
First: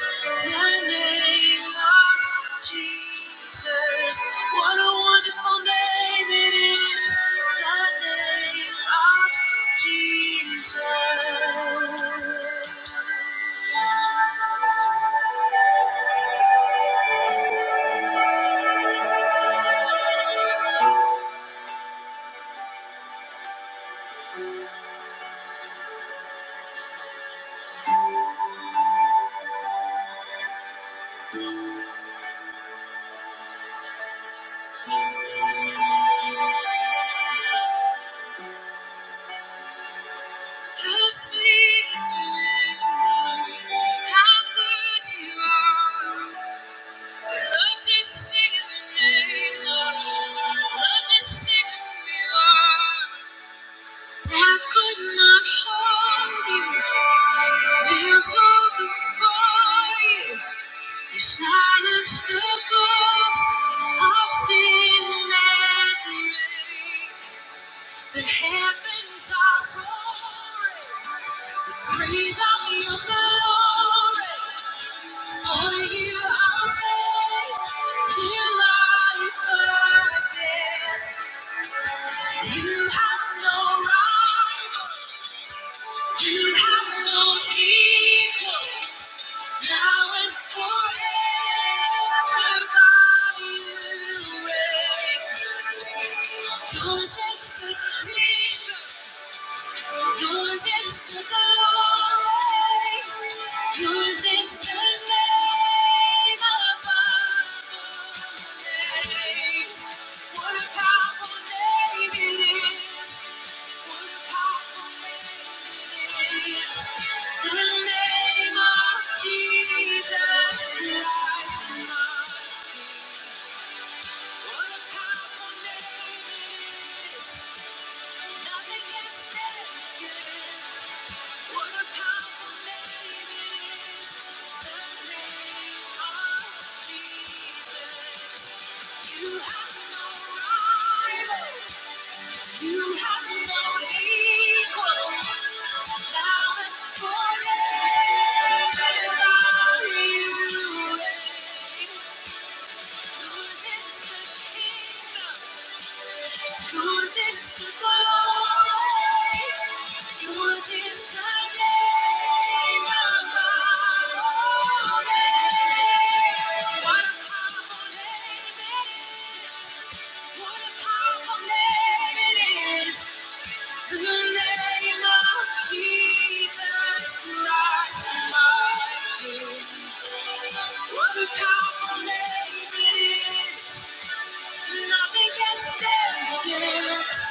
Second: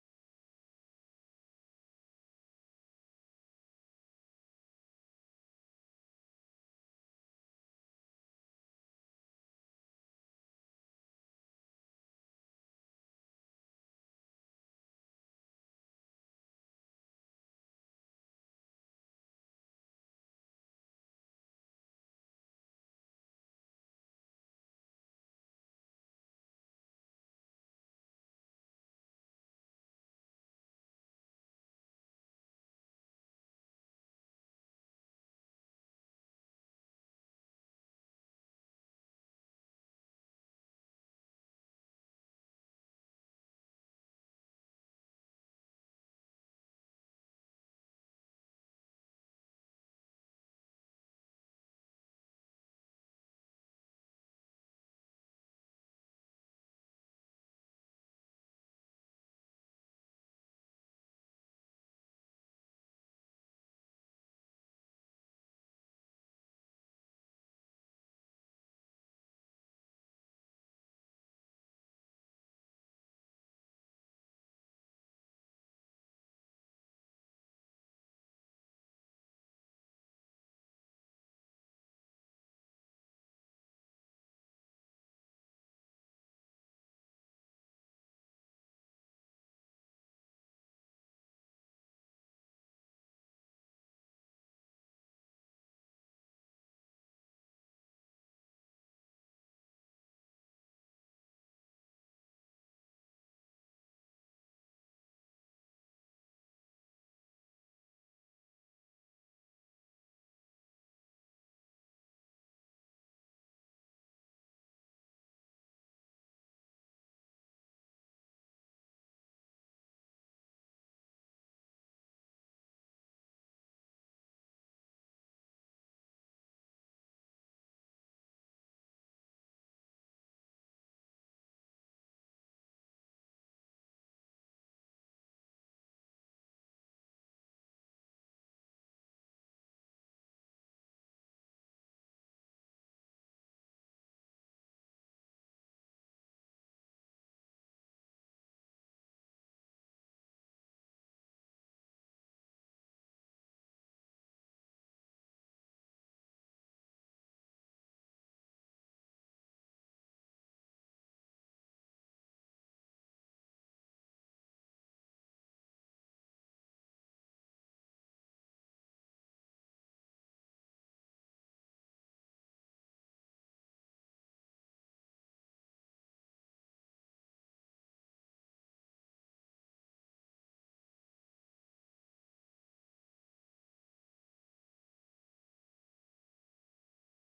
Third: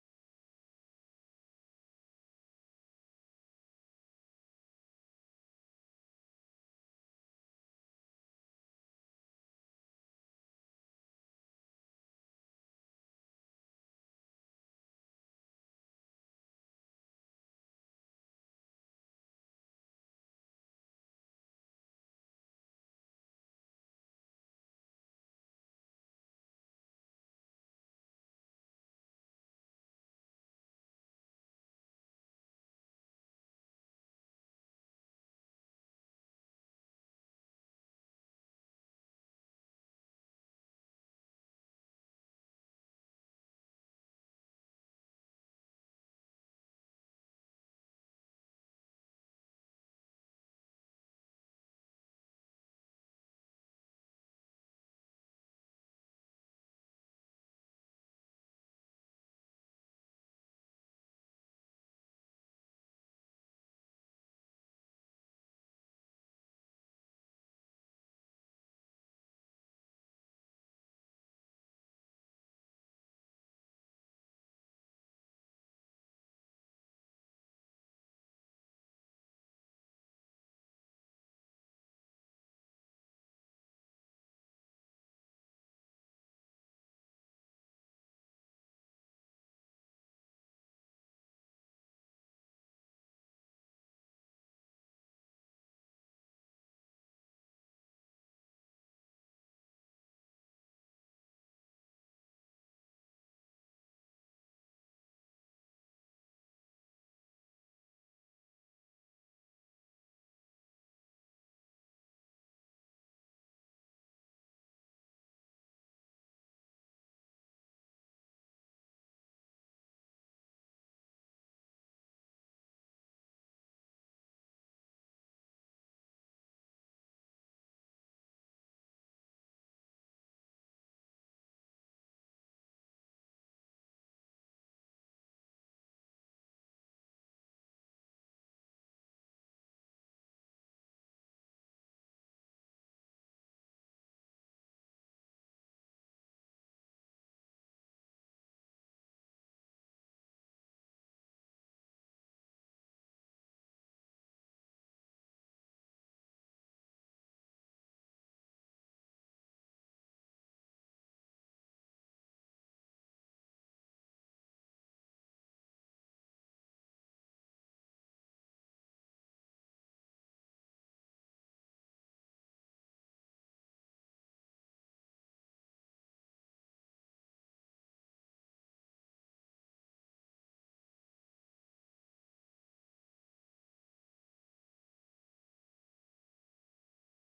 The name of Jesus. What a wonderful name it is. The name of Jesus. How sweet is your name. How good you are. Silence the ghost of sin and grave. The heavens are roaring. The praise of your glory. You're just a dreamer. Yours is the glory. Yours is the name above all names. What a powerful name it is. What a powerful name it is. The name of Jesus Christ, my King. What a powerful name it is. Nothing can stand against what a powerful name it is. The name of Jesus. You have no rival. You have no equal. Now and forever, you reign. Whose is the kingdom? Yours is the glory. Yours is the name above all names. What a powerful name it is. What a powerful name it is. The name of Jesus Christ, my King. What a powerful name it is. Nothing can stand against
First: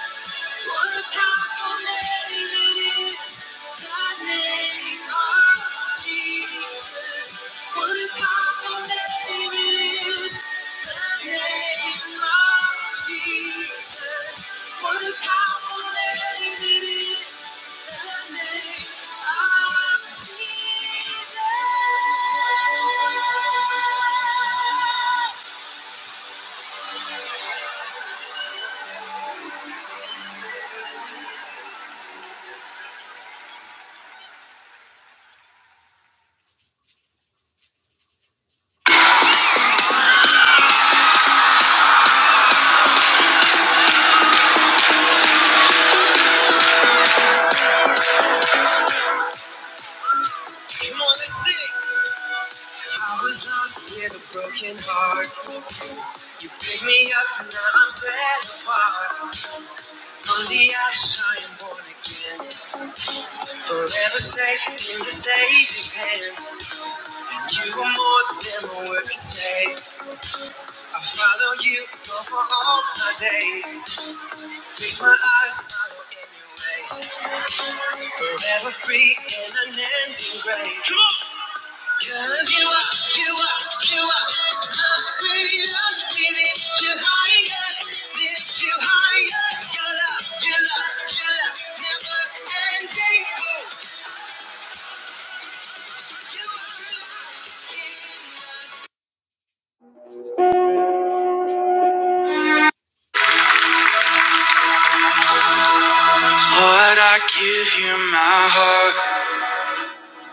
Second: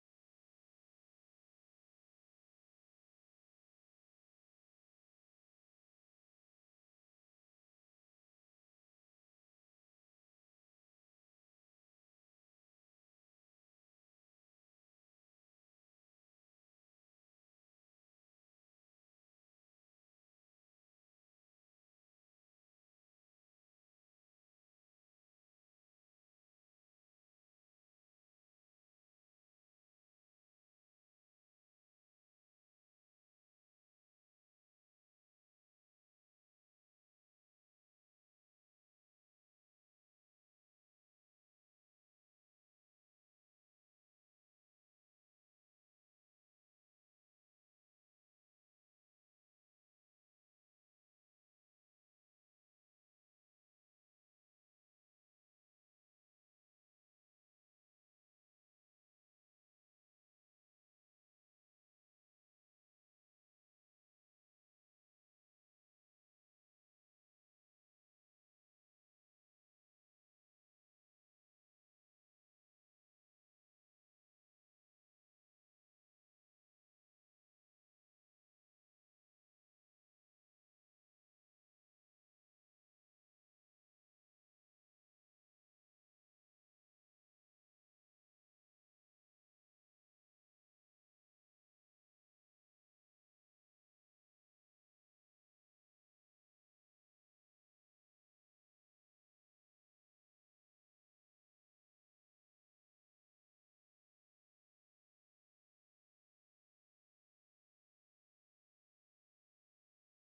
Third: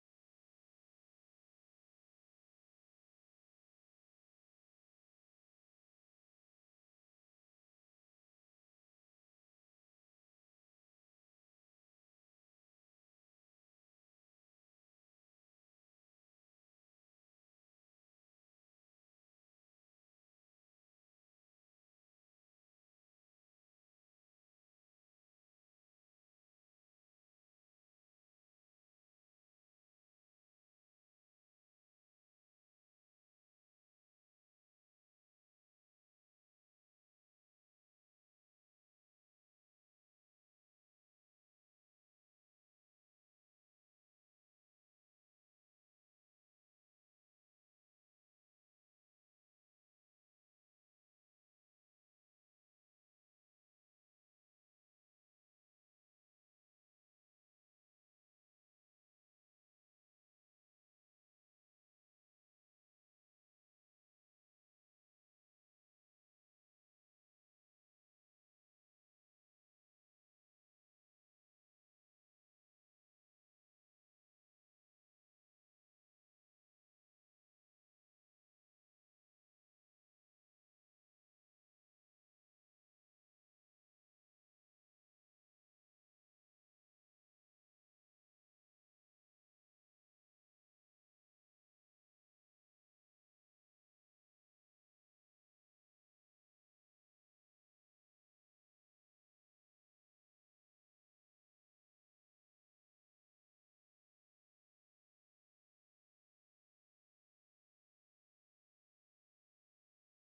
what a powerful name it is. The name of Jesus. What a powerful name it is. The name of Jesus. What a powerful name it is. The name of Jesus. Come on, let's sing. I was lost with a broken heart. You picked me up and now I'm set apart. On the ash I am born again. Forever safe in the Savior's hands. You are more than my words can say. I follow you go for all my days. Fix my eyes, I look in your ways. Forever free in unending grace. Come on. Cause you are, you are, you are afraid of me. Lift you higher, lift you higher. Your love, your love, your love never. Lord, I give you my heart.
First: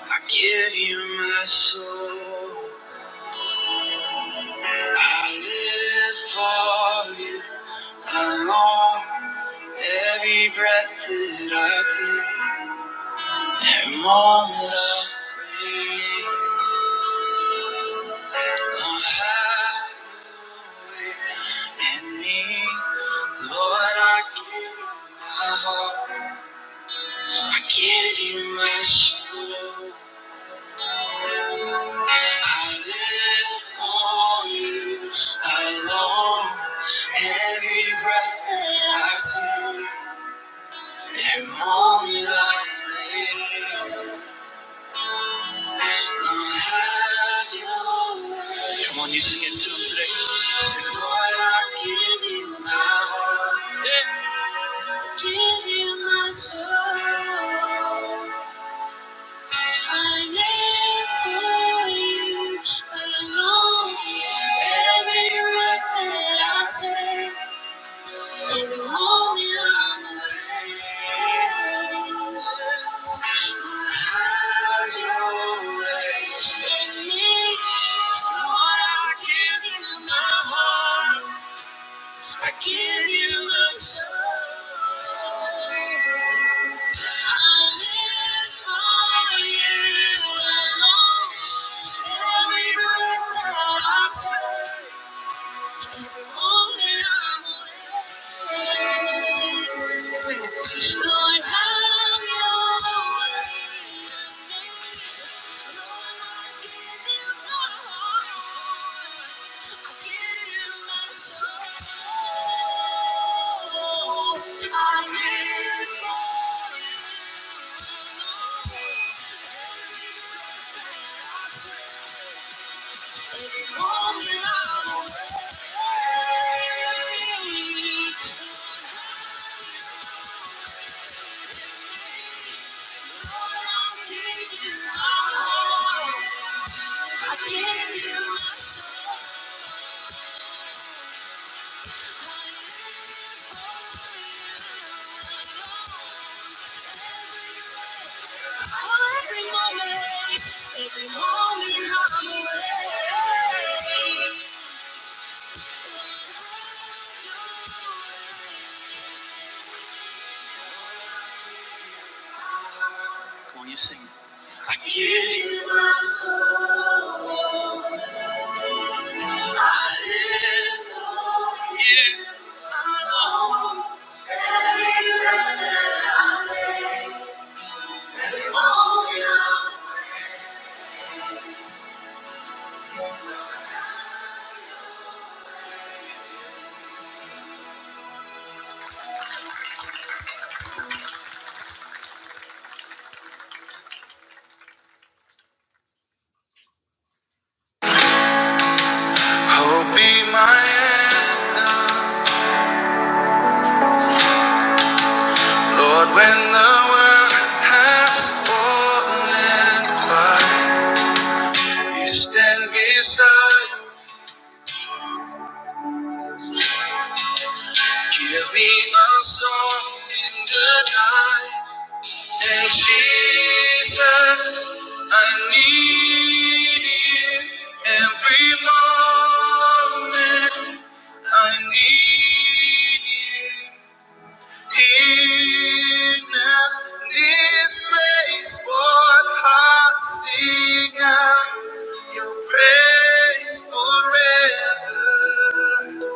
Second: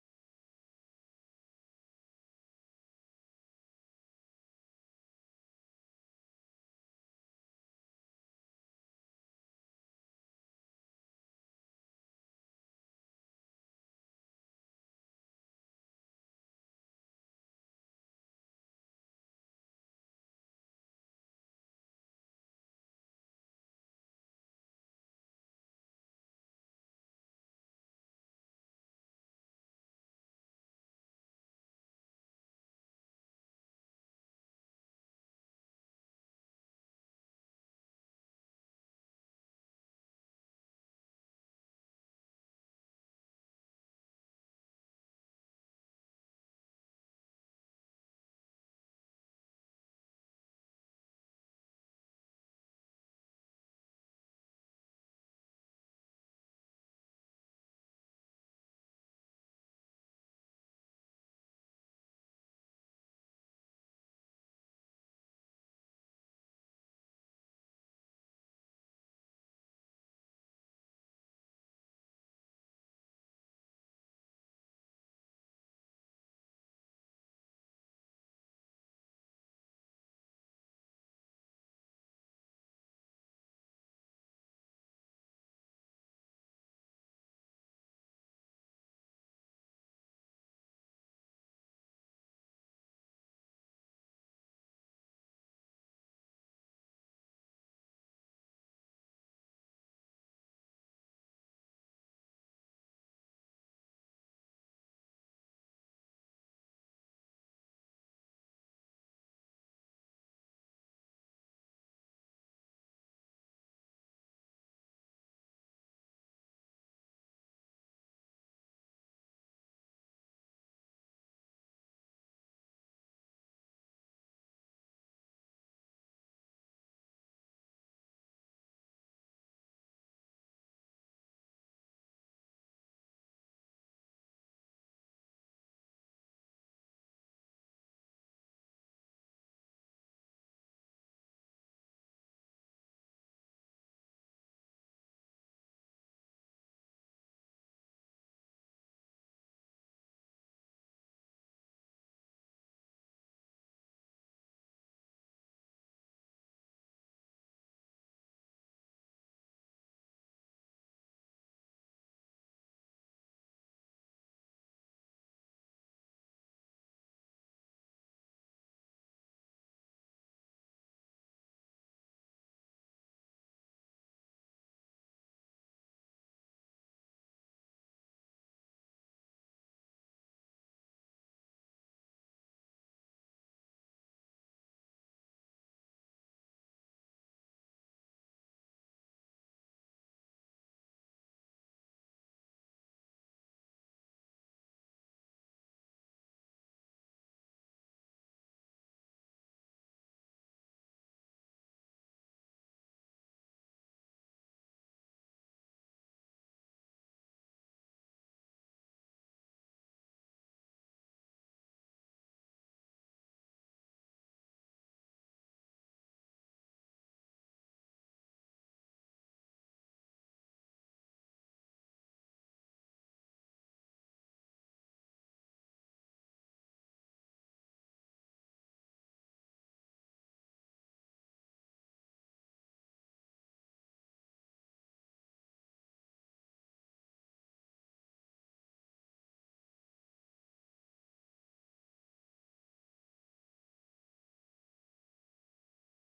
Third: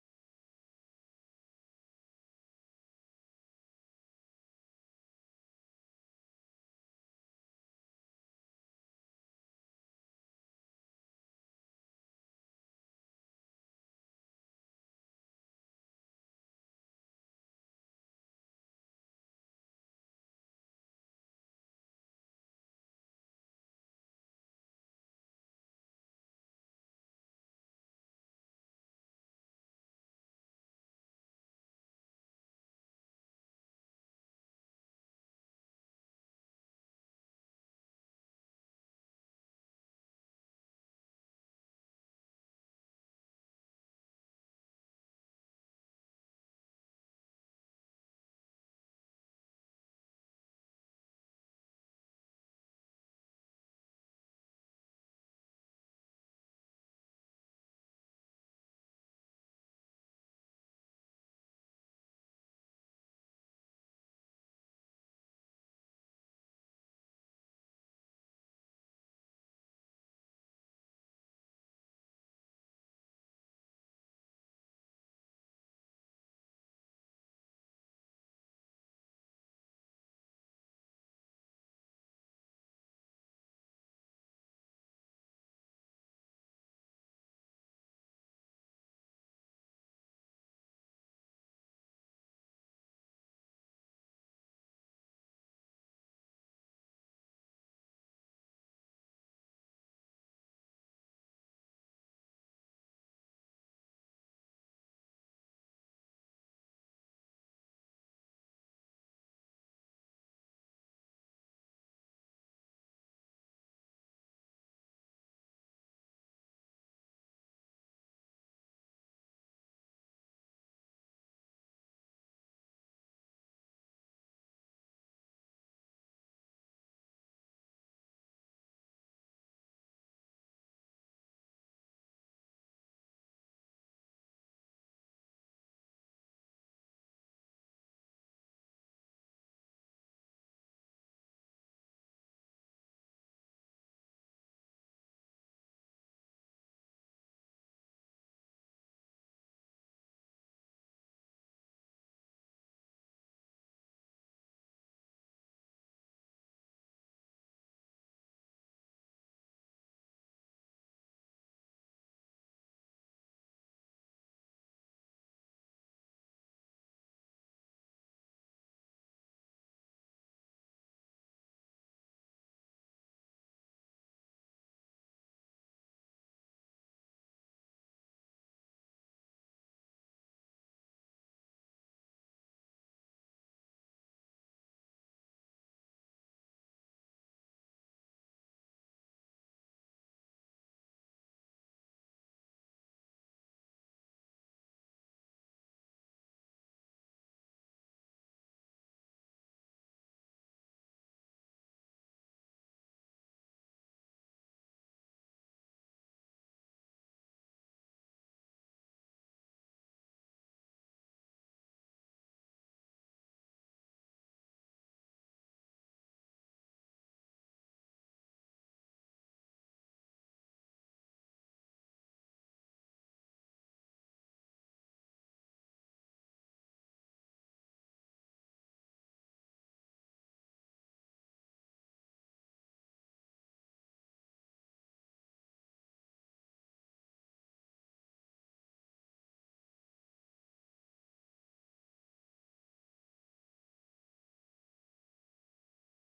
I give you my soul. I live for you alone. Every breath that I take, every moment I breathe. and me. Lord, I give you my heart. I give you my soul. I live for you. I long every breath that I take, every moment I live. Come on, you sing it to him today. Say, Lord, I give you my heart, I give you my soul. I live for you alone. Every breath that I take. Every moment I'm away, Lord, have your way in me. Lord, I give you my heart. I give you my soul. I live for you alone. Every breath that I take. Every moment I'm awake. Lord, have your way in me. Every moment, every moment I'm away. Can you sing. I give you my soul. I live for you alone. Every breath that I take, you only love. Hope be my anthem, Lord, when the world has fallen apart. You stand beside, give me a song in the night. And Jesus, I need you every moment. I need you here now. This place, what heart sing out your praise forever.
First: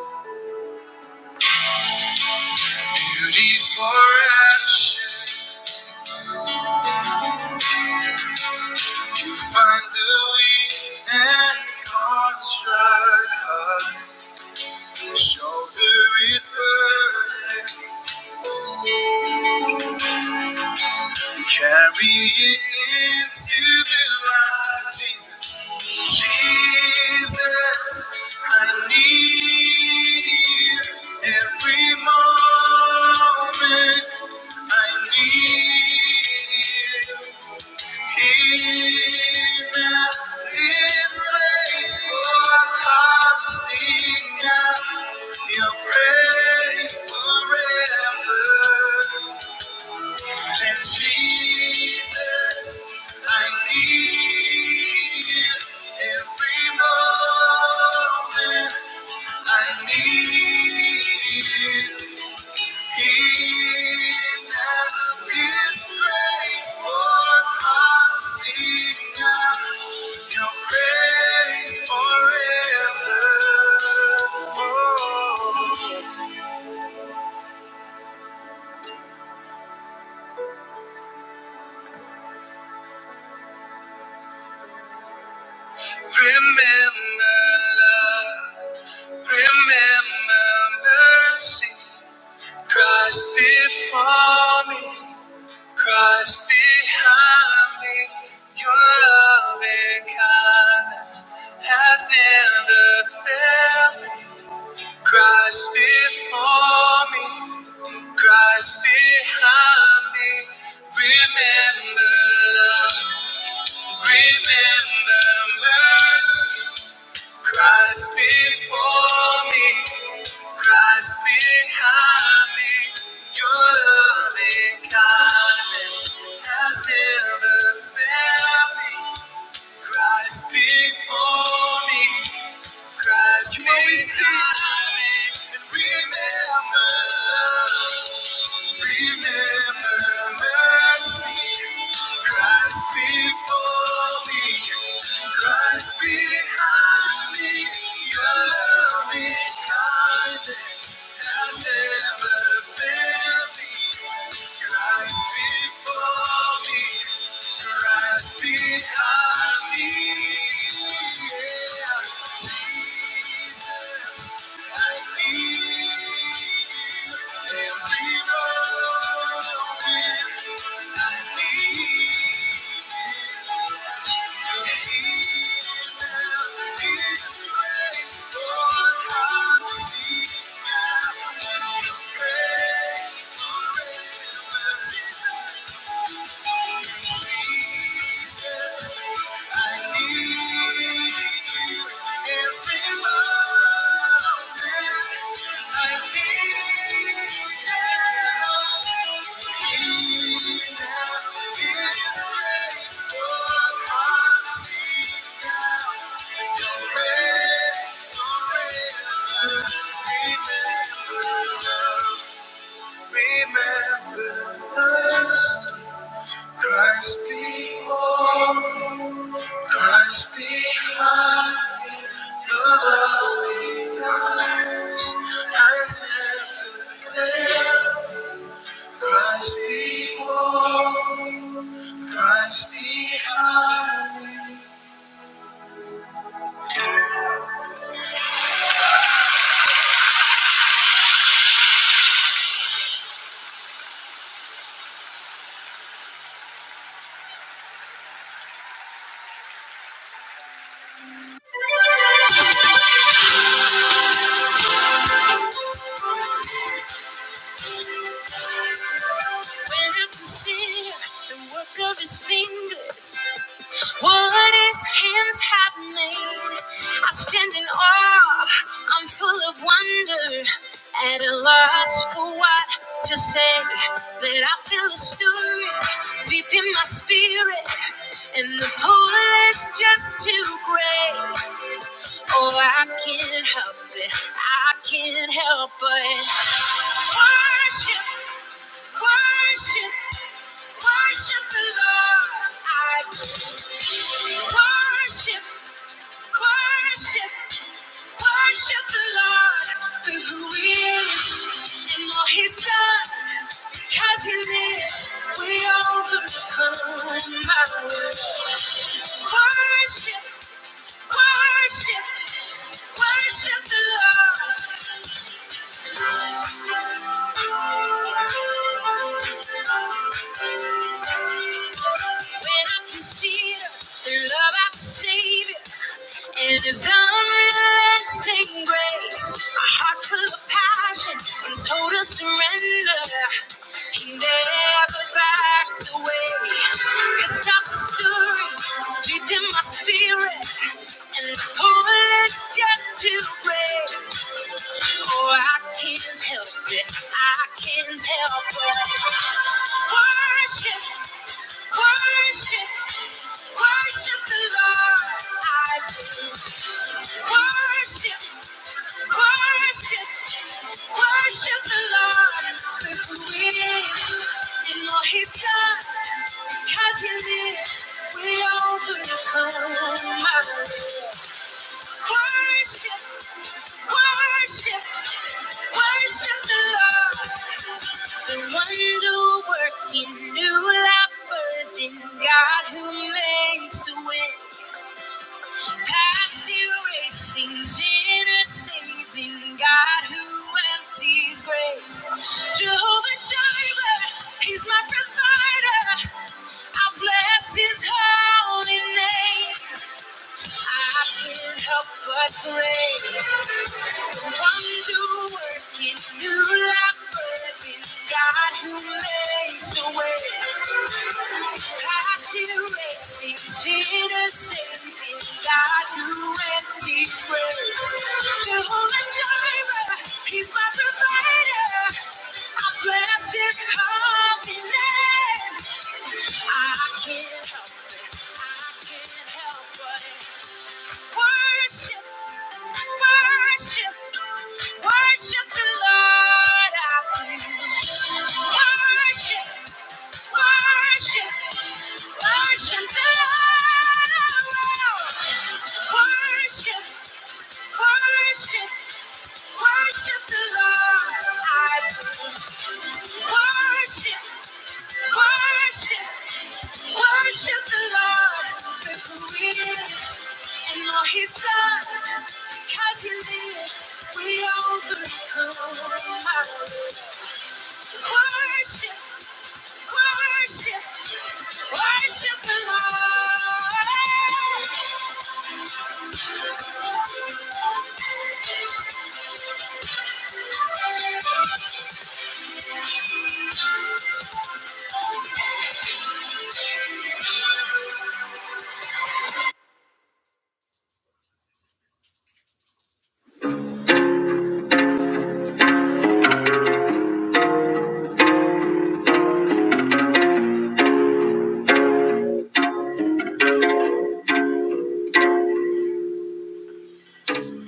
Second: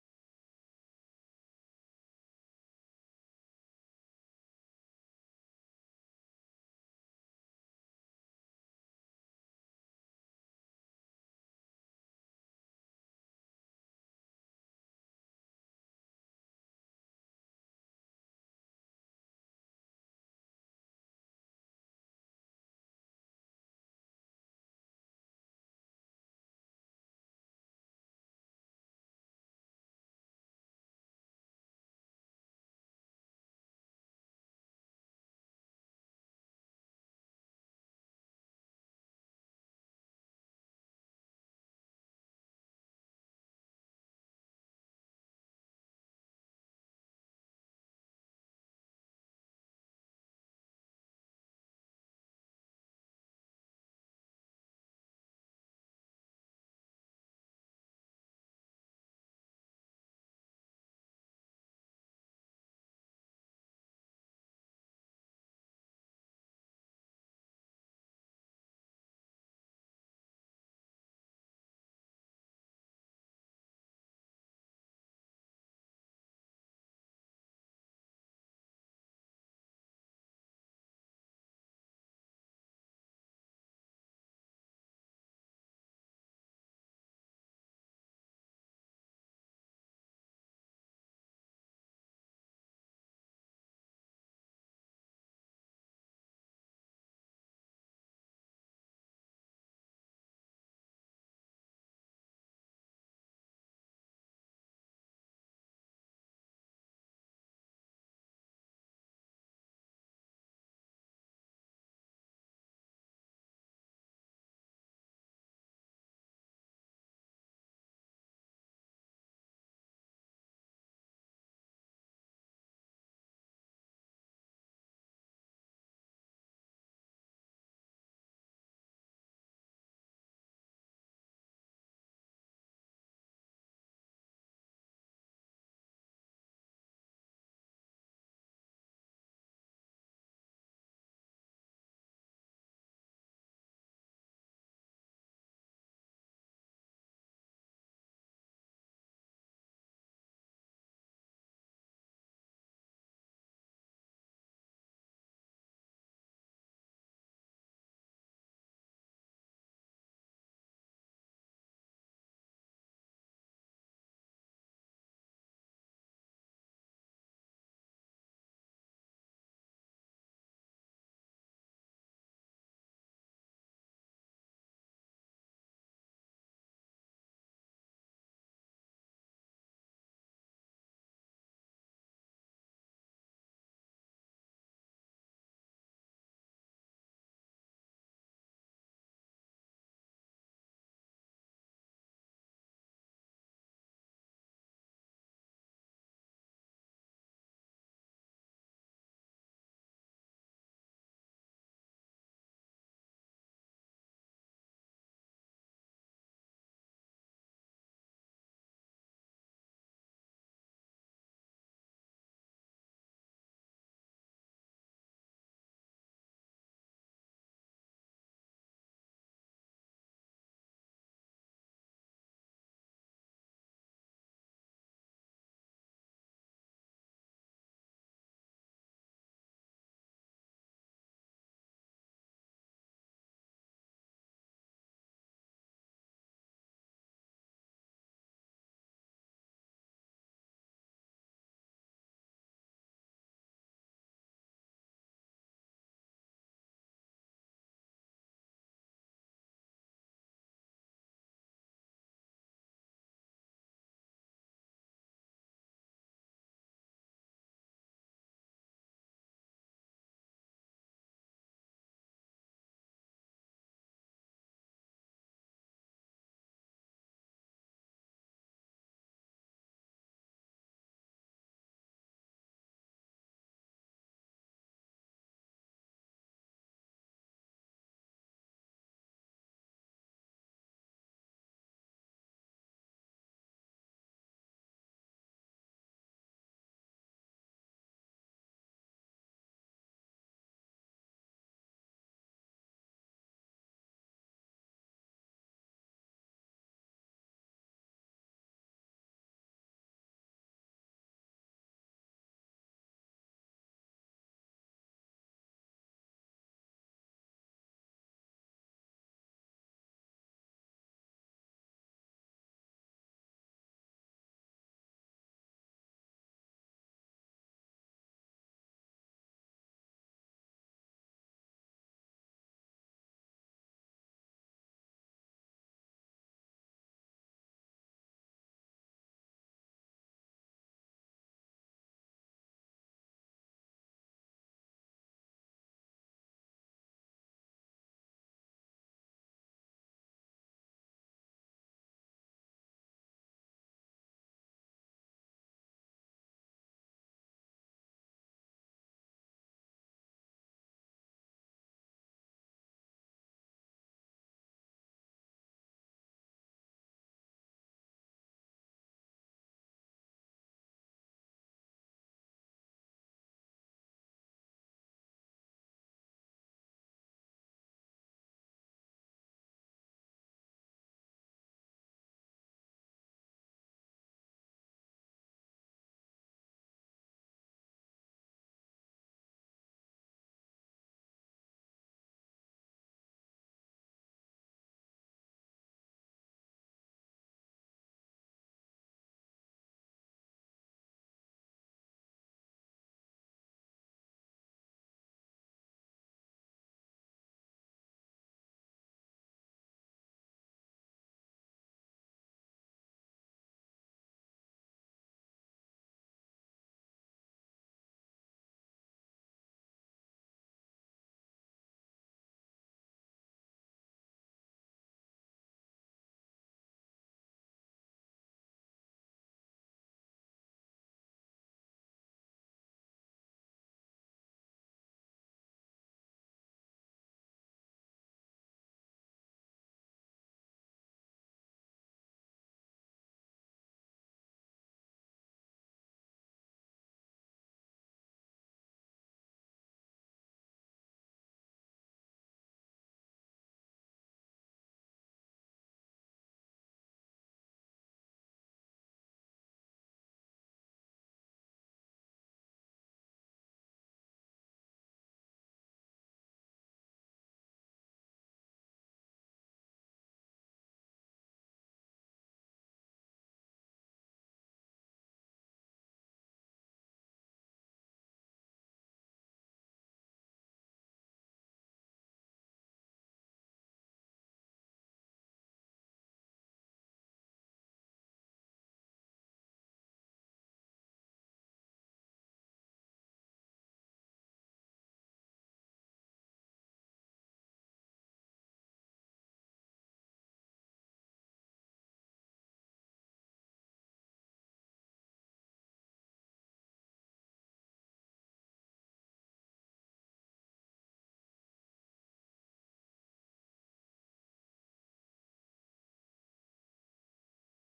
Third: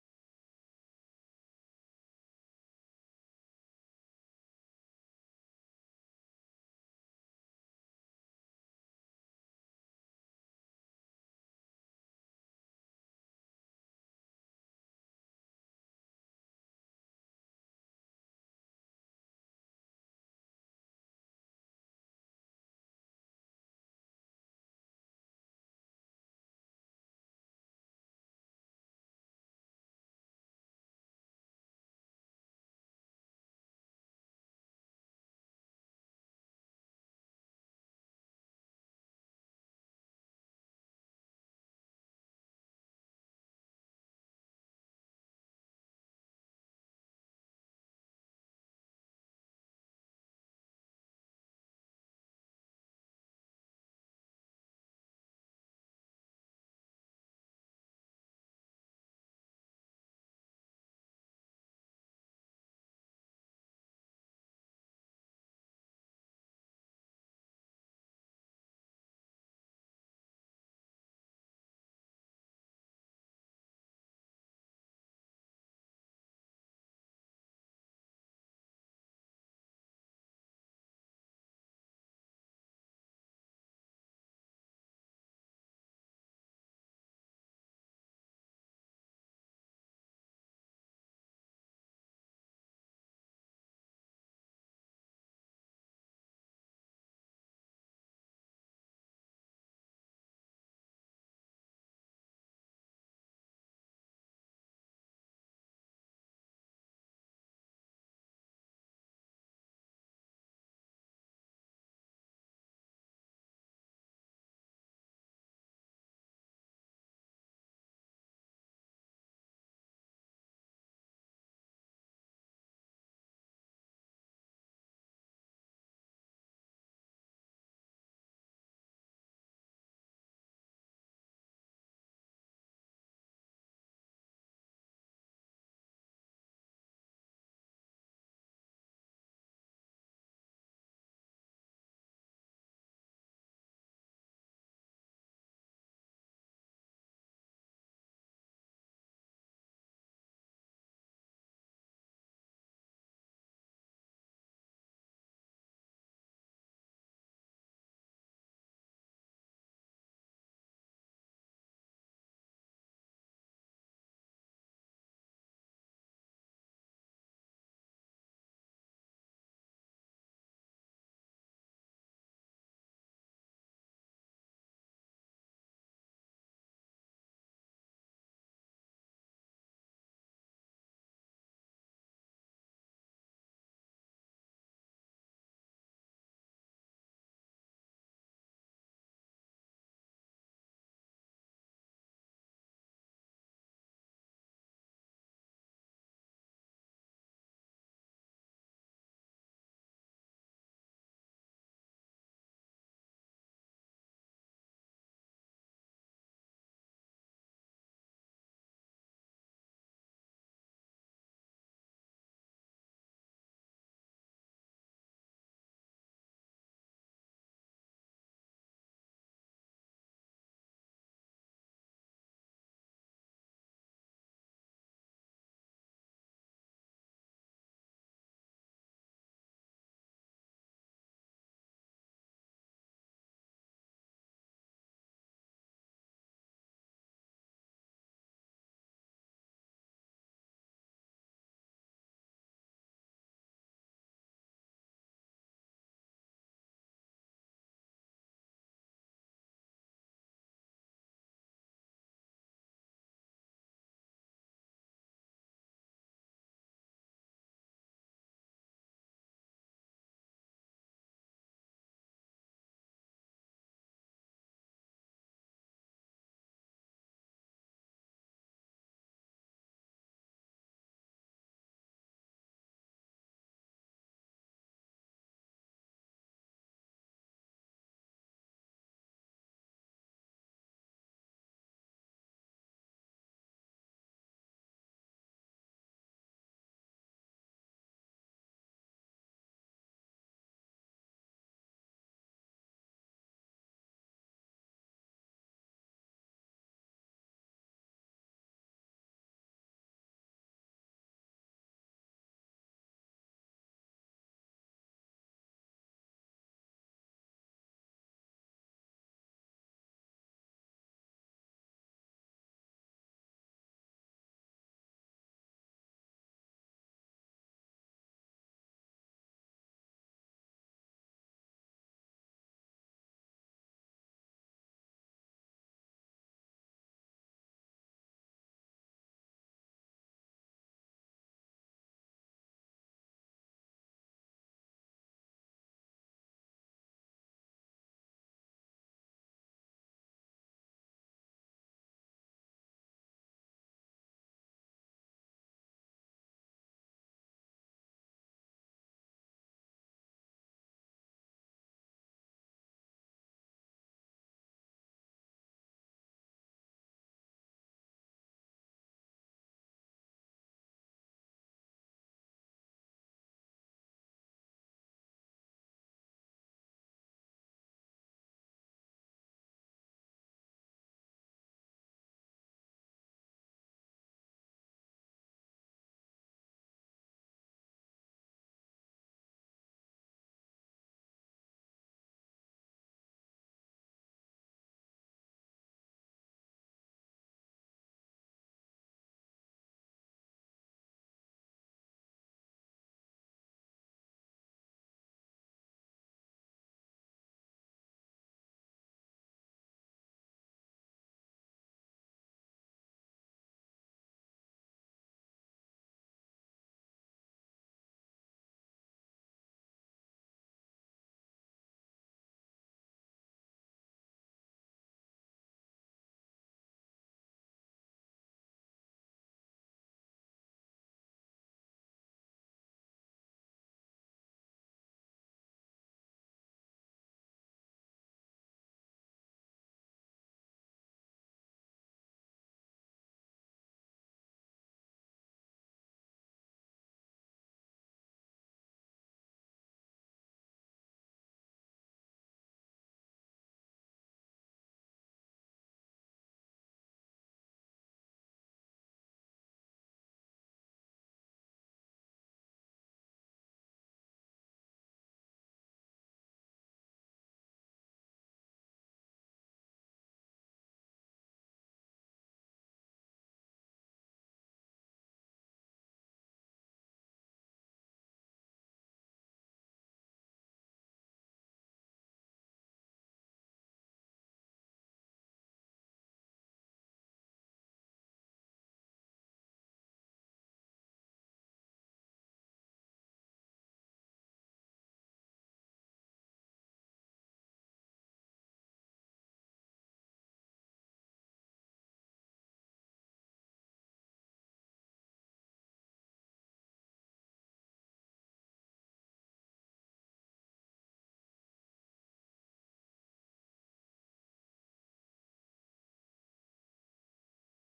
Beauty for ashes. You find the weak and contrite heart, shoulder its burdens, and carry it into the light. Jesus, Jesus, I need you every moment. I need you. In this place, Lord, I Your praise forever. And Jesus, I need you every moment. I need you. Christ before me, Christ behind me, your love and kindness has never failed. me. Christ before me, Christ behind me. Remember love, remember mercy. Christ before me, Christ behind me. Your loving kindness has never failed me. Christ before me. Christ, you always see and remember. love. Remember mercy, Christ before me, Christ behind me, your loving kindness has never failed me. Christ before me, Christ behind me, yeah, Jesus. Jesus. I need you every moment. I need you. He now is grateful. I see now your resurrected. Remember, remember us. Christ before. Christ be mine, your loving kindness has never failed. Christ before, Christ behind. When I can see the work of his fingers, What his hands have made, I stand in awe. I'm full of wonder, at a loss for what to say. But I feel a stirring deep in my spirit, and the pull is just too great. Oh, I can't help it. I can't help it. Worship, worship, worship the Lord. I worship, worship, worship the Lord for who He is and all He's done. Because He lives, we overcome. I worship. Worship, worship the Lord. When I consider the love of have Savior and His unrelenting grace, a heart full of passion and total surrender. He never backed away. It stops the story. deep in my spirit, and the pool is just too great. Oh, I can't help it, I can't help it. Worship, worship, worship the Lord. I Worship, worship, worship the Lord with me. And all he's done, because he lives, we overcome. Worship, worship, worship the Lord. The wonder working new life birth in God who makes a way. Past erasing sinner saving God who empties grace. Jehovah Jireh, He's my provider. I bless His holy name. I can't help but praise the wonder working new life birthing God who makes a way. Past erasing sinners saving God who empties grace. Jehovah Jireh, He's my provider. I bless His holy name. I can't help it. I can't help but Worship, worship, worship the Lord our King. Worship, worship, worship the Lord. our Lord. Worship, worship, worship the Lord. our King. Worship, worship, worship the Lord for who He is and all He's done. Because He lives, we overcome. Worship, worship. Worship the Lord.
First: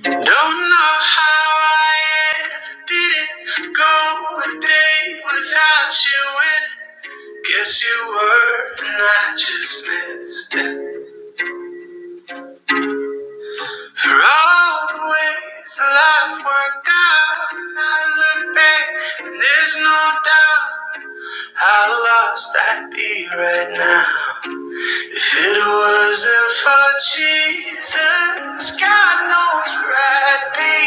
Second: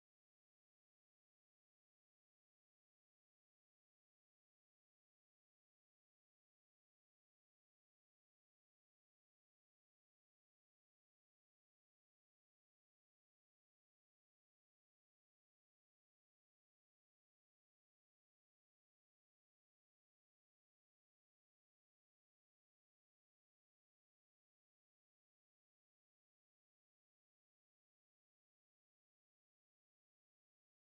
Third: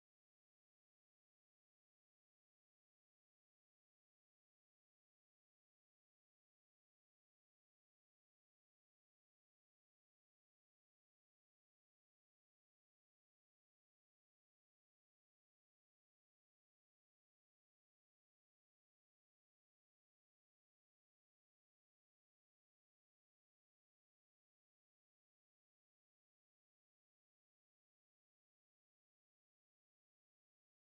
Don't know how I ever did it. Go a day without you, and guess you were, and I just missed it. For all the ways that life worked out, and I look back, and there's no doubt how lost I'd be right now. If it wasn't for Jesus, God knows where I'd be.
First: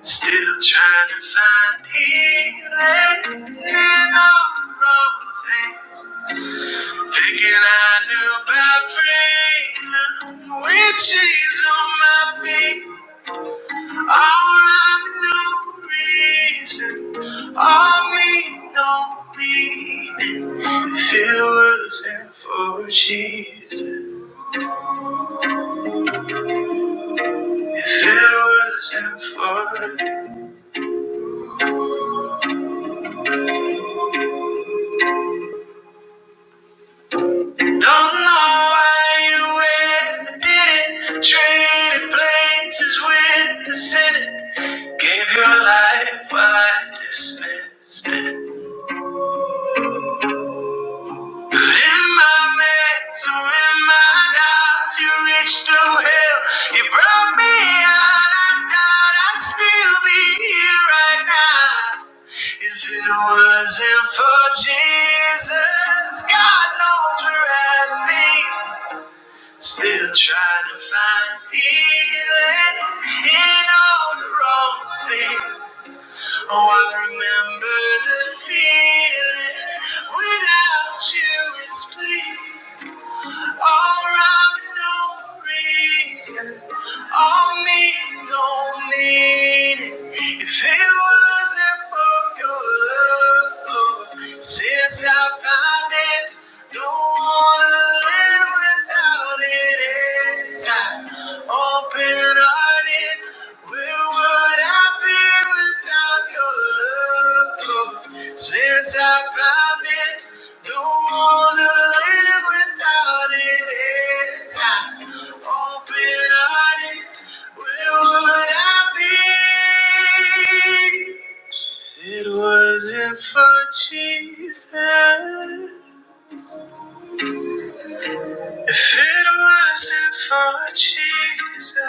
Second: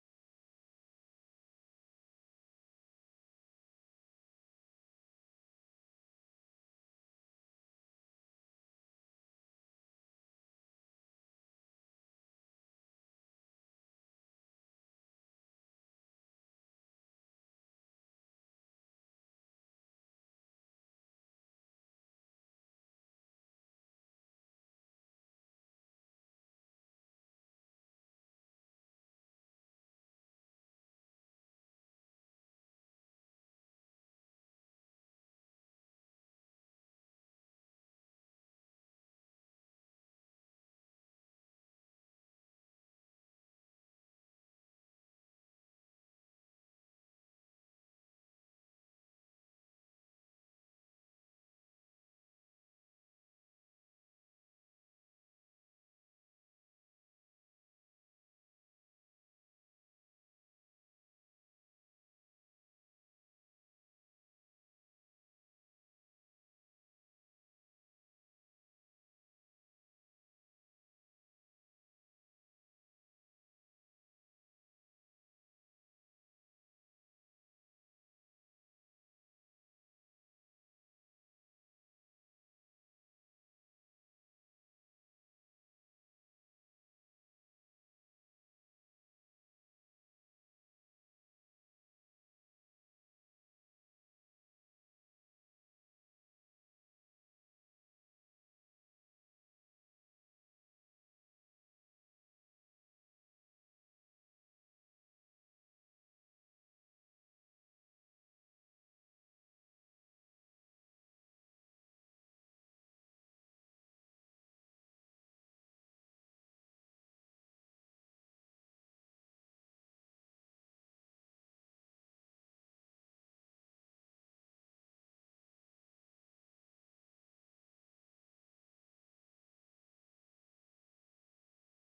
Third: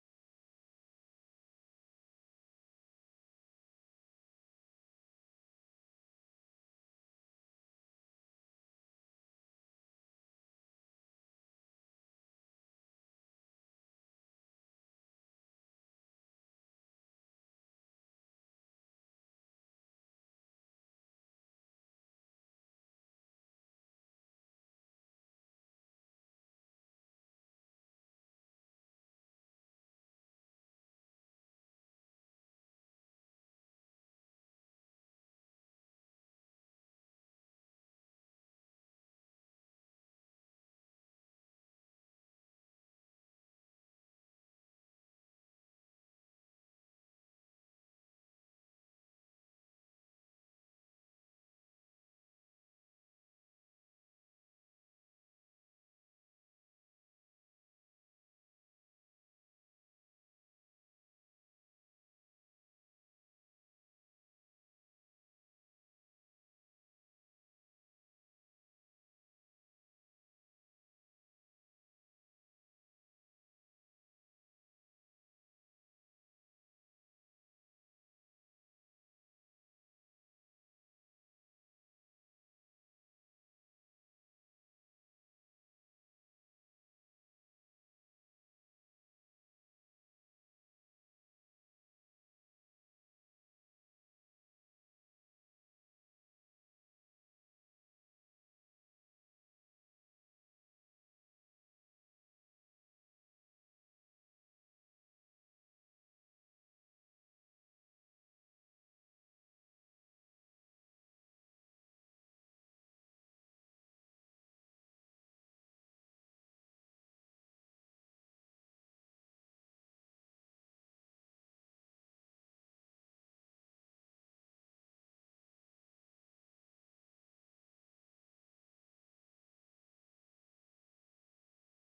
Still trying to find healing in all the wrong things. Thinking I knew about freedom, with chains on my feet. Oh, I'm no reason, I mean no meaning. If it wasn't for Jesus, if it wasn't for, don't know why you went and did it. Traded places with the sinner, gave your life while I dismissed it. In my mess, or in my doubts, you reached through hell. You brought me out. I thought I'd still be here right now. If it wasn't for Jesus, God knows where I'd be. Still trying to find healing in all the wrong things. Oh, I remember the feeling. Without you, it's bleak. All around, no reason. All me, no meaning. If it wasn't for your love, Lord, since I found it, don't wanna live without it time. Open hearted, where would I be without your love? Lord? Since I found it, don't wanna live without it. It's time. Open hearted, where would I be? If it wasn't for Jesus. If it wasn't for Jesus,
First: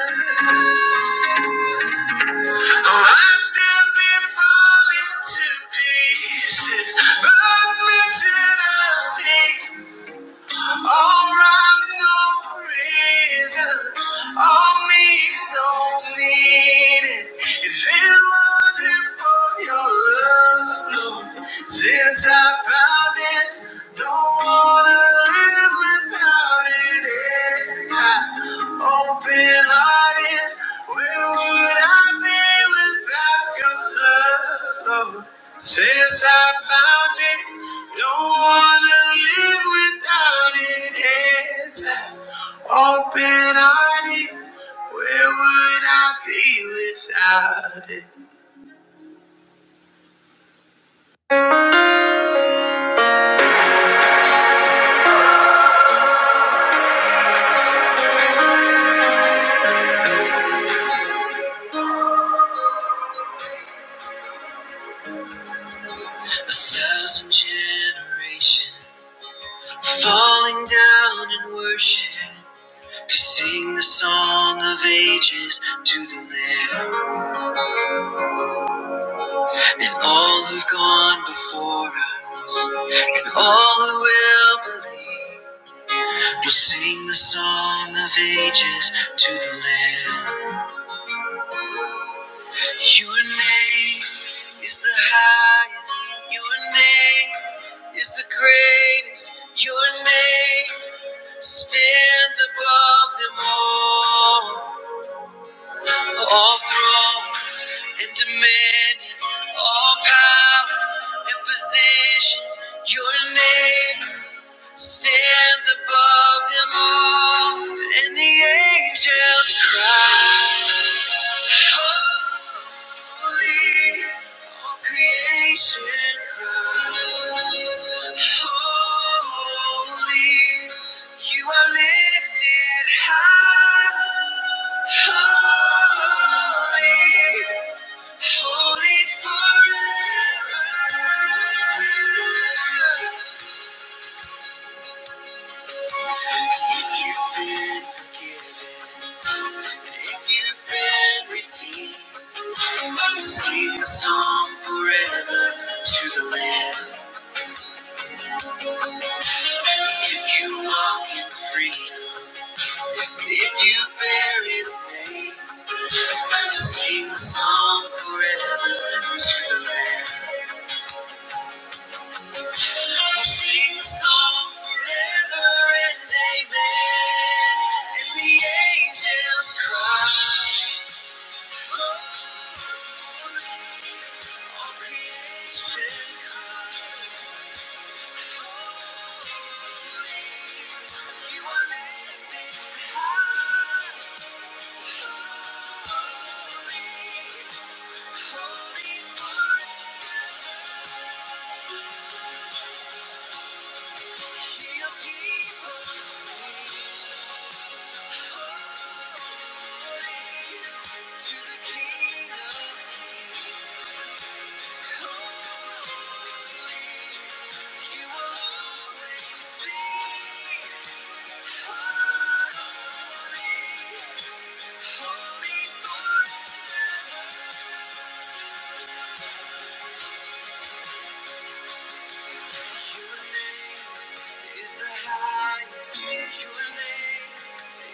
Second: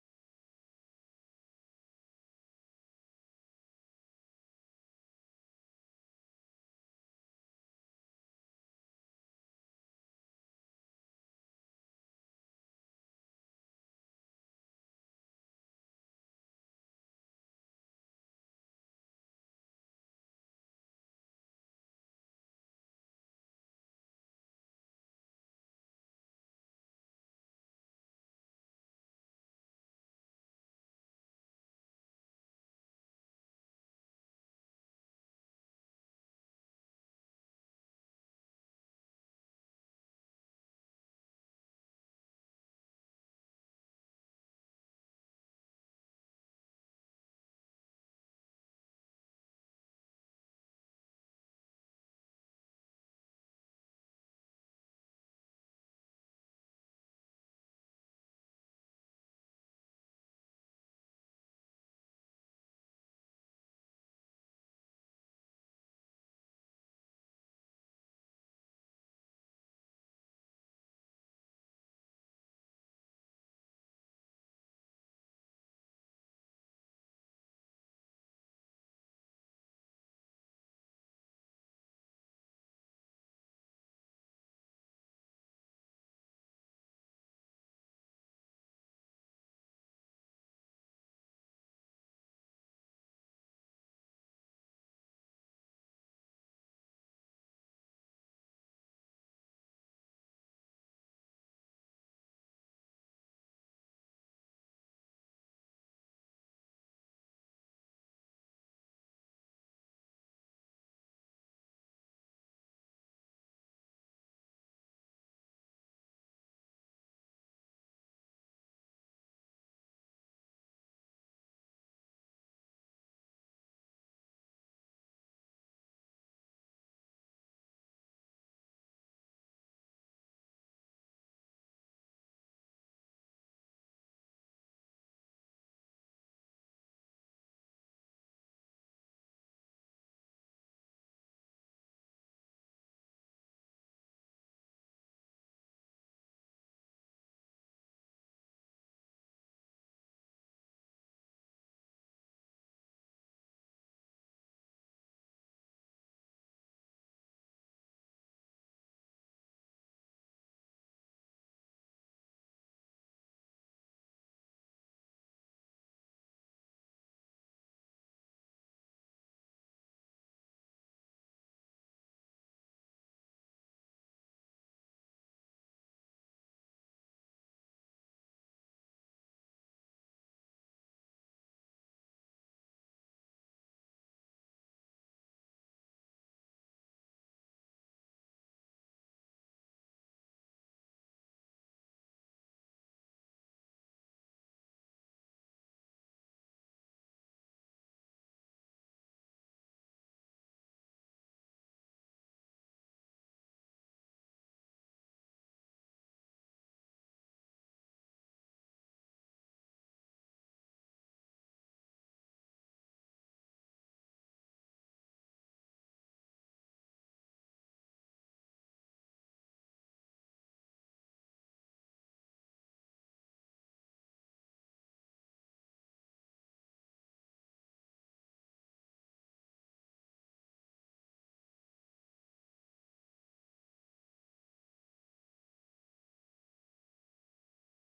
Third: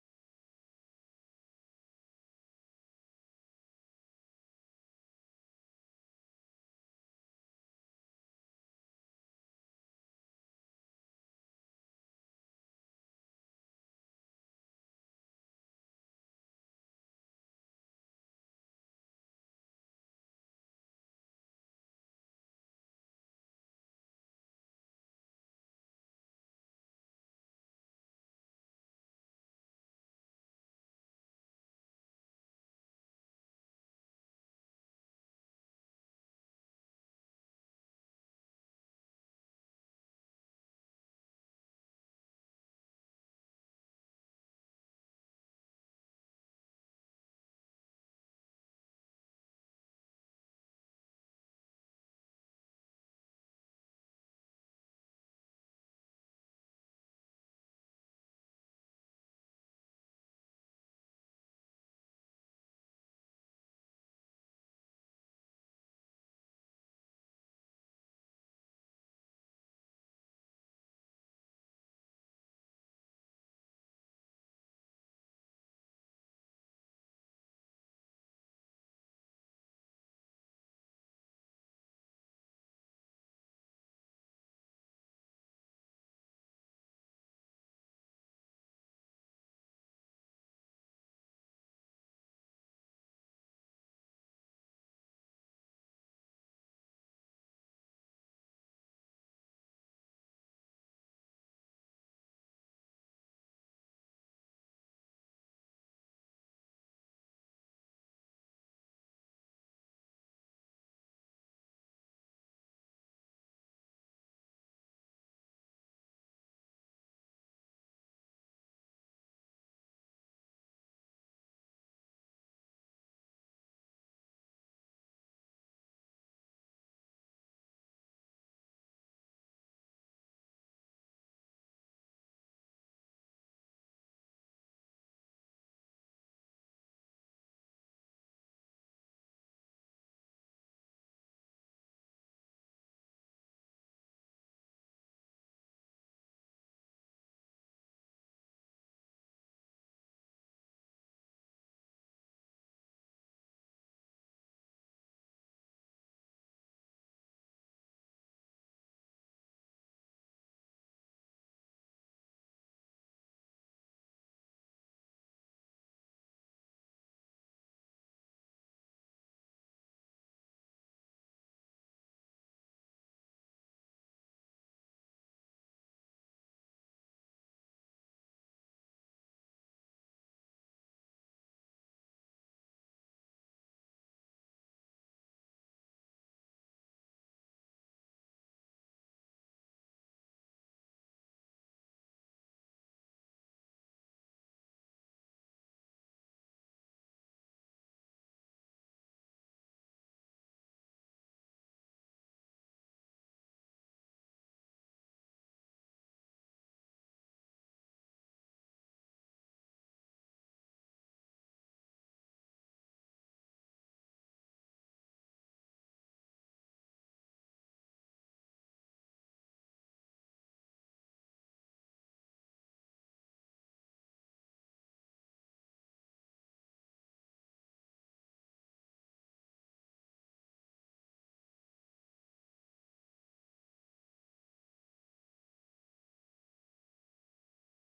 oh, I'd still be falling to pieces, but missing out things. All right, no reason, all me, no meaning. If it wasn't for your love, Lord, since I found it, don't wanna live without. it. Open hearted, where would I be without your love? Lord? Since I found it, don't wanna live without it. It's open hearted, where would I be without it? A thousand generations falling down in worship. to sing the song of ages to the Lamb and all who've gone before us and all who will believe. We'll sing the song of ages to the Lamb. Your name is the highest. Your name is the greatest. Your name stands above them all. All thrones and dominions, all powers and positions, your name stands above them all. And the angels cry, creation cries, holy, you are lifted high, holy. Holy forever. If you've been forgiven, if you've been redeemed, sing the song forever to the Lamb. If you walk in freedom, if you bear His name, sing the song forever to the Lamb. We'll sing the song forever and amen. And the angels cry. All creation cries. You are lifted high. Holy, holy forever. Your people sing. You are- your name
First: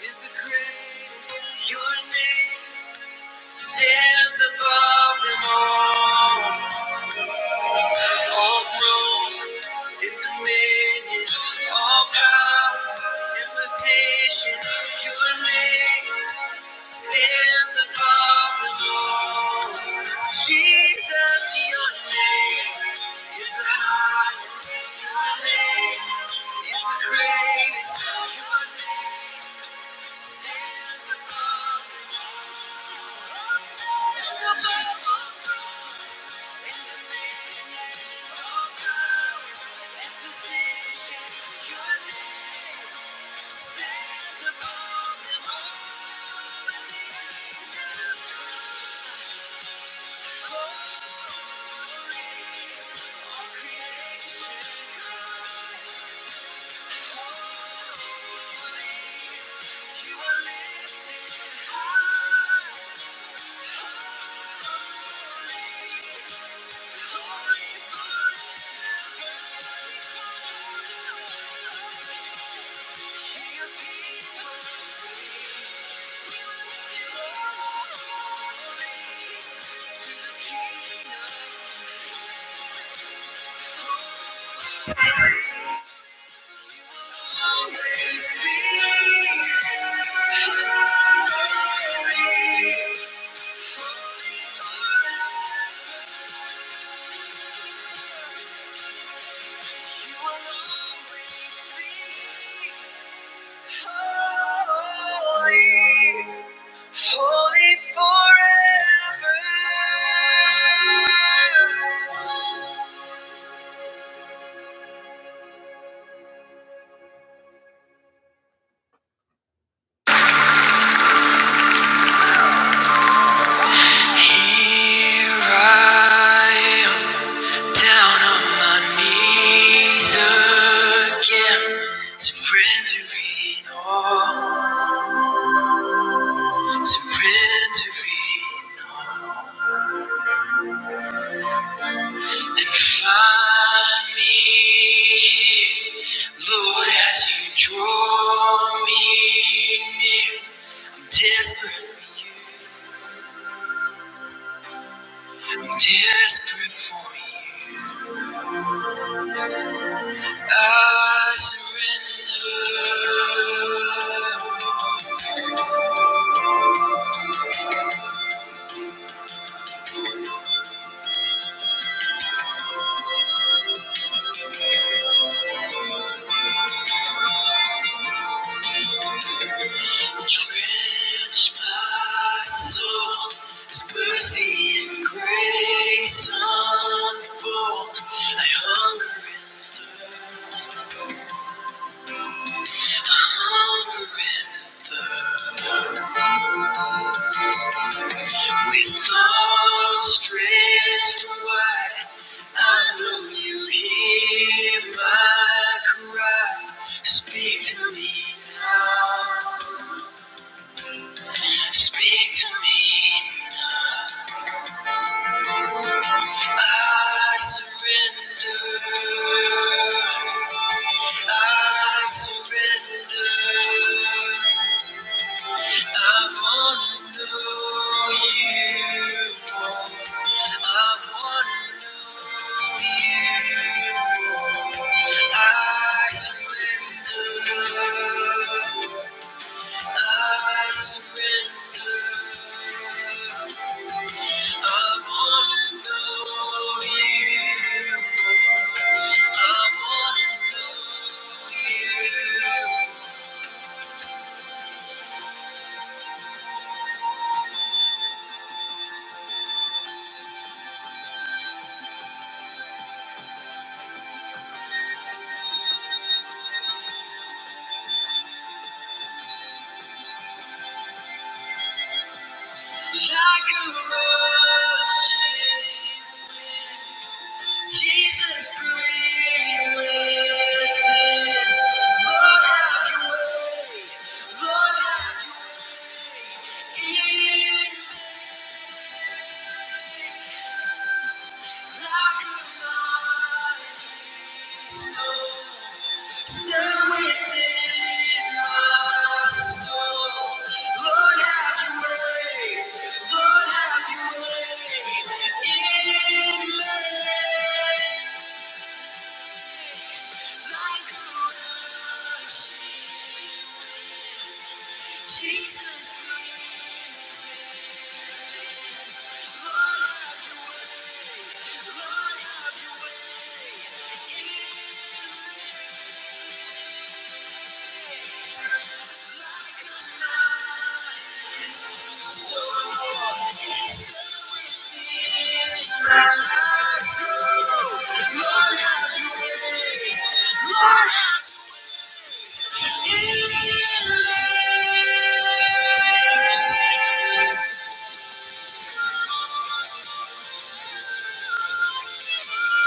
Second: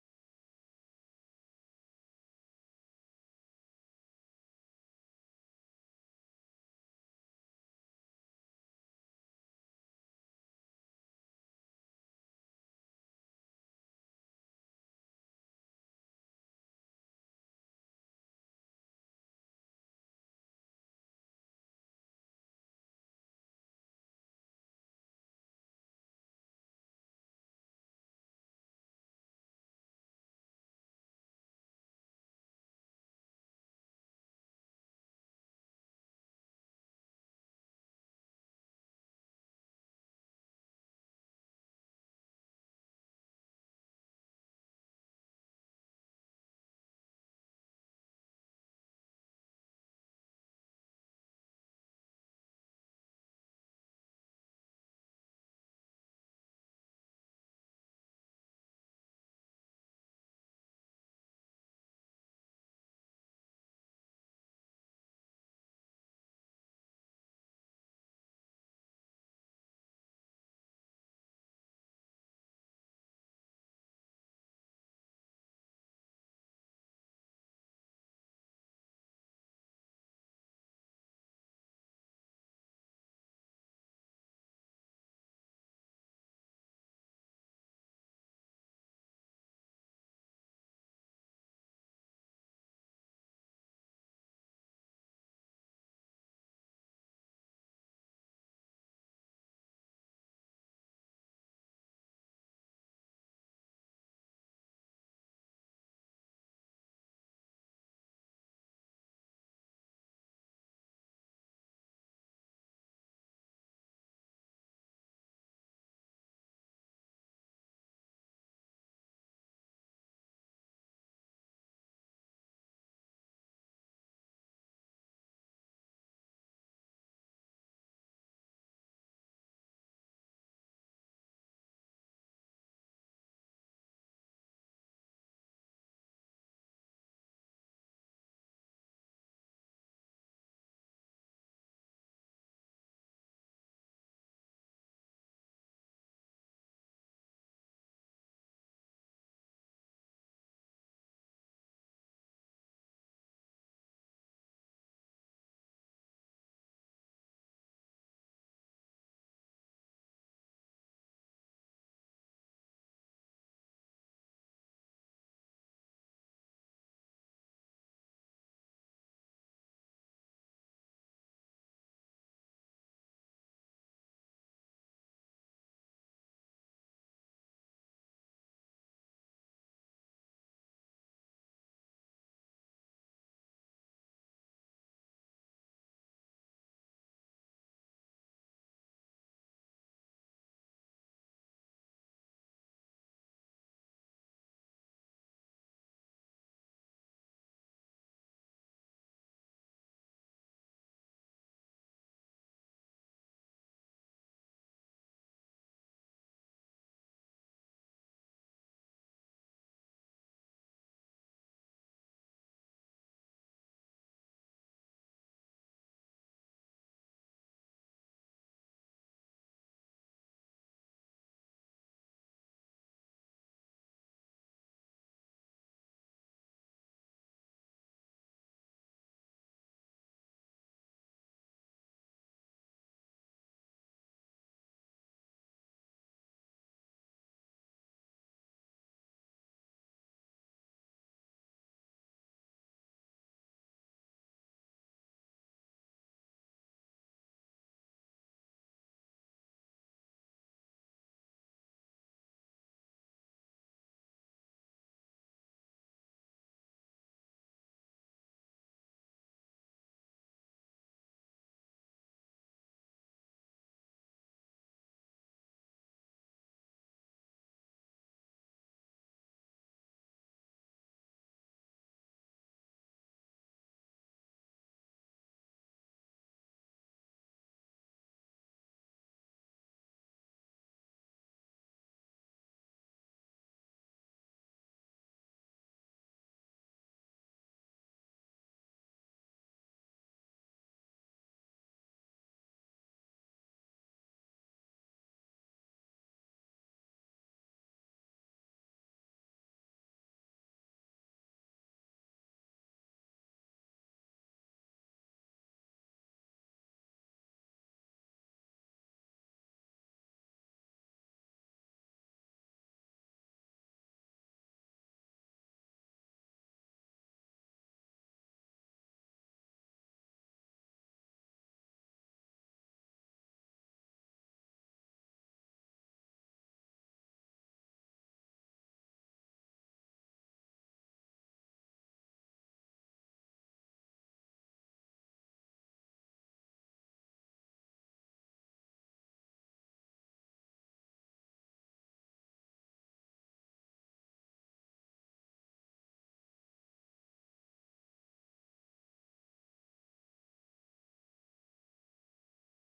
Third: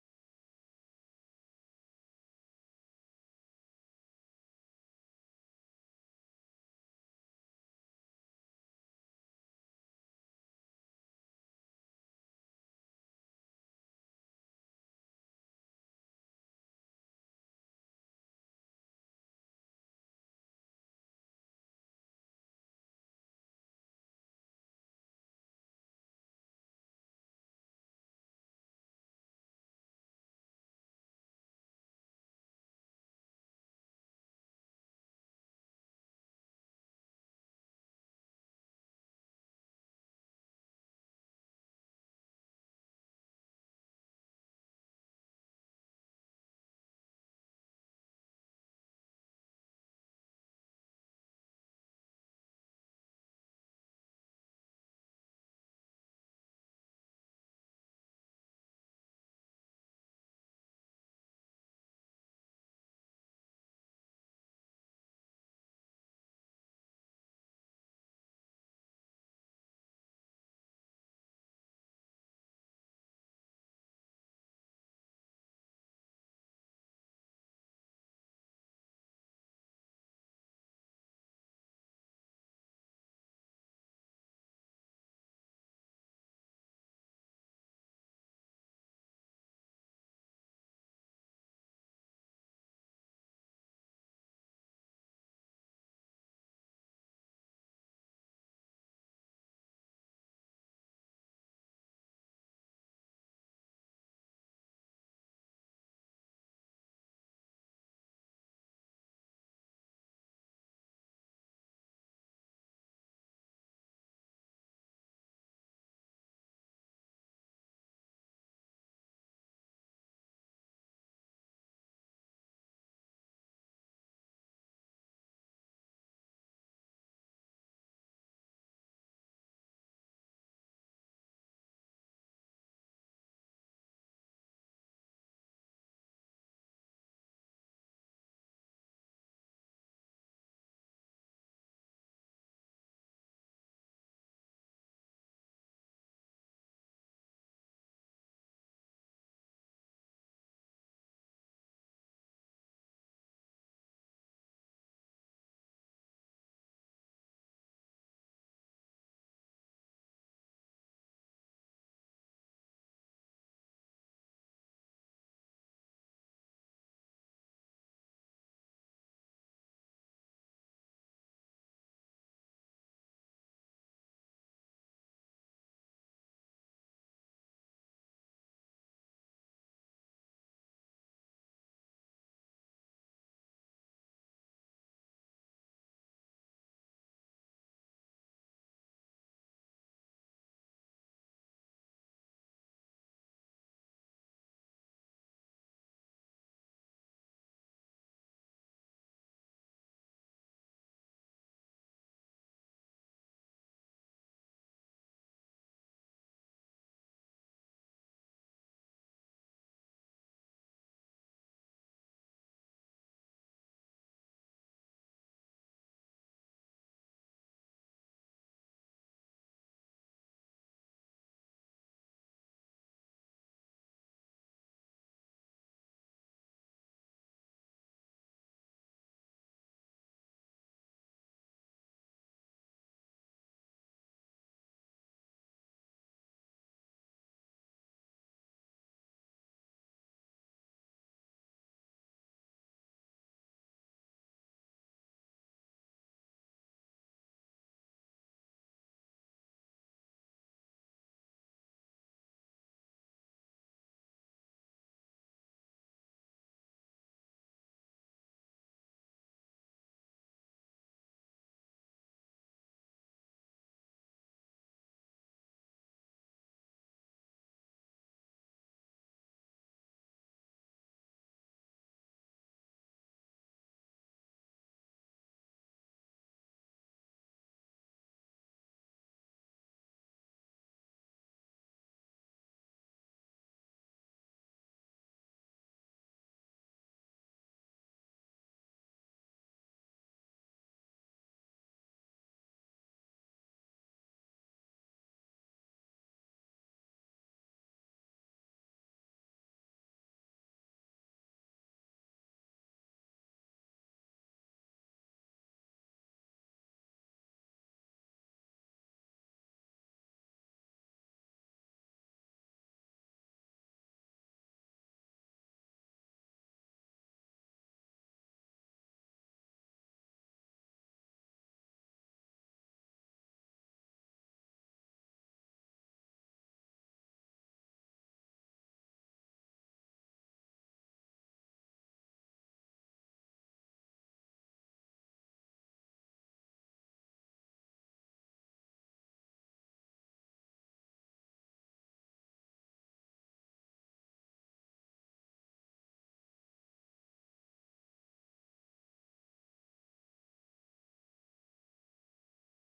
is the greatest. Your name stands alone. All thrones and dominions, all powers and positions. Your name stands above them all. Jesus, your name is the highest, is the greatest. To the King of Holy forever. Here I am. Down on my knees again, surrendering all, surrendering all. And find me here, Lord, as you draw me near. I'm desperate for you, I'm desperate for you. I surrender. Drench my soul, as mercy and grace unfold. I hunger and thirst. I hunger and thirst. With arms stretched wide, I know You hear my cry. Speak to me now. Speak to me I surrender. I surrender. I wanna know you more. I wanna know you more. I surrender. I surrender. Jesus, breathe within. Lord, have your way. Jesus, Lord, have your way. Lord, have your way. Thank you.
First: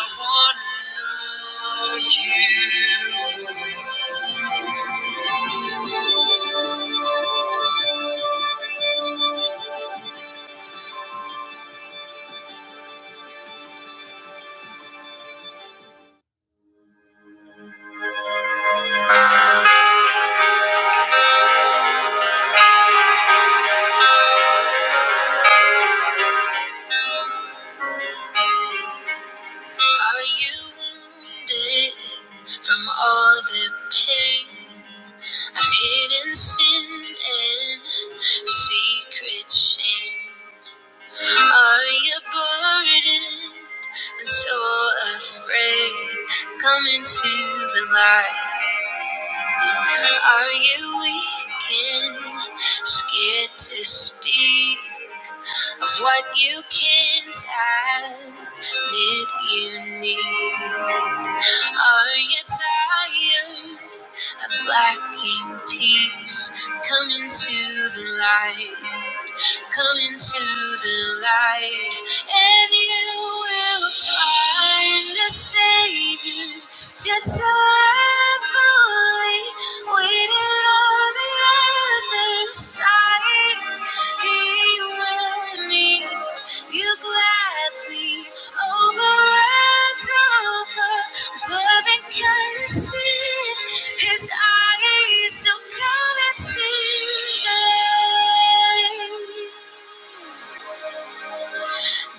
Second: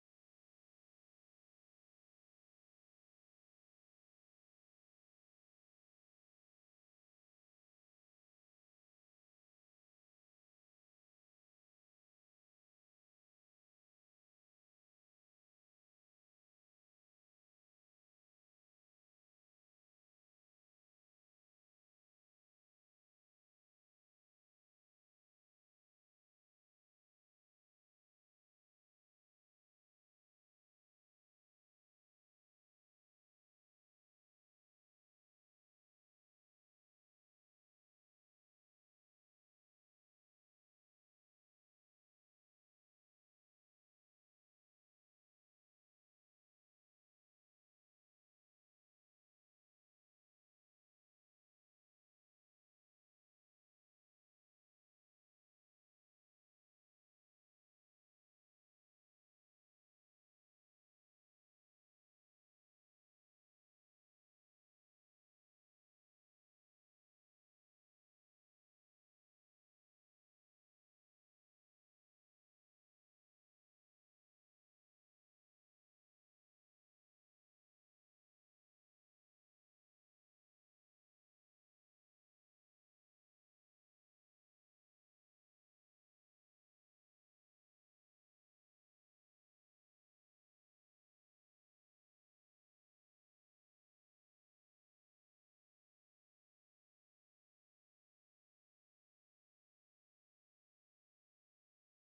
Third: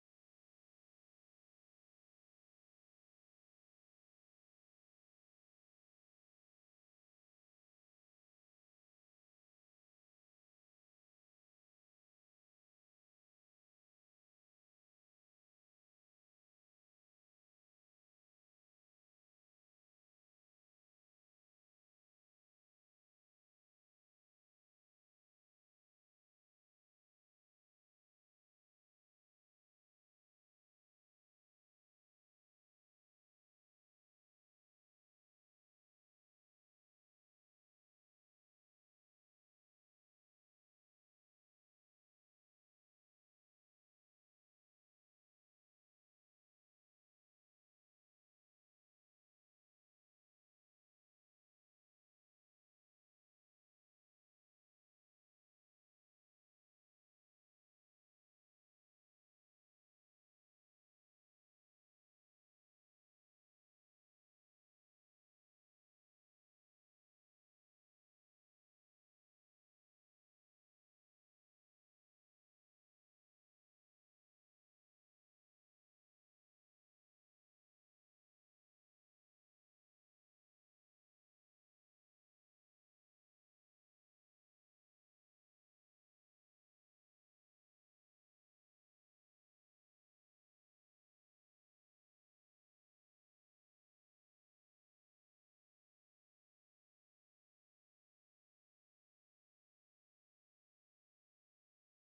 I wanna know you. Are you wounded from all the pain of hidden sin and secret shame? Are you burdened and so afraid? Come into the light. Are you weak and scared to speak of what you can't admit you need? Are you tired of lacking peace? Come into the light. Come into the light, and you will find a savior. Just rightfully waiting on the other side. He will meet you gladly over and over Loving kindness in his eyes so come and see.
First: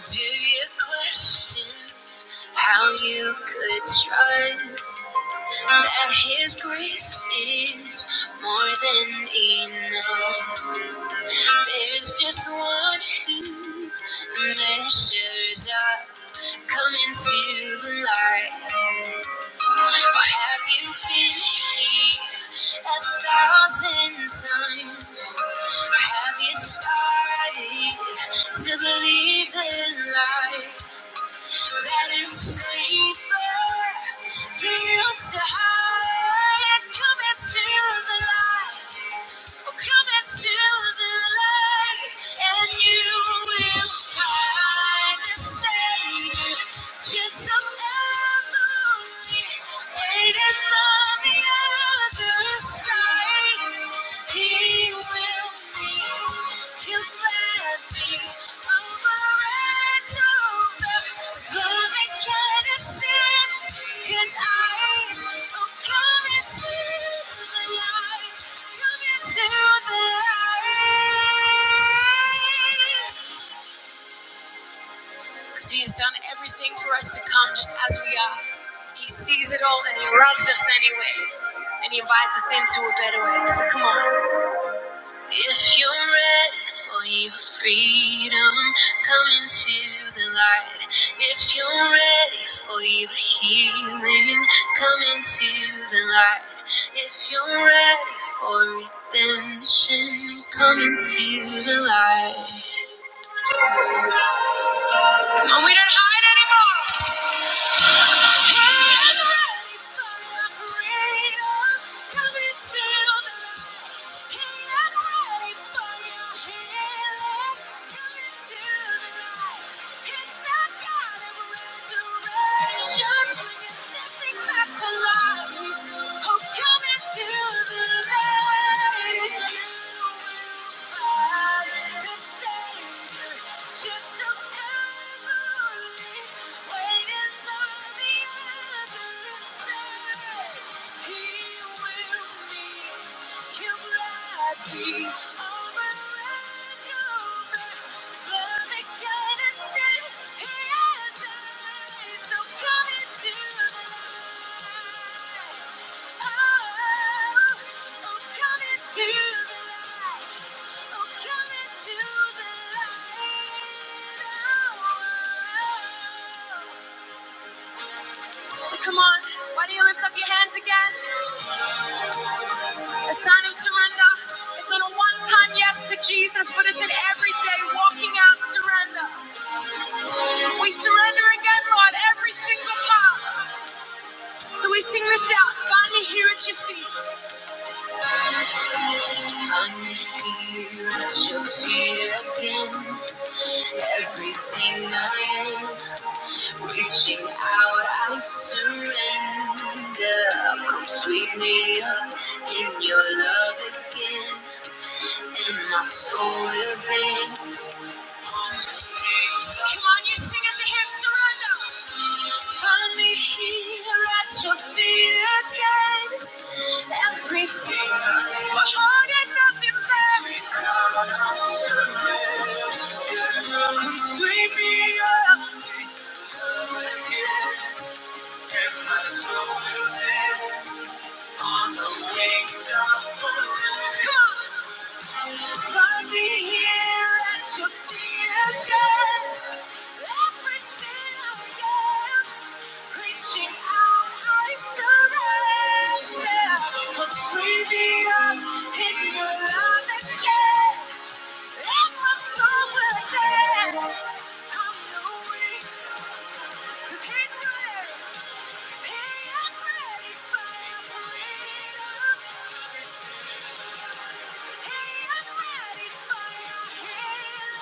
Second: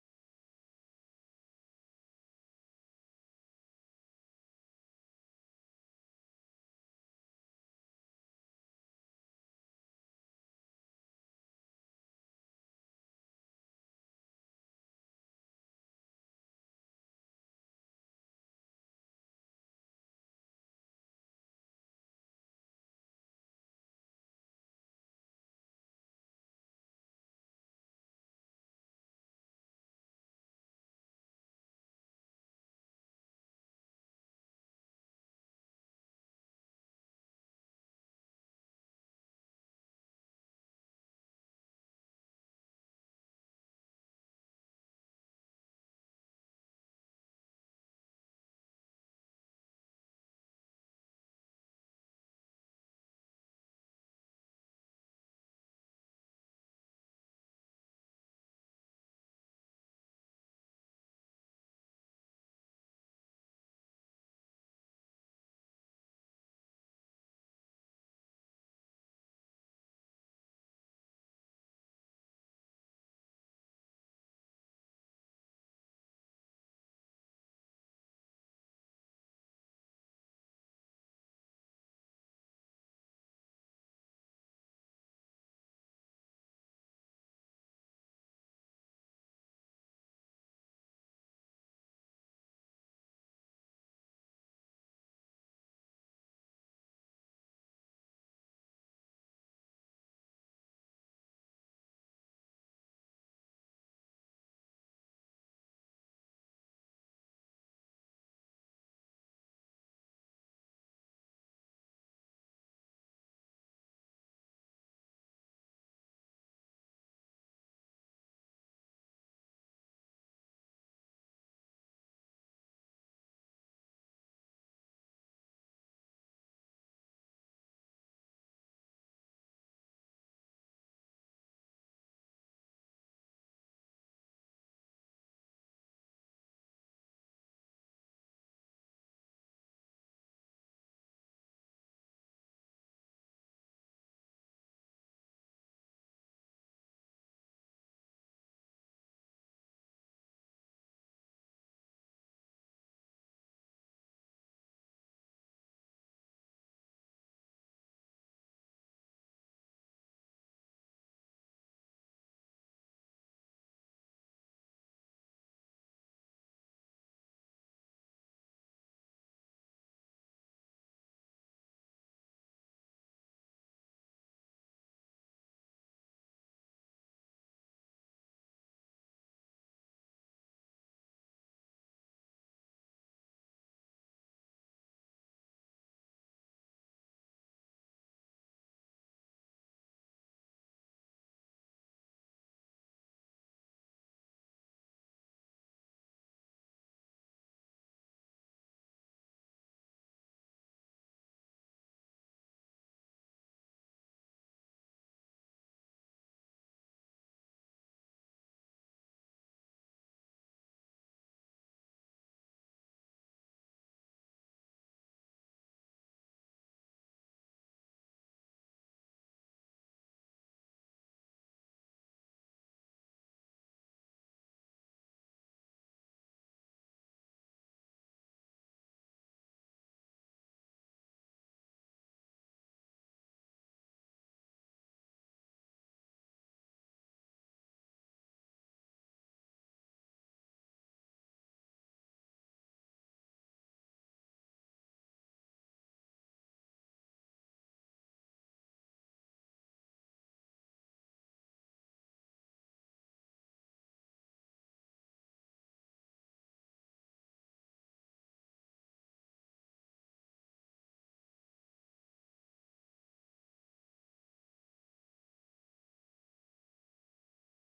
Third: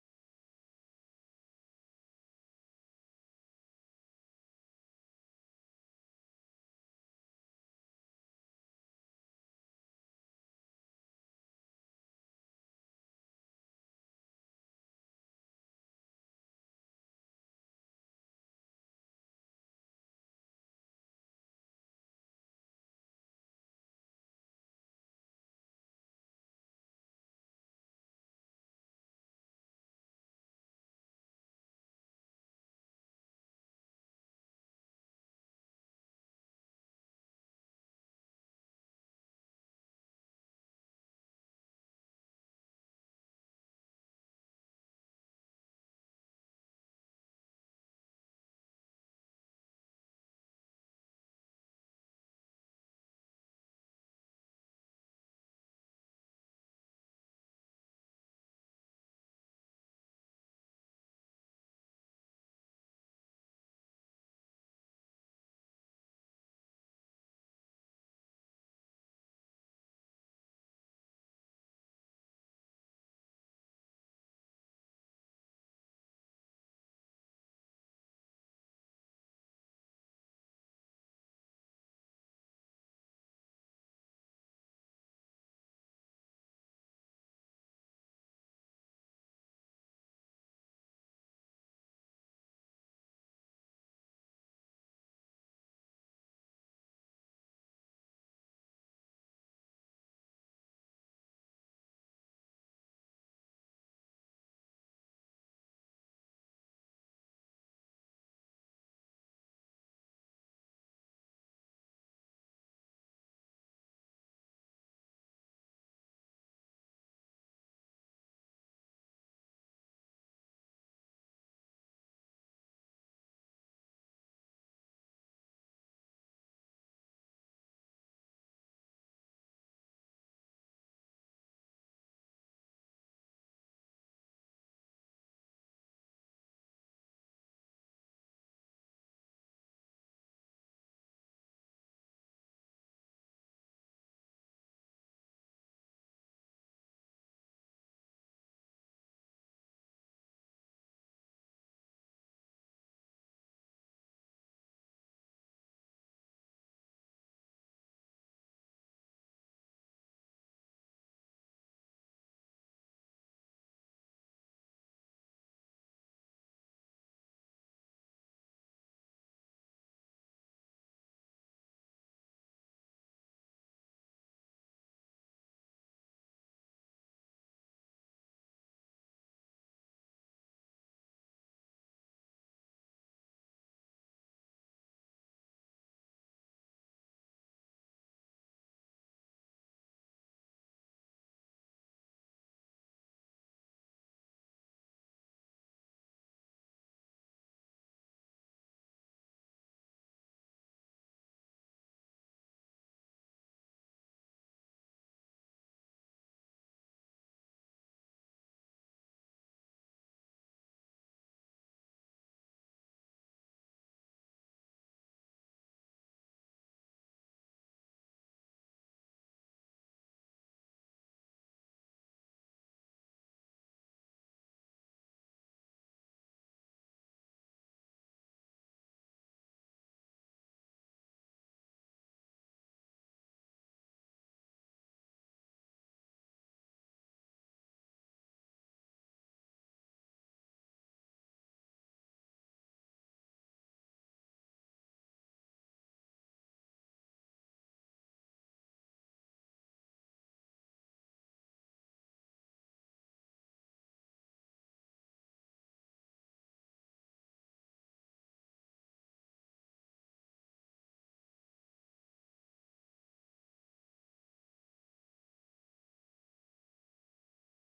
Do you question how you could trust that his grace is more than enough? There's just one who measures up. Come into the light. Or have you been here a thousand times? Or have you started to believe in life? that it's safer for you to hide. Come into the light, oh, come into the light, and you will find the Savior. Gentle Emily, waiting on the other side. He will meet you grab me over and over. Love I kinda see his eyes. Oh, come into the light. Come into the light. Because he has done everything for us to come just as we are. He sees it all and he loves us anyway. And he invites us into a better way. So come on. If you're ready for your freedom, come into the light. If you're ready for your healing, come into the light. If you're ready for redemption, come into the light. Come on, we don't hide anymore. Just Gentle I'm here at your feet again, everything I am. Reaching out, I surrender. Come sweep me up in your love again. Dance.